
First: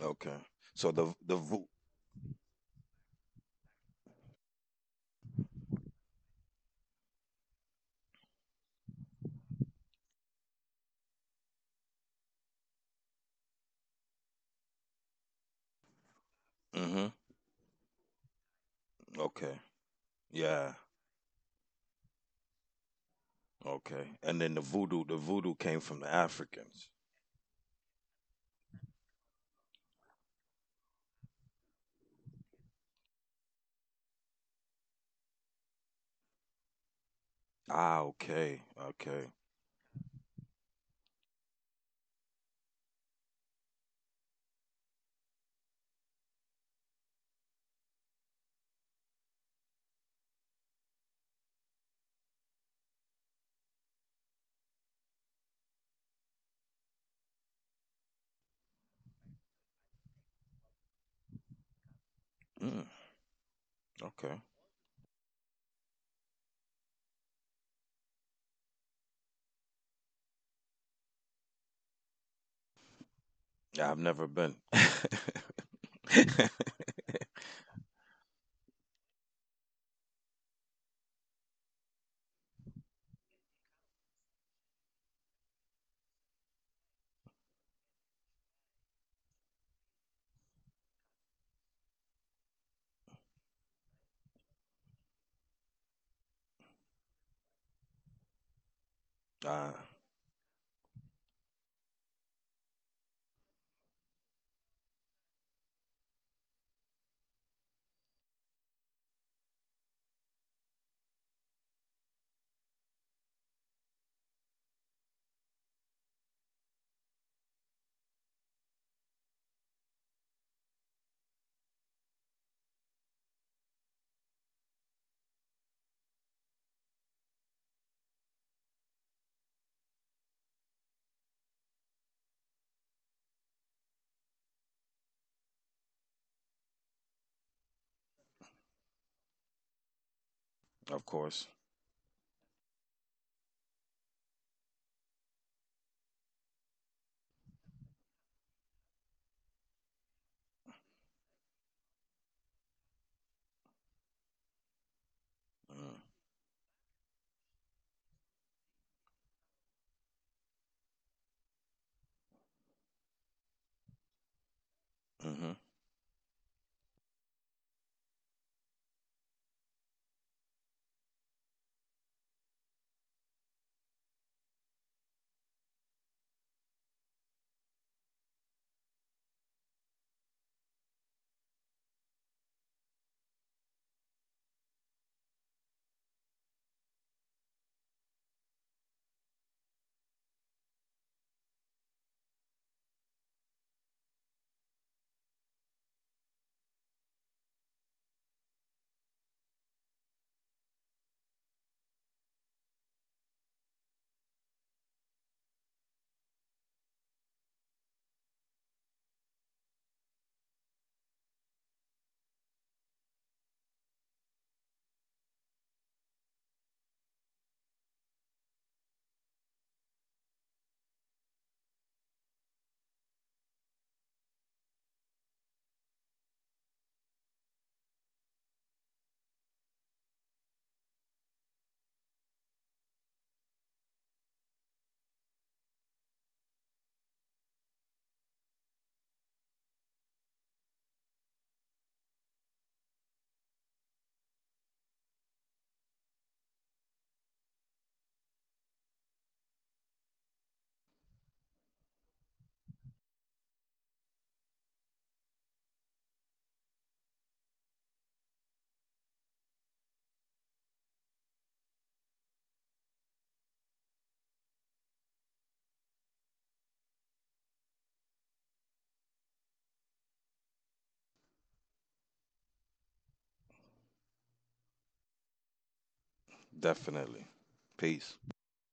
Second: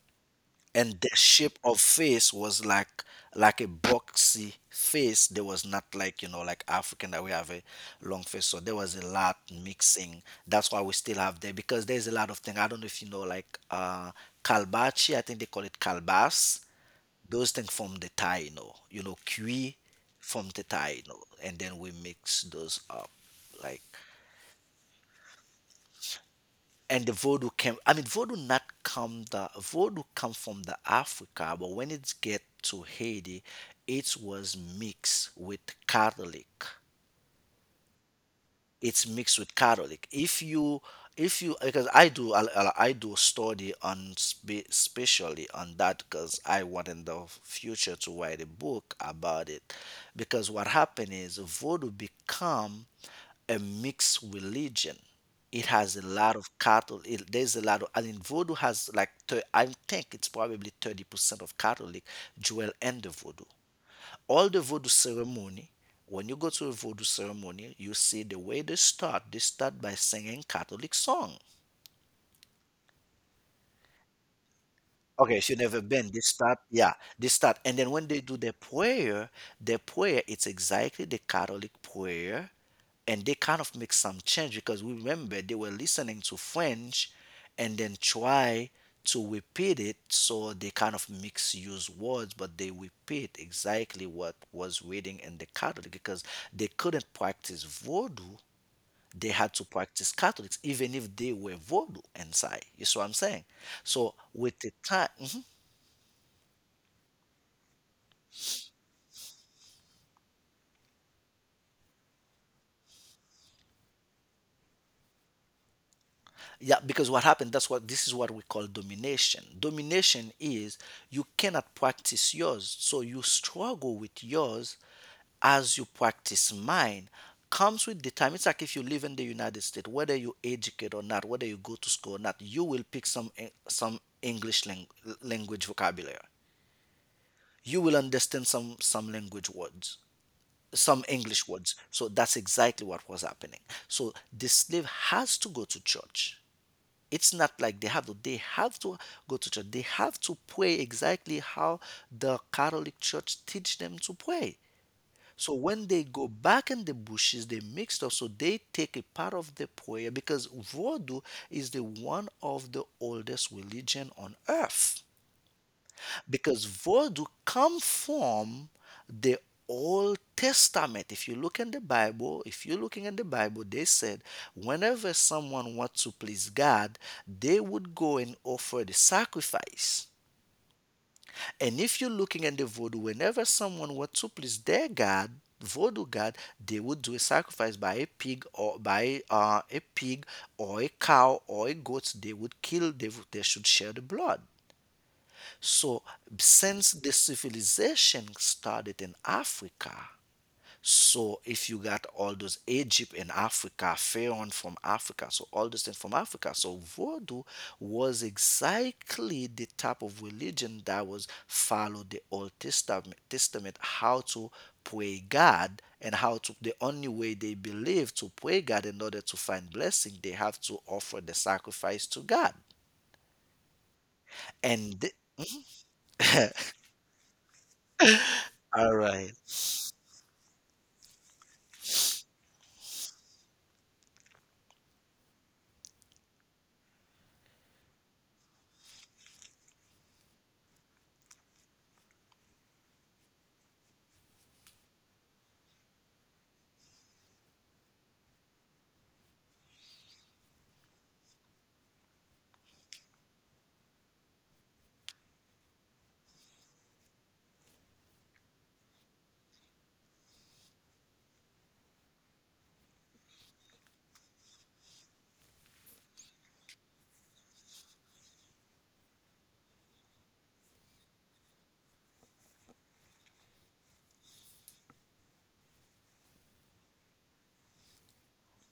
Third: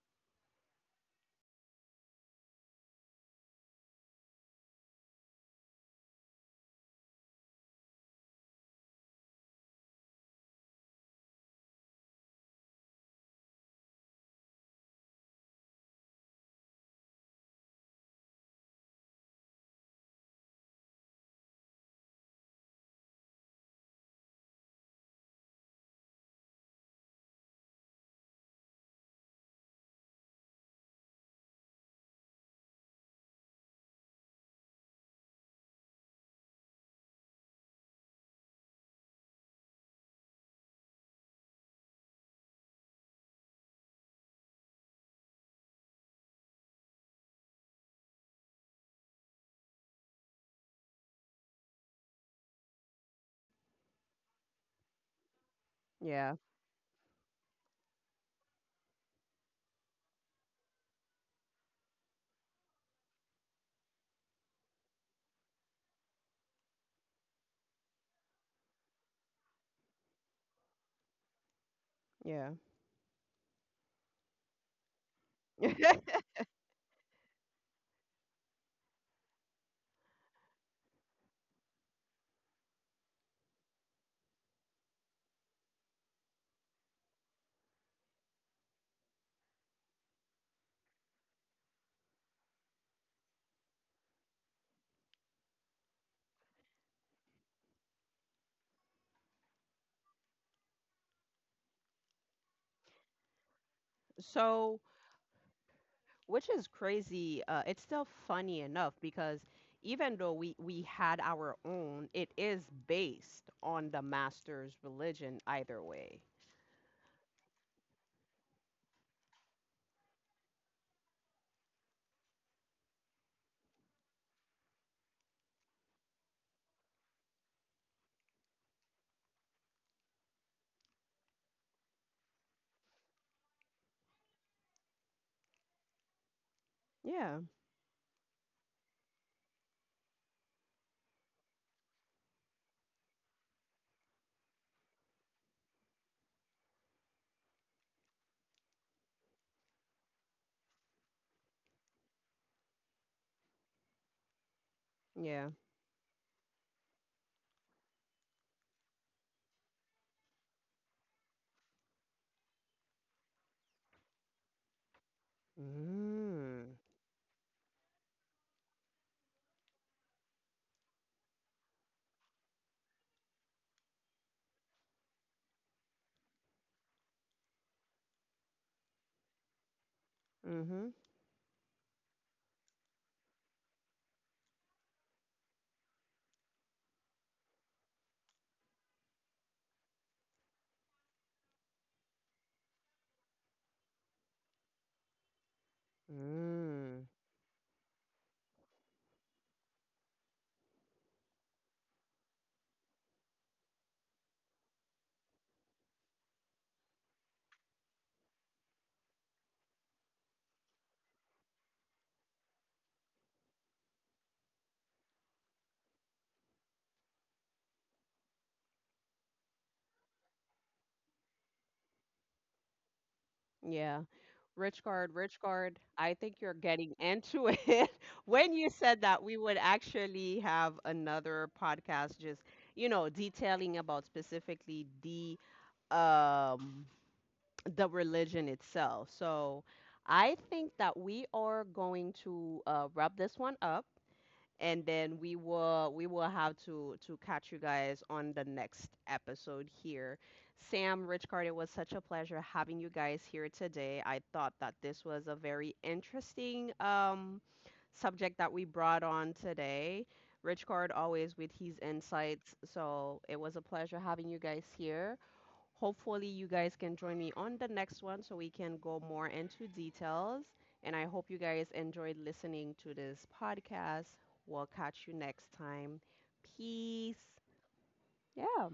Okay. So and the the the shape vo-… of face was like like a boxy face. There was not like, you know, like African that we have a long face. So there was a lot mixing. That's why we still have there, because there's a lot of things, I don't know if you know, like uh kalbachi, I think they call it kalbas. Mhm. Those things from the thai, you know, you know, Okay. kui from the Yeah. thai, you know, and then we mix those up like. Okay. And then the voodoo, the voodoo came from the Africans. And the voodoo came, I mean voodoo not come. The voodoo come from the Africa, but when it get to Haiti it was mixed with Catholic. Ah, okay. It's Okay. mixed with Catholic if you if you because i do i, I I do study on spe- especially on that because I want in the future to write a book about it. Because what happened is voodoo become a mixed religion. It has a Yeah. lot of Catholic. It, there's a lot of. I mean, Voodoo has like thir- I think it's probably thirty percent of Catholic Joel Mm, and the Voodoo. okay. All the Voodoo ceremony. When you go to a Voodoo ceremony, you see the way they start. They start by singing Catholic song. Yeah. Yeah, I've never been. Okay, if you've never <laughs> been, they <laughs> start, yeah, they start. And then when they do their prayer, their prayer, it's exactly the Catholic prayer, and they kind of make some change because we remember they were listening to French and then try to repeat it, so they kind of misuse words, but they repeat exactly what was reading in the Catholic because they couldn't practice Vodou. They had to Ah, practice Catholics even if they were Vodou inside. You see what I'm saying? So with the So, time, which is crazy, uh, it's still funny enough because even though we we had our own, it is based on the master's religion either way. yeah, because what happened, that's what, this is what we call domination. Domination is you cannot practice yours, so you struggle with yours as you practice mine. Comes with the time. It's like if you live in the United States, whether you educate or not, whether you go to school or not, you will pick some eh, some English lang- language vocabulary. Yeah. You will understand some some language words, some of course. English words. So that's exactly what was happening. So the slave has to go to church. It's not like they have to, they have to go to church. They have to pray exactly how the Catholic church teach them to pray. Yeah. So when Mm, they go back in the bushes they mixed up, so they take a part of the prayer because voodoo is the one of the oldest religion on earth, mhm. because Mm. voodoo come from the Old Testament. If you look in the Bible, if you're looking in the Bible, they said whenever someone wants to please God, they would go and offer the sacrifice. Mhm. And if you're looking at the voodoo, whenever someone wants to please their God, voodoo god, they would do a sacrifice by a pig or by uh, a pig or a cow or a goat. They would kill. They would, they should share the blood. So since Mm. the civilization started in Africa, so if you got all those Egypt in Africa, Pharaoh from Africa, so all this thing from Africa, so Vodou was exactly the type of religion that was followed the Old Testament, Testament how to pray God and how to the only way they believe to pray God in order to find blessing, they have to offer the sacrifice to God. Yeah. Rich And guard, rich guard. I think you're <laughs> getting into it. <laughs> When you all said that, right. we would actually have another podcast just, you know, detailing about specifically the um the religion itself. So I think that we are going to uh, wrap this one up and then we will we will have to to catch you guys on the next episode here. Sam, Richcard, it was such a pleasure having you guys here today. I thought that this was a very interesting um subject that we brought on today. Richcard always with his insights, so it was a pleasure having you guys here. Hopefully, you guys can join me on the next one so we can go more into details. And I hope you guys enjoyed listening to this podcast. We'll catch you next time. Definitely. Peace. Peace. Yeah.